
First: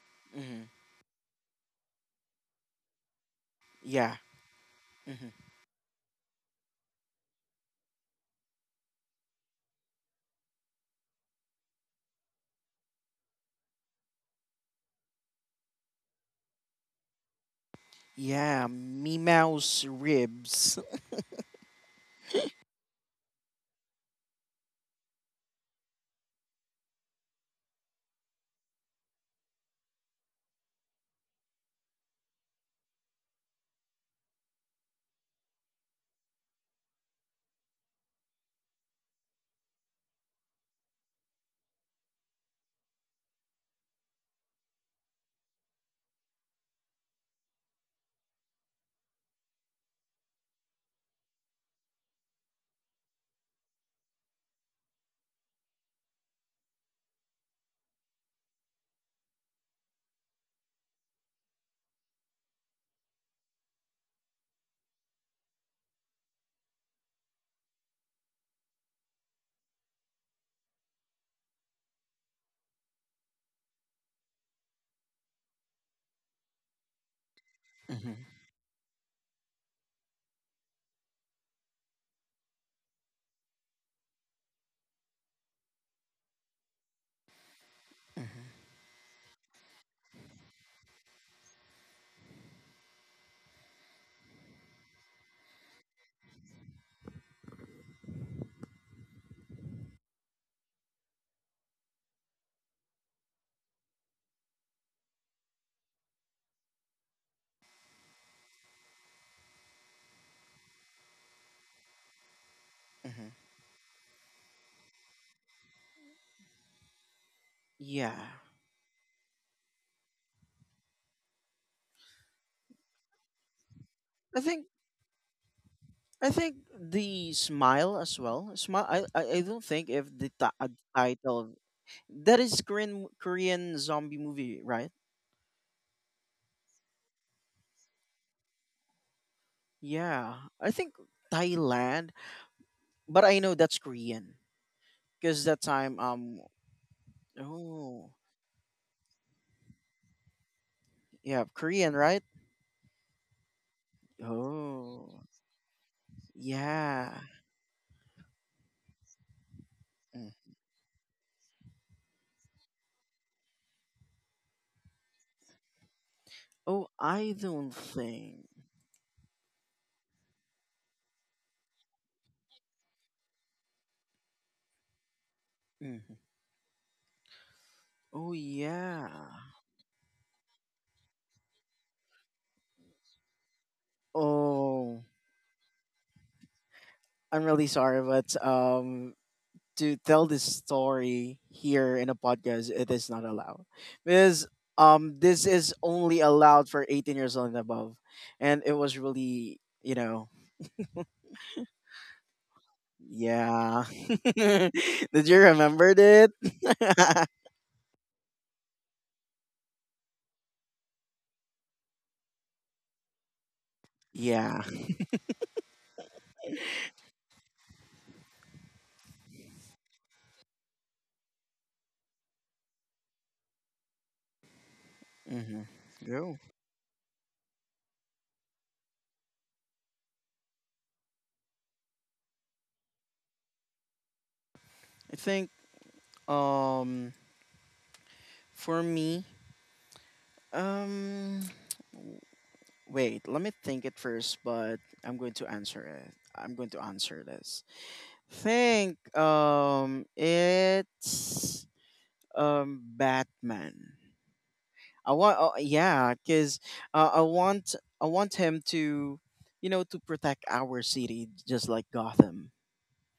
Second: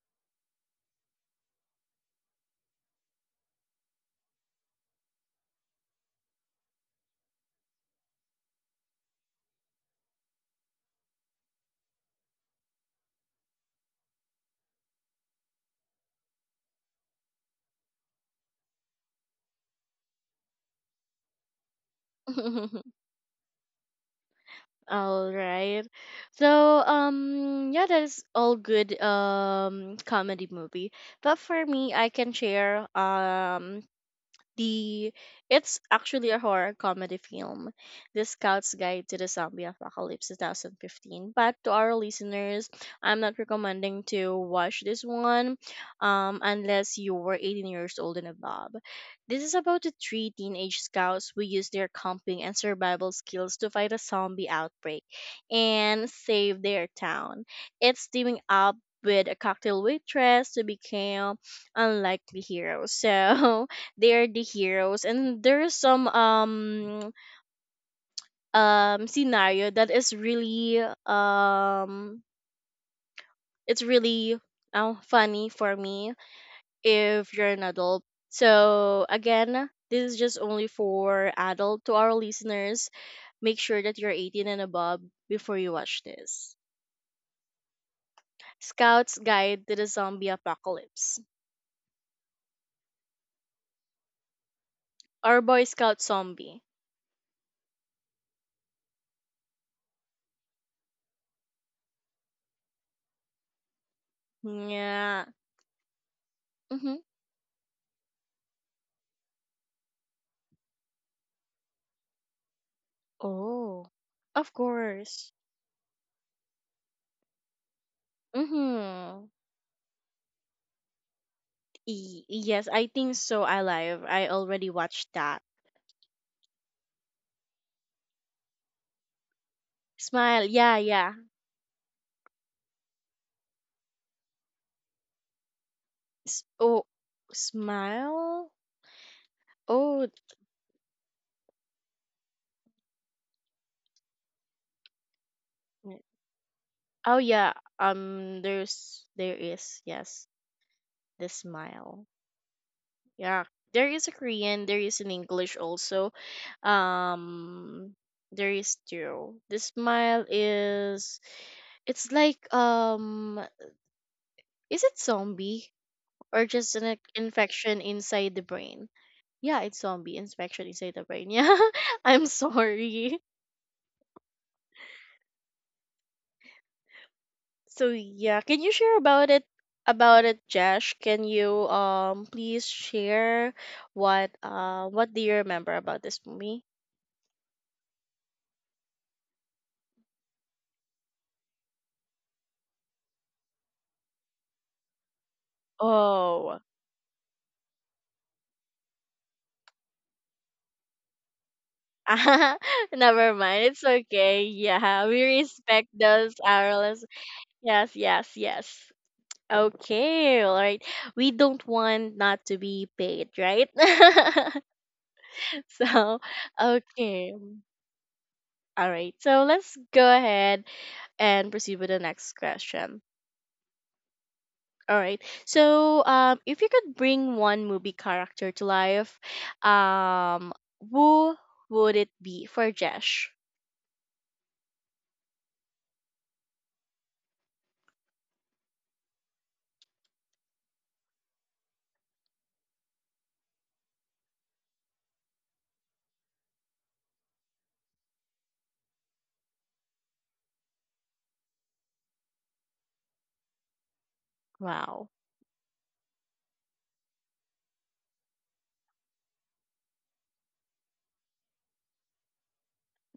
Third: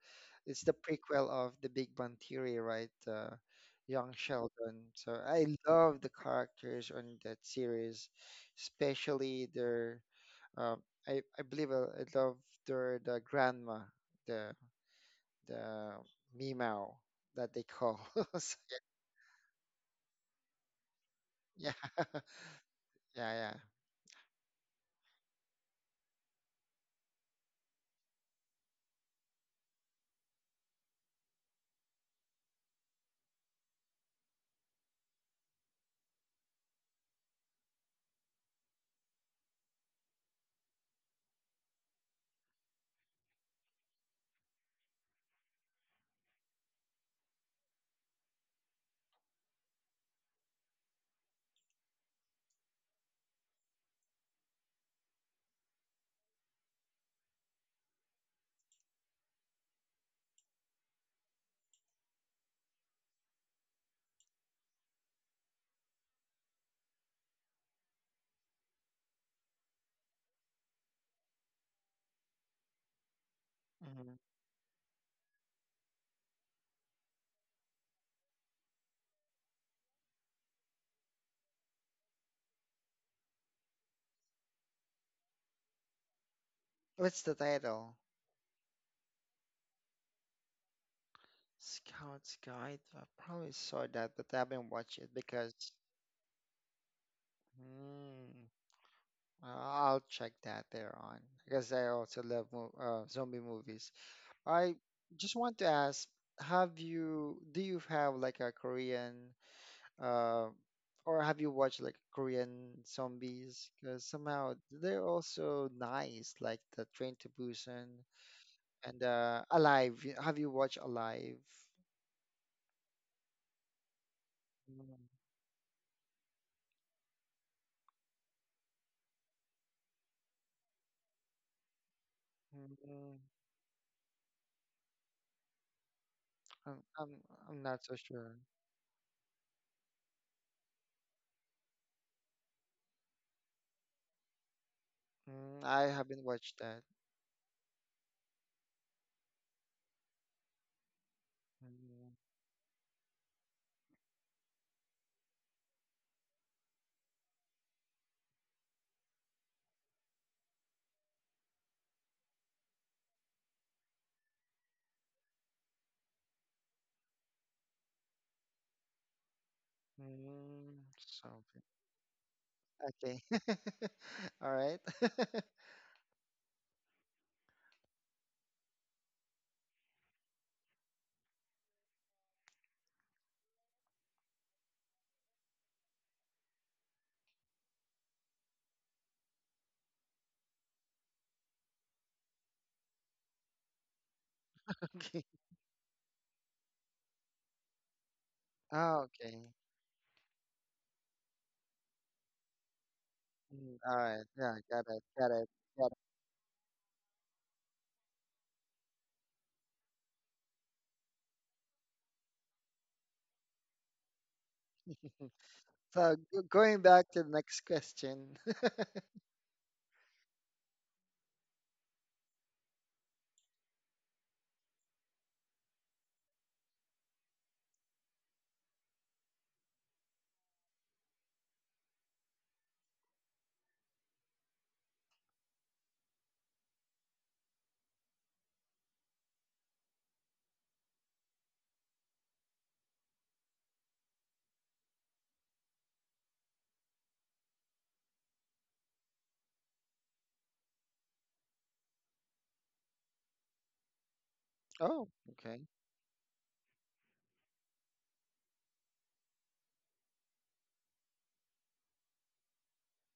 [SPEAKER 3] it's
[SPEAKER 2] Hmm.
[SPEAKER 3] the prequel of the Big Bang Theory, right? Uh, young
[SPEAKER 2] Yeah.
[SPEAKER 3] Sheldon. So
[SPEAKER 2] Hmm.
[SPEAKER 3] I love the characters on that series, especially their. Um, I I believe I, I love their, the grandma, the the Meow that they call. So,
[SPEAKER 2] Yeah, me mouse ribs.
[SPEAKER 3] yeah, yeah, yeah.
[SPEAKER 1] All right. So, um, yeah, that is all good um comedy movie. But for me, I can share, um the it's actually a horror comedy film, The Scout's Guide to the Zombie Apocalypse two thousand fifteen. But to our listeners, I'm not recommending to watch this one, um, unless you were eighteen years old and above. This is about the three teenage scouts who use their camping and survival skills to fight a zombie outbreak and save their town. It's teaming up with a cocktail waitress to become unlikely heroes. So they're the heroes and there's some um um scenario that is really, um it's
[SPEAKER 3] Mhm.
[SPEAKER 1] really uh, funny for me if you're an adult.
[SPEAKER 2] Hmm.
[SPEAKER 1] So again, this is just only for adult. To our listeners, make sure that you're eighteen and above before you watch this.
[SPEAKER 3] What's the title?
[SPEAKER 2] Hmm.
[SPEAKER 1] Scout's Guide to the Zombie Apocalypse.
[SPEAKER 3] Scout's Guide. I probably saw that, but I haven't watched it
[SPEAKER 1] Or
[SPEAKER 3] because
[SPEAKER 1] Boy Scout Zombie.
[SPEAKER 3] mm, I- I'll check that there on, because I also love mo uh, zombie movies. I
[SPEAKER 1] Yeah.
[SPEAKER 3] just want to ask, have
[SPEAKER 1] Mm-hmm.
[SPEAKER 3] you do you have like a Korean, uh, or have you watched like Korean
[SPEAKER 2] Hmm.
[SPEAKER 3] zombies?
[SPEAKER 1] Oh,
[SPEAKER 3] Because
[SPEAKER 1] of
[SPEAKER 3] somehow they're
[SPEAKER 1] course.
[SPEAKER 3] also nice, like the Train to Busan
[SPEAKER 2] Yeah.
[SPEAKER 3] and
[SPEAKER 1] Mm-hmm.
[SPEAKER 3] uh, Alive. Have you watched Alive?
[SPEAKER 1] Y- yes, I think so. Alive, I
[SPEAKER 2] I think
[SPEAKER 1] already
[SPEAKER 3] Mm,
[SPEAKER 1] watched that.
[SPEAKER 2] I think the smile as well. Smile. I I, I don't think if the
[SPEAKER 1] Smile.
[SPEAKER 2] ti- uh,
[SPEAKER 1] Yeah, yeah.
[SPEAKER 2] title, that is Korean,
[SPEAKER 3] mm.
[SPEAKER 2] Korean zombie movie, right?
[SPEAKER 1] S- oh,
[SPEAKER 3] I'm I'm I'm not so sure.
[SPEAKER 1] smile. Oh.
[SPEAKER 2] Yeah. I think Thailand, but I know that's Korean because that
[SPEAKER 3] Mm, I
[SPEAKER 2] time
[SPEAKER 1] th-
[SPEAKER 3] haven't
[SPEAKER 2] um
[SPEAKER 3] watched that.
[SPEAKER 1] oh, yeah.
[SPEAKER 2] oh
[SPEAKER 1] Um, there's there is, yes, the
[SPEAKER 2] yeah, Korean,
[SPEAKER 1] smile.
[SPEAKER 3] Mm,
[SPEAKER 2] right.
[SPEAKER 1] Yeah, there is a Korean. There is
[SPEAKER 2] Oh
[SPEAKER 1] an English also.
[SPEAKER 2] yeah.
[SPEAKER 1] Um, there is two. The smile
[SPEAKER 2] Mm.
[SPEAKER 1] is. It's like, um, is it zombie or just an,
[SPEAKER 2] Oh,
[SPEAKER 1] like,
[SPEAKER 2] I don't
[SPEAKER 1] infection inside the
[SPEAKER 2] think.
[SPEAKER 1] brain? Yeah, it's zombie inspection
[SPEAKER 3] mm,
[SPEAKER 1] inside the brain. Yeah,
[SPEAKER 3] something.
[SPEAKER 1] I'm sorry.
[SPEAKER 3] Okay. All right.
[SPEAKER 2] Mhm.
[SPEAKER 1] So
[SPEAKER 2] Oh,
[SPEAKER 1] yeah, can you share
[SPEAKER 2] yeah.
[SPEAKER 1] about it, about it, Josh? Can you um please share what uh
[SPEAKER 2] Oh,
[SPEAKER 1] what do you remember about this movie?
[SPEAKER 2] I'm really sorry, but um, to tell this story here in a podcast, it is not allowed because um,
[SPEAKER 3] Okay.
[SPEAKER 2] this is only
[SPEAKER 1] Oh,
[SPEAKER 2] allowed for eighteen years old and above, and it was
[SPEAKER 3] Oh, okay.
[SPEAKER 2] really, you know,
[SPEAKER 1] never mind.
[SPEAKER 3] Mm,
[SPEAKER 1] It's
[SPEAKER 2] yeah.
[SPEAKER 3] all right.
[SPEAKER 1] okay.
[SPEAKER 3] Yeah, got it.
[SPEAKER 1] Yeah, we
[SPEAKER 2] Did
[SPEAKER 3] Got
[SPEAKER 2] you
[SPEAKER 3] it.
[SPEAKER 1] respect
[SPEAKER 2] remember
[SPEAKER 3] Got
[SPEAKER 2] it?
[SPEAKER 1] those hourless. Yes, yes, yes. Okay, all right. We don't want not to be paid, right?
[SPEAKER 2] Yeah.
[SPEAKER 3] it. So
[SPEAKER 1] So,
[SPEAKER 3] g- going back to the
[SPEAKER 1] okay.
[SPEAKER 3] next question.
[SPEAKER 1] All right, so let's go ahead and proceed with the next question. All right,
[SPEAKER 2] Mm-hmm.
[SPEAKER 1] so,
[SPEAKER 2] Go.
[SPEAKER 1] um, if you could bring one movie character to life, um, who would it be for Jesh?
[SPEAKER 2] I think um, for me, um. Wait, let me think it first, but I'm going to answer it. I'm going to answer this. Think um it's um Batman.
[SPEAKER 3] Oh,
[SPEAKER 1] Wow.
[SPEAKER 2] I want, oh,
[SPEAKER 3] okay.
[SPEAKER 2] yeah, cuz uh, I want I want him to, you know, to protect our city just like Gotham.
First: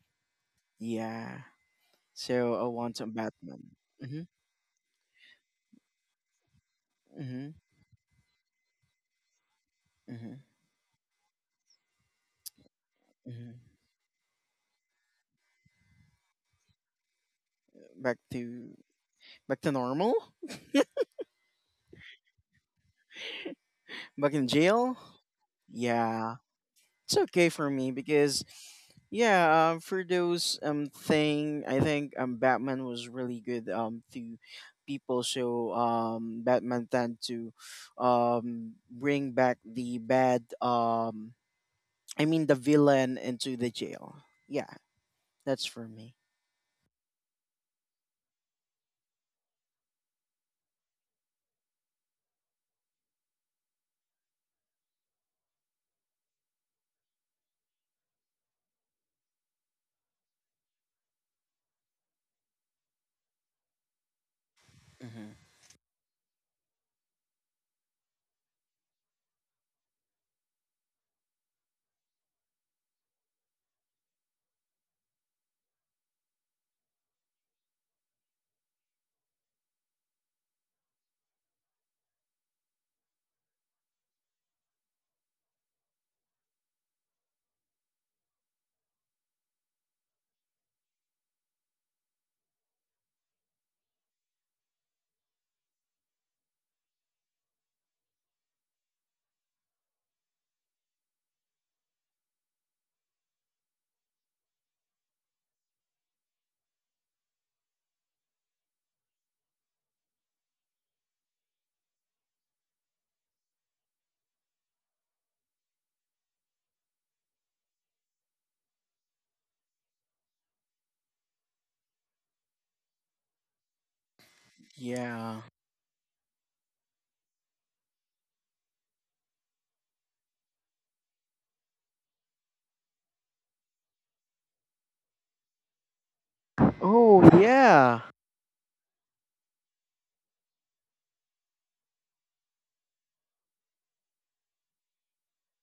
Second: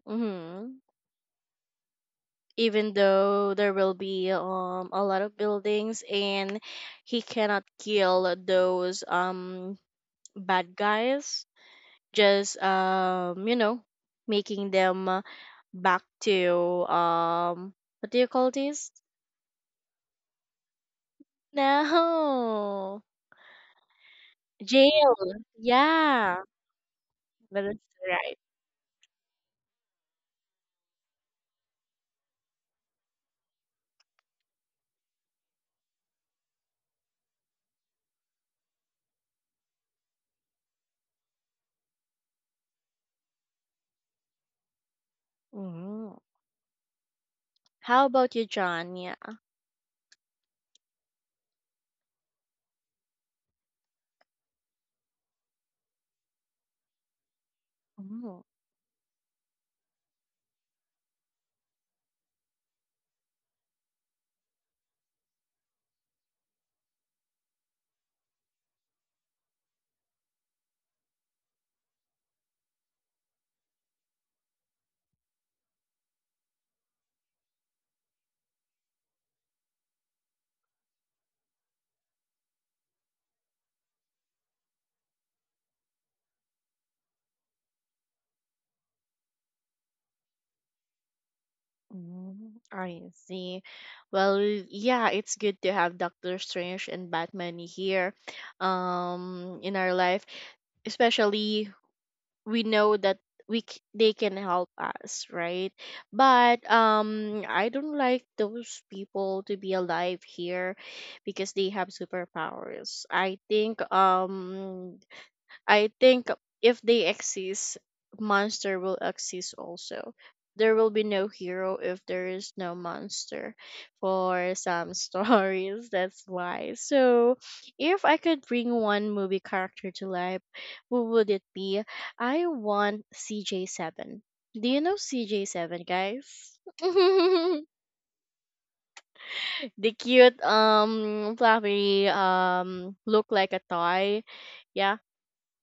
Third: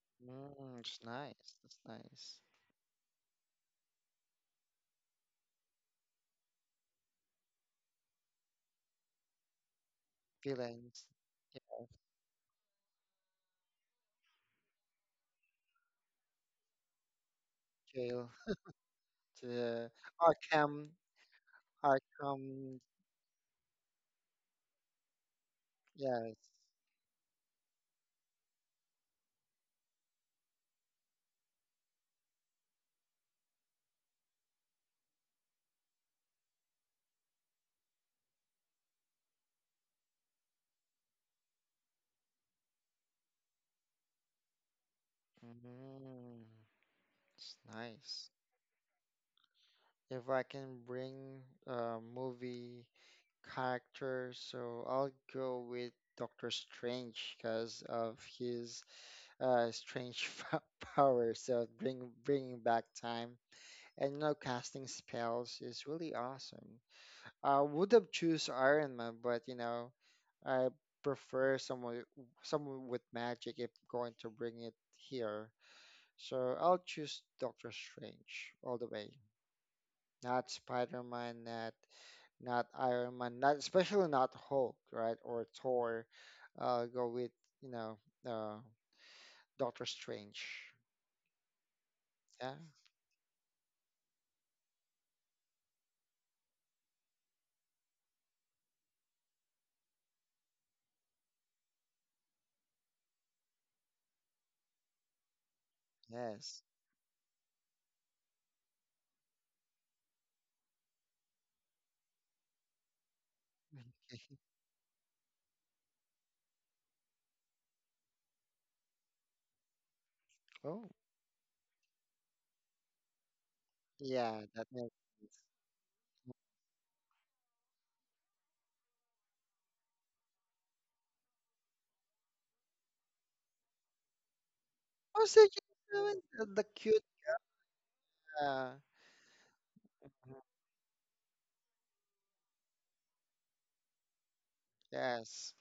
[SPEAKER 1] Mm-hmm.
[SPEAKER 3] Mm, it's
[SPEAKER 2] Yeah.
[SPEAKER 3] nice. That's nice.
[SPEAKER 2] So I
[SPEAKER 1] Even
[SPEAKER 2] want a
[SPEAKER 1] though
[SPEAKER 2] Batman.
[SPEAKER 1] there will
[SPEAKER 2] Mhm.
[SPEAKER 1] be um a lot of buildings and he
[SPEAKER 2] Mhm.
[SPEAKER 1] cannot kill those um
[SPEAKER 2] Mhm.
[SPEAKER 1] bad
[SPEAKER 3] Feelings.
[SPEAKER 1] guys,
[SPEAKER 3] Yeah,
[SPEAKER 1] just um you
[SPEAKER 2] Mhm.
[SPEAKER 1] know making them uh, back to um what do
[SPEAKER 2] Back
[SPEAKER 1] you
[SPEAKER 3] jail.
[SPEAKER 1] call
[SPEAKER 2] to
[SPEAKER 1] this?
[SPEAKER 2] back to
[SPEAKER 3] The
[SPEAKER 2] normal?
[SPEAKER 3] Arkham. Arkham.
[SPEAKER 1] No.
[SPEAKER 2] Back in jail?
[SPEAKER 1] Jail.
[SPEAKER 2] Yeah.
[SPEAKER 3] Yes.
[SPEAKER 1] Yeah.
[SPEAKER 2] It's okay
[SPEAKER 1] But
[SPEAKER 2] for
[SPEAKER 1] that's
[SPEAKER 2] me
[SPEAKER 1] right.
[SPEAKER 2] because yeah, um, for those um thing, I think um Batman was really good um to people. So um Batman tend to um bring back the bad, um I mean the villain, into the jail. Yeah, that's for me.
[SPEAKER 1] Mhm.
[SPEAKER 3] Mm, it's
[SPEAKER 1] How
[SPEAKER 3] nice.
[SPEAKER 1] about you, John? Yeah.
[SPEAKER 3] If I can bring a movie character, so I'll go with Doctor Strange because of
[SPEAKER 1] Mhm.
[SPEAKER 3] his uh, strange fa- power. So bring bringing back time and you know casting
[SPEAKER 2] Hmm.
[SPEAKER 3] spells is really awesome. I would have choose Iron Man, but you know I prefer someone someone with magic if going to bring it here. So I'll choose Doctor Strange all the way. Not Spider-Man, not not Iron Man, not especially not Hulk, right? Or Thor. Uh, go with, you know, uh, Doctor Strange. Yeah.
[SPEAKER 1] Mhm. I see. Well, yeah, it's good to have Doctor Strange and Batman here um in our life, especially we know that we c- they can help us, right? But
[SPEAKER 3] Yes.
[SPEAKER 1] um I don't like those people to be alive here because they have superpowers. i think um I think if they exist, monster will exist also. There will
[SPEAKER 3] Oh,
[SPEAKER 1] be no hero if there is no monster
[SPEAKER 3] yeah,
[SPEAKER 1] for
[SPEAKER 3] that
[SPEAKER 1] some
[SPEAKER 3] makes
[SPEAKER 2] Yeah.
[SPEAKER 3] sense.
[SPEAKER 1] stories. That's why. So, if I could bring one movie character to life, who would it be? I want C J seven. Do you know
[SPEAKER 3] Also, she's
[SPEAKER 1] C J seven,
[SPEAKER 3] doing the
[SPEAKER 1] guys?
[SPEAKER 3] the cute.
[SPEAKER 2] Oh yeah.
[SPEAKER 3] Uh,
[SPEAKER 1] The cute
[SPEAKER 3] Mhm.
[SPEAKER 1] um fluffy um look like a toy. Yeah.
[SPEAKER 3] Yes.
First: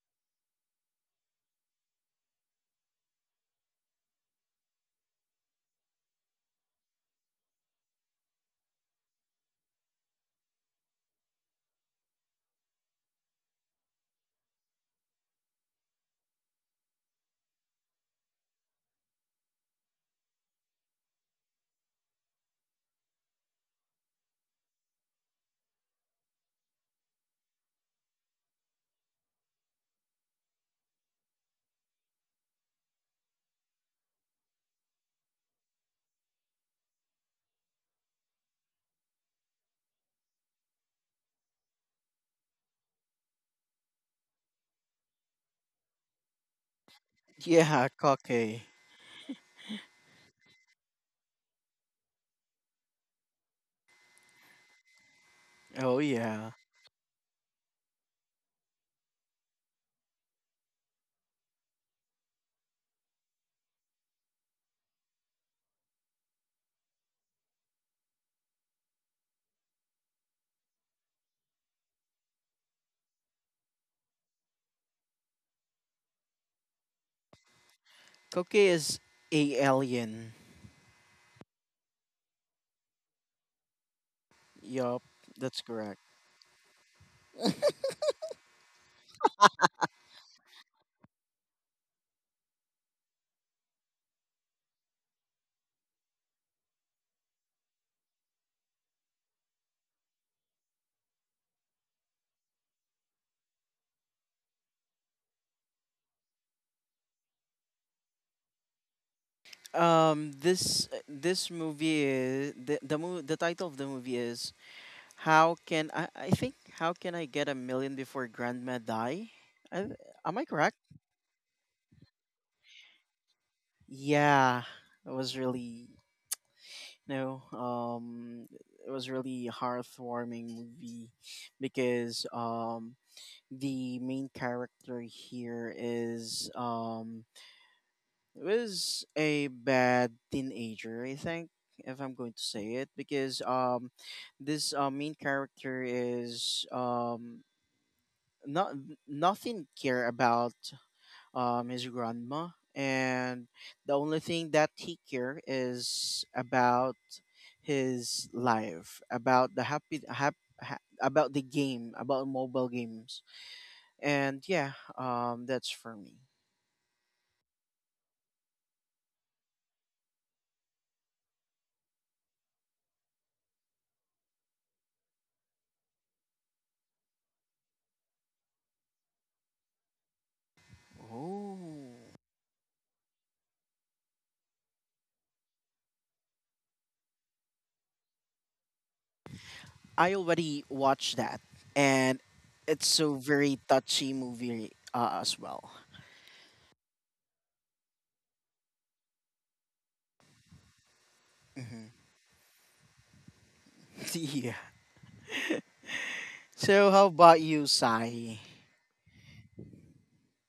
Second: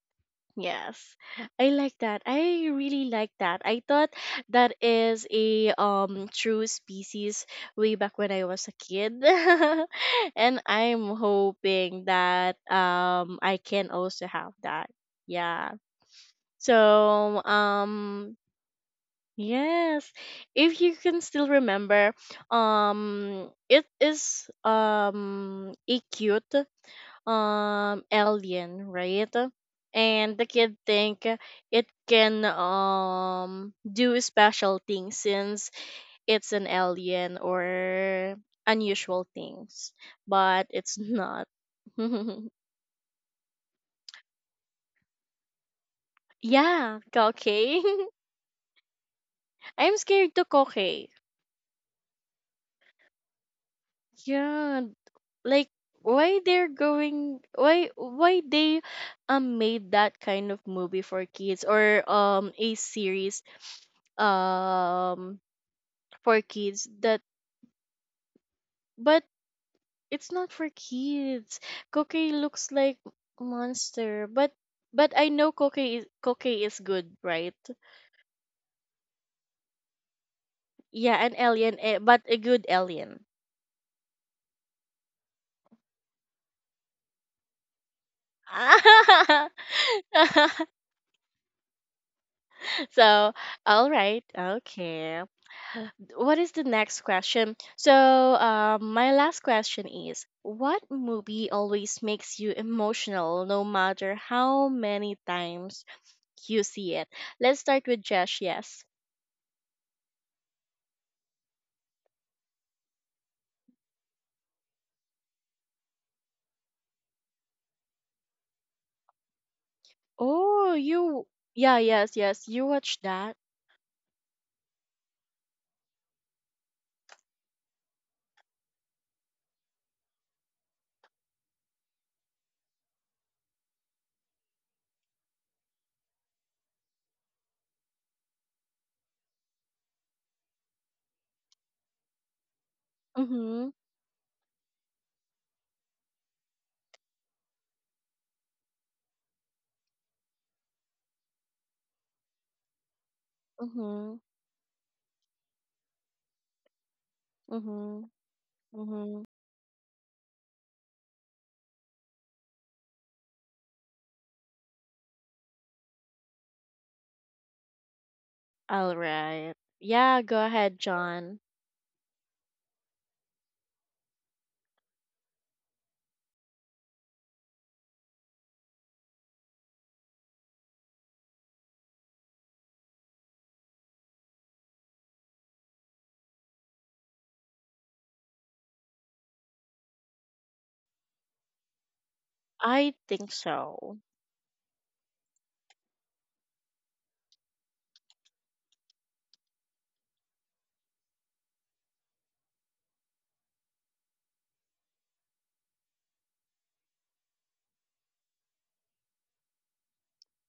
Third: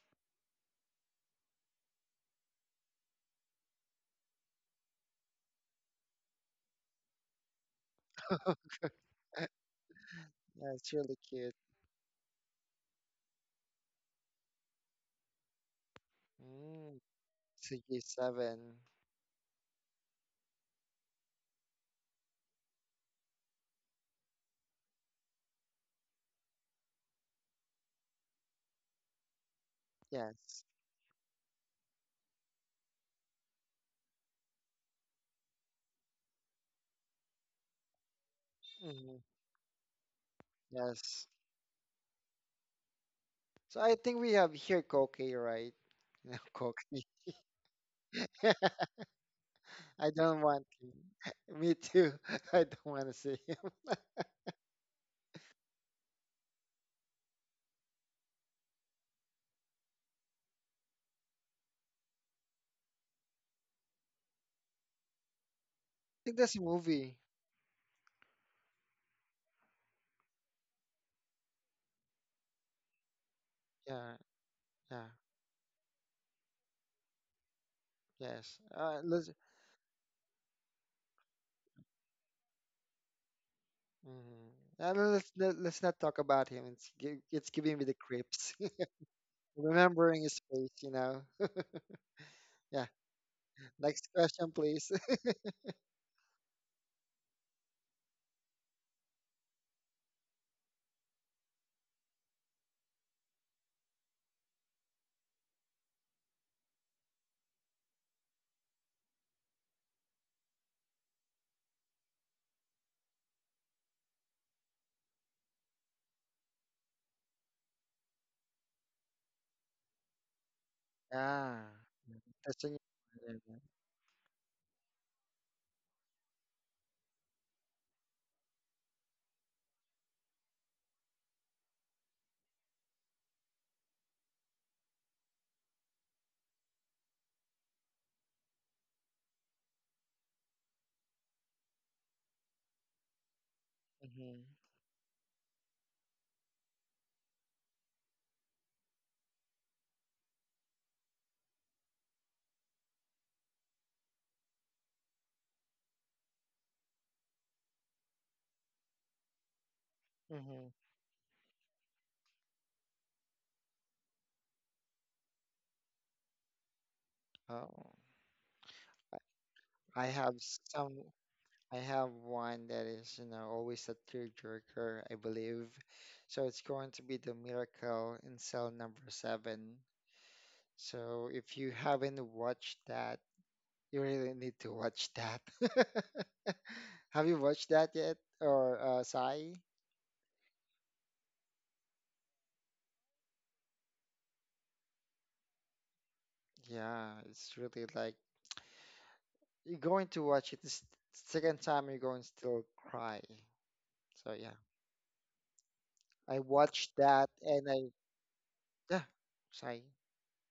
[SPEAKER 1] Yes, I like that. I really like that. I thought that is a um true species way back when I was a kid. And
[SPEAKER 3] Yeah, it's
[SPEAKER 1] I'm
[SPEAKER 3] really cute.
[SPEAKER 1] hoping that um I can also have that. Yeah. So
[SPEAKER 3] Mm,
[SPEAKER 1] um
[SPEAKER 3] C G seven.
[SPEAKER 1] yes, if you can still remember, um it is um a cute um alien, right? And the
[SPEAKER 3] Yes.
[SPEAKER 1] kid think it can um do special things since it's an alien or
[SPEAKER 3] Hmm.
[SPEAKER 1] unusual things, but it's
[SPEAKER 3] Yes.
[SPEAKER 1] not.
[SPEAKER 3] So I think we have here Koki, right? No,
[SPEAKER 1] Yeah,
[SPEAKER 3] Koki.
[SPEAKER 1] okay.
[SPEAKER 2] Yeah, Koke.
[SPEAKER 1] I'm
[SPEAKER 3] I
[SPEAKER 1] scared
[SPEAKER 3] don't
[SPEAKER 1] to
[SPEAKER 3] want him.
[SPEAKER 1] cocaine.
[SPEAKER 3] Me too. I don't want to see him.
[SPEAKER 1] Yeah, like
[SPEAKER 2] Oh
[SPEAKER 1] why
[SPEAKER 2] yeah.
[SPEAKER 1] they're going why why they um made that kind of movie for kids, or um a series um
[SPEAKER 3] I think
[SPEAKER 1] for
[SPEAKER 3] that's a
[SPEAKER 1] kids
[SPEAKER 3] movie.
[SPEAKER 1] that, but it's not for kids. Cookie looks like
[SPEAKER 3] Yeah,
[SPEAKER 1] monster, but
[SPEAKER 3] yeah,
[SPEAKER 1] but I know cookie is cookie is good, right?
[SPEAKER 2] Koke
[SPEAKER 3] yes. Uh,
[SPEAKER 2] is
[SPEAKER 3] let's,
[SPEAKER 2] a alien.
[SPEAKER 1] Yeah, an alien, eh, but a good alien.
[SPEAKER 3] mm, uh,
[SPEAKER 2] Yup,
[SPEAKER 3] let's let,
[SPEAKER 2] that's
[SPEAKER 3] let's not
[SPEAKER 2] correct.
[SPEAKER 3] talk about him. It's gi- it's giving me the creeps. Remembering his face, you know. Yeah.
[SPEAKER 1] So, all
[SPEAKER 3] Next
[SPEAKER 1] right,
[SPEAKER 3] question, please.
[SPEAKER 1] okay. What is the next question? So, um, my last question is, what movie always makes you emotional, no matter how many times you see it? Let's start with Josh. Yes.
[SPEAKER 2] Um, this this movie is the the mo- the title of the movie is How Can I I think, How Can I Get a Million Before Grandma Die? I, am I
[SPEAKER 1] Oh,
[SPEAKER 2] correct?
[SPEAKER 1] you.
[SPEAKER 3] Yeah.
[SPEAKER 1] Yeah. Yes. Yes. You
[SPEAKER 3] That's a new.
[SPEAKER 1] watched that.
[SPEAKER 2] Yeah, it was really no. Um, it was really heartwarming movie because um the main character here is um it was a bad teenager, I think, if I'm going to say it, because
[SPEAKER 1] Mhm.
[SPEAKER 2] um,
[SPEAKER 3] Hmm.
[SPEAKER 2] this uh, main character is um not nothing care about um his grandma, and the
[SPEAKER 1] Mhm.
[SPEAKER 2] only thing that he care is about
[SPEAKER 1] Mhm.
[SPEAKER 2] his life,
[SPEAKER 1] Mhm.
[SPEAKER 2] about the happy hap,
[SPEAKER 3] Hmm.
[SPEAKER 2] ha, about the game, about mobile games, and yeah, um, that's for me.
[SPEAKER 3] Oh,
[SPEAKER 1] All right.
[SPEAKER 3] I
[SPEAKER 1] Yeah.
[SPEAKER 3] have
[SPEAKER 1] Go ahead,
[SPEAKER 3] some.
[SPEAKER 1] John.
[SPEAKER 3] I have one that is, you know, always a tearjerker, I believe. So it's going to be the Miracle in Cell Number Seven. So if you
[SPEAKER 2] Oh.
[SPEAKER 3] haven't watched that, you really need to watch that. Have you watched that yet, or uh, Sai?
[SPEAKER 2] I already watched that, and it's
[SPEAKER 1] I
[SPEAKER 2] so
[SPEAKER 1] think
[SPEAKER 2] very
[SPEAKER 1] so.
[SPEAKER 2] touchy movie uh, as well.
[SPEAKER 3] Yeah, it's really like you're going to watch it the s- second time,
[SPEAKER 2] Hmm.
[SPEAKER 3] you're going to still cry. So
[SPEAKER 2] Yeah.
[SPEAKER 3] yeah, I watched
[SPEAKER 2] So how
[SPEAKER 3] that
[SPEAKER 2] about you,
[SPEAKER 3] and I,
[SPEAKER 2] Sai?
[SPEAKER 3] yeah, Sai.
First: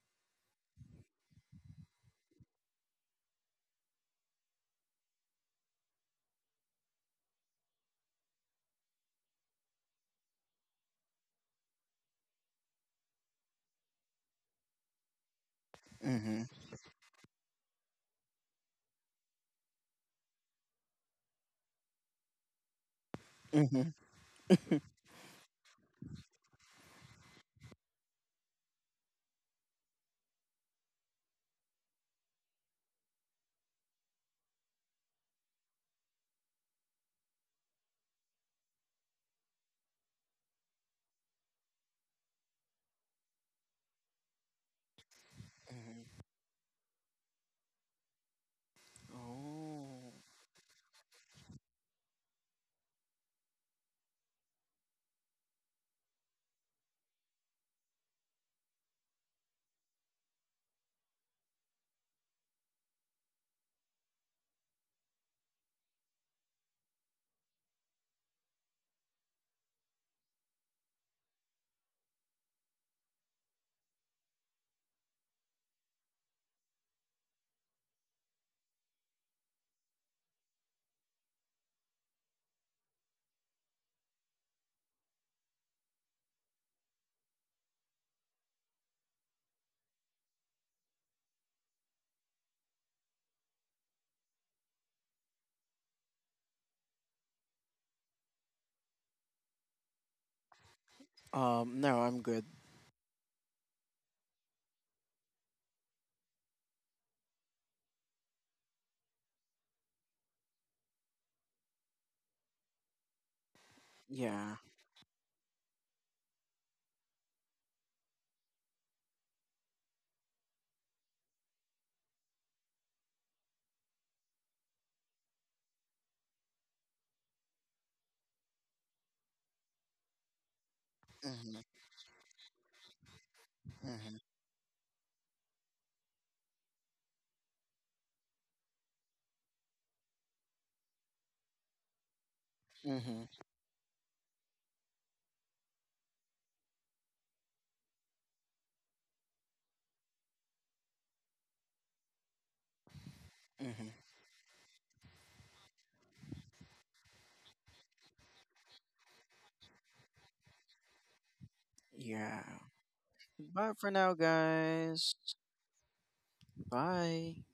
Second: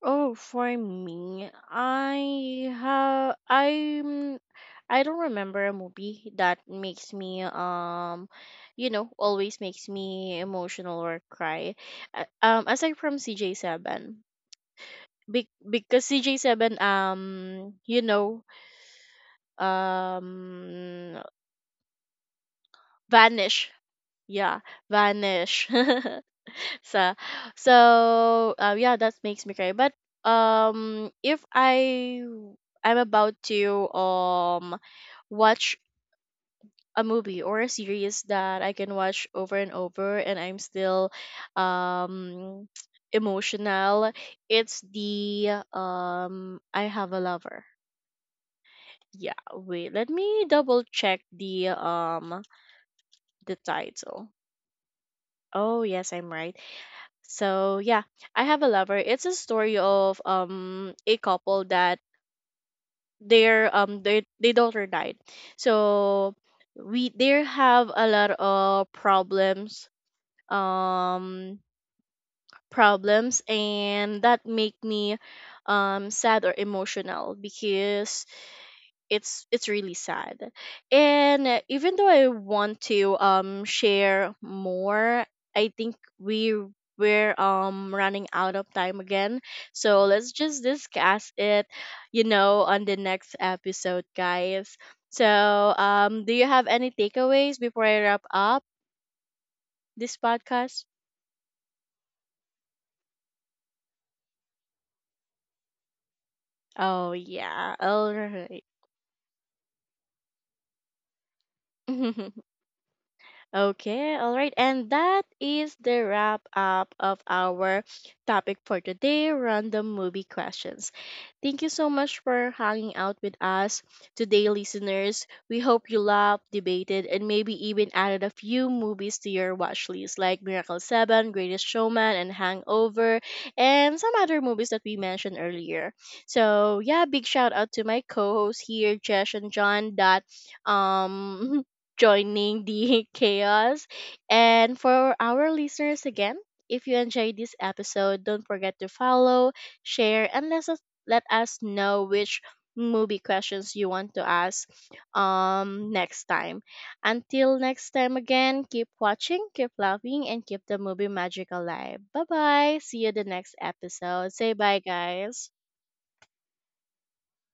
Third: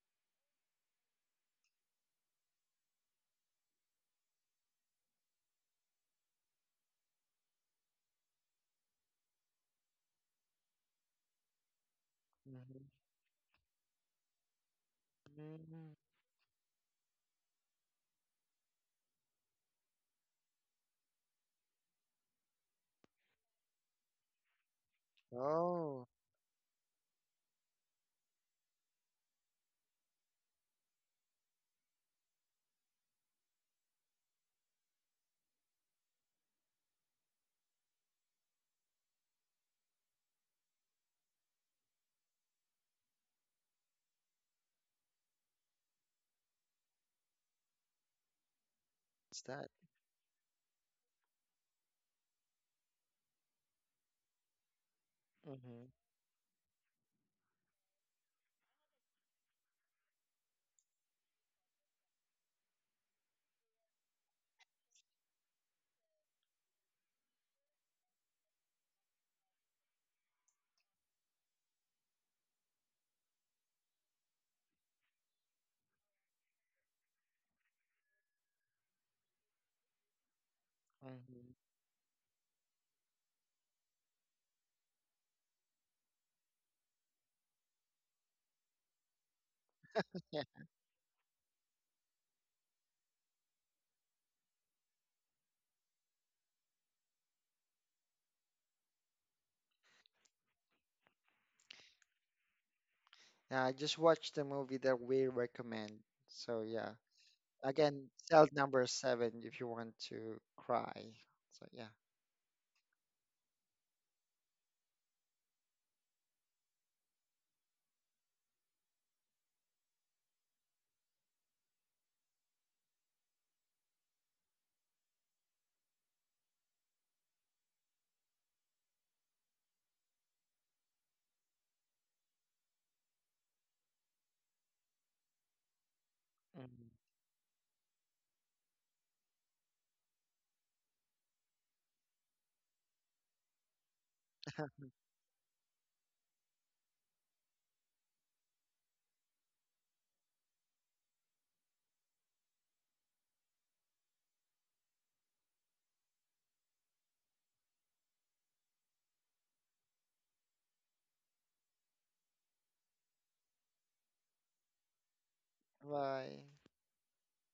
[SPEAKER 1] Oh, for me, I have I'm I don't remember a movie that makes me um you know always makes me emotional or cry. Uh, Um,
[SPEAKER 3] Mhm.
[SPEAKER 1] aside from C J Seven, Be-
[SPEAKER 3] Mm.
[SPEAKER 1] because
[SPEAKER 2] Mm-hmm.
[SPEAKER 1] C J seven um you know um vanish.
[SPEAKER 2] Mm-hmm.
[SPEAKER 1] Yeah, vanish.
[SPEAKER 3] Oh.
[SPEAKER 1] so so uh, yeah, that makes me cry. But um if I I'm about to um watch a movie or a series that I can watch over and over and I'm still um emotional. It's the um I Have a Lover. Yeah,
[SPEAKER 3] What's that?
[SPEAKER 1] wait. Let
[SPEAKER 2] Oh.
[SPEAKER 1] me double check the um the title. Oh,
[SPEAKER 3] Mm-hmm.
[SPEAKER 1] yes, I'm right. So, yeah, I Have a Lover. It's a story of um a couple that their um their their daughter died. So, we there have a lot of problems, um problems, and that make me um sad or emotional because it's it's really sad. And
[SPEAKER 3] Mm-hmm.
[SPEAKER 1] uh, even though I want to um share more, I think we we're um running out of time again, so let's
[SPEAKER 3] Yeah.
[SPEAKER 1] just discuss it, you know on the next episode, guys. So um do you have any takeaways before I wrap up this podcast?
[SPEAKER 2] Um. No, I'm good.
[SPEAKER 3] Yeah, I just watched the movie that we recommend. So yeah.
[SPEAKER 1] Oh, yeah,
[SPEAKER 3] Again,
[SPEAKER 1] all
[SPEAKER 3] cell
[SPEAKER 1] right.
[SPEAKER 3] number seven if you want to cry. So yeah.
[SPEAKER 1] Okay, all right.
[SPEAKER 2] Yeah.
[SPEAKER 1] And that is the wrap up of our topic for today, random movie questions. Thank you so much for hanging out with us today, listeners. We hope you loved, debated, and maybe even added a few movies to your watch list, like Miracle seven,
[SPEAKER 2] Mm-hmm.
[SPEAKER 1] Greatest Showman, and Hangover, and
[SPEAKER 2] Mm-hmm.
[SPEAKER 1] some other movies that we mentioned earlier. So,
[SPEAKER 3] Hmm.
[SPEAKER 1] yeah, big shout out to my co hosts here, Jesh and John, that um joining the
[SPEAKER 2] Mm-hmm.
[SPEAKER 1] chaos. And for our listeners again, if you enjoyed this episode, don't forget to follow, share, and let us let us know which movie questions you
[SPEAKER 2] Mm-hmm.
[SPEAKER 1] want to ask um next time. Until next time again, keep watching, keep loving, and keep the movie magic alive. Bye
[SPEAKER 2] Yeah.
[SPEAKER 1] bye. See you the next
[SPEAKER 2] Bye for now,
[SPEAKER 1] episode. Say bye,
[SPEAKER 2] guys.
[SPEAKER 1] guys.
[SPEAKER 3] Bye.
[SPEAKER 2] Bye.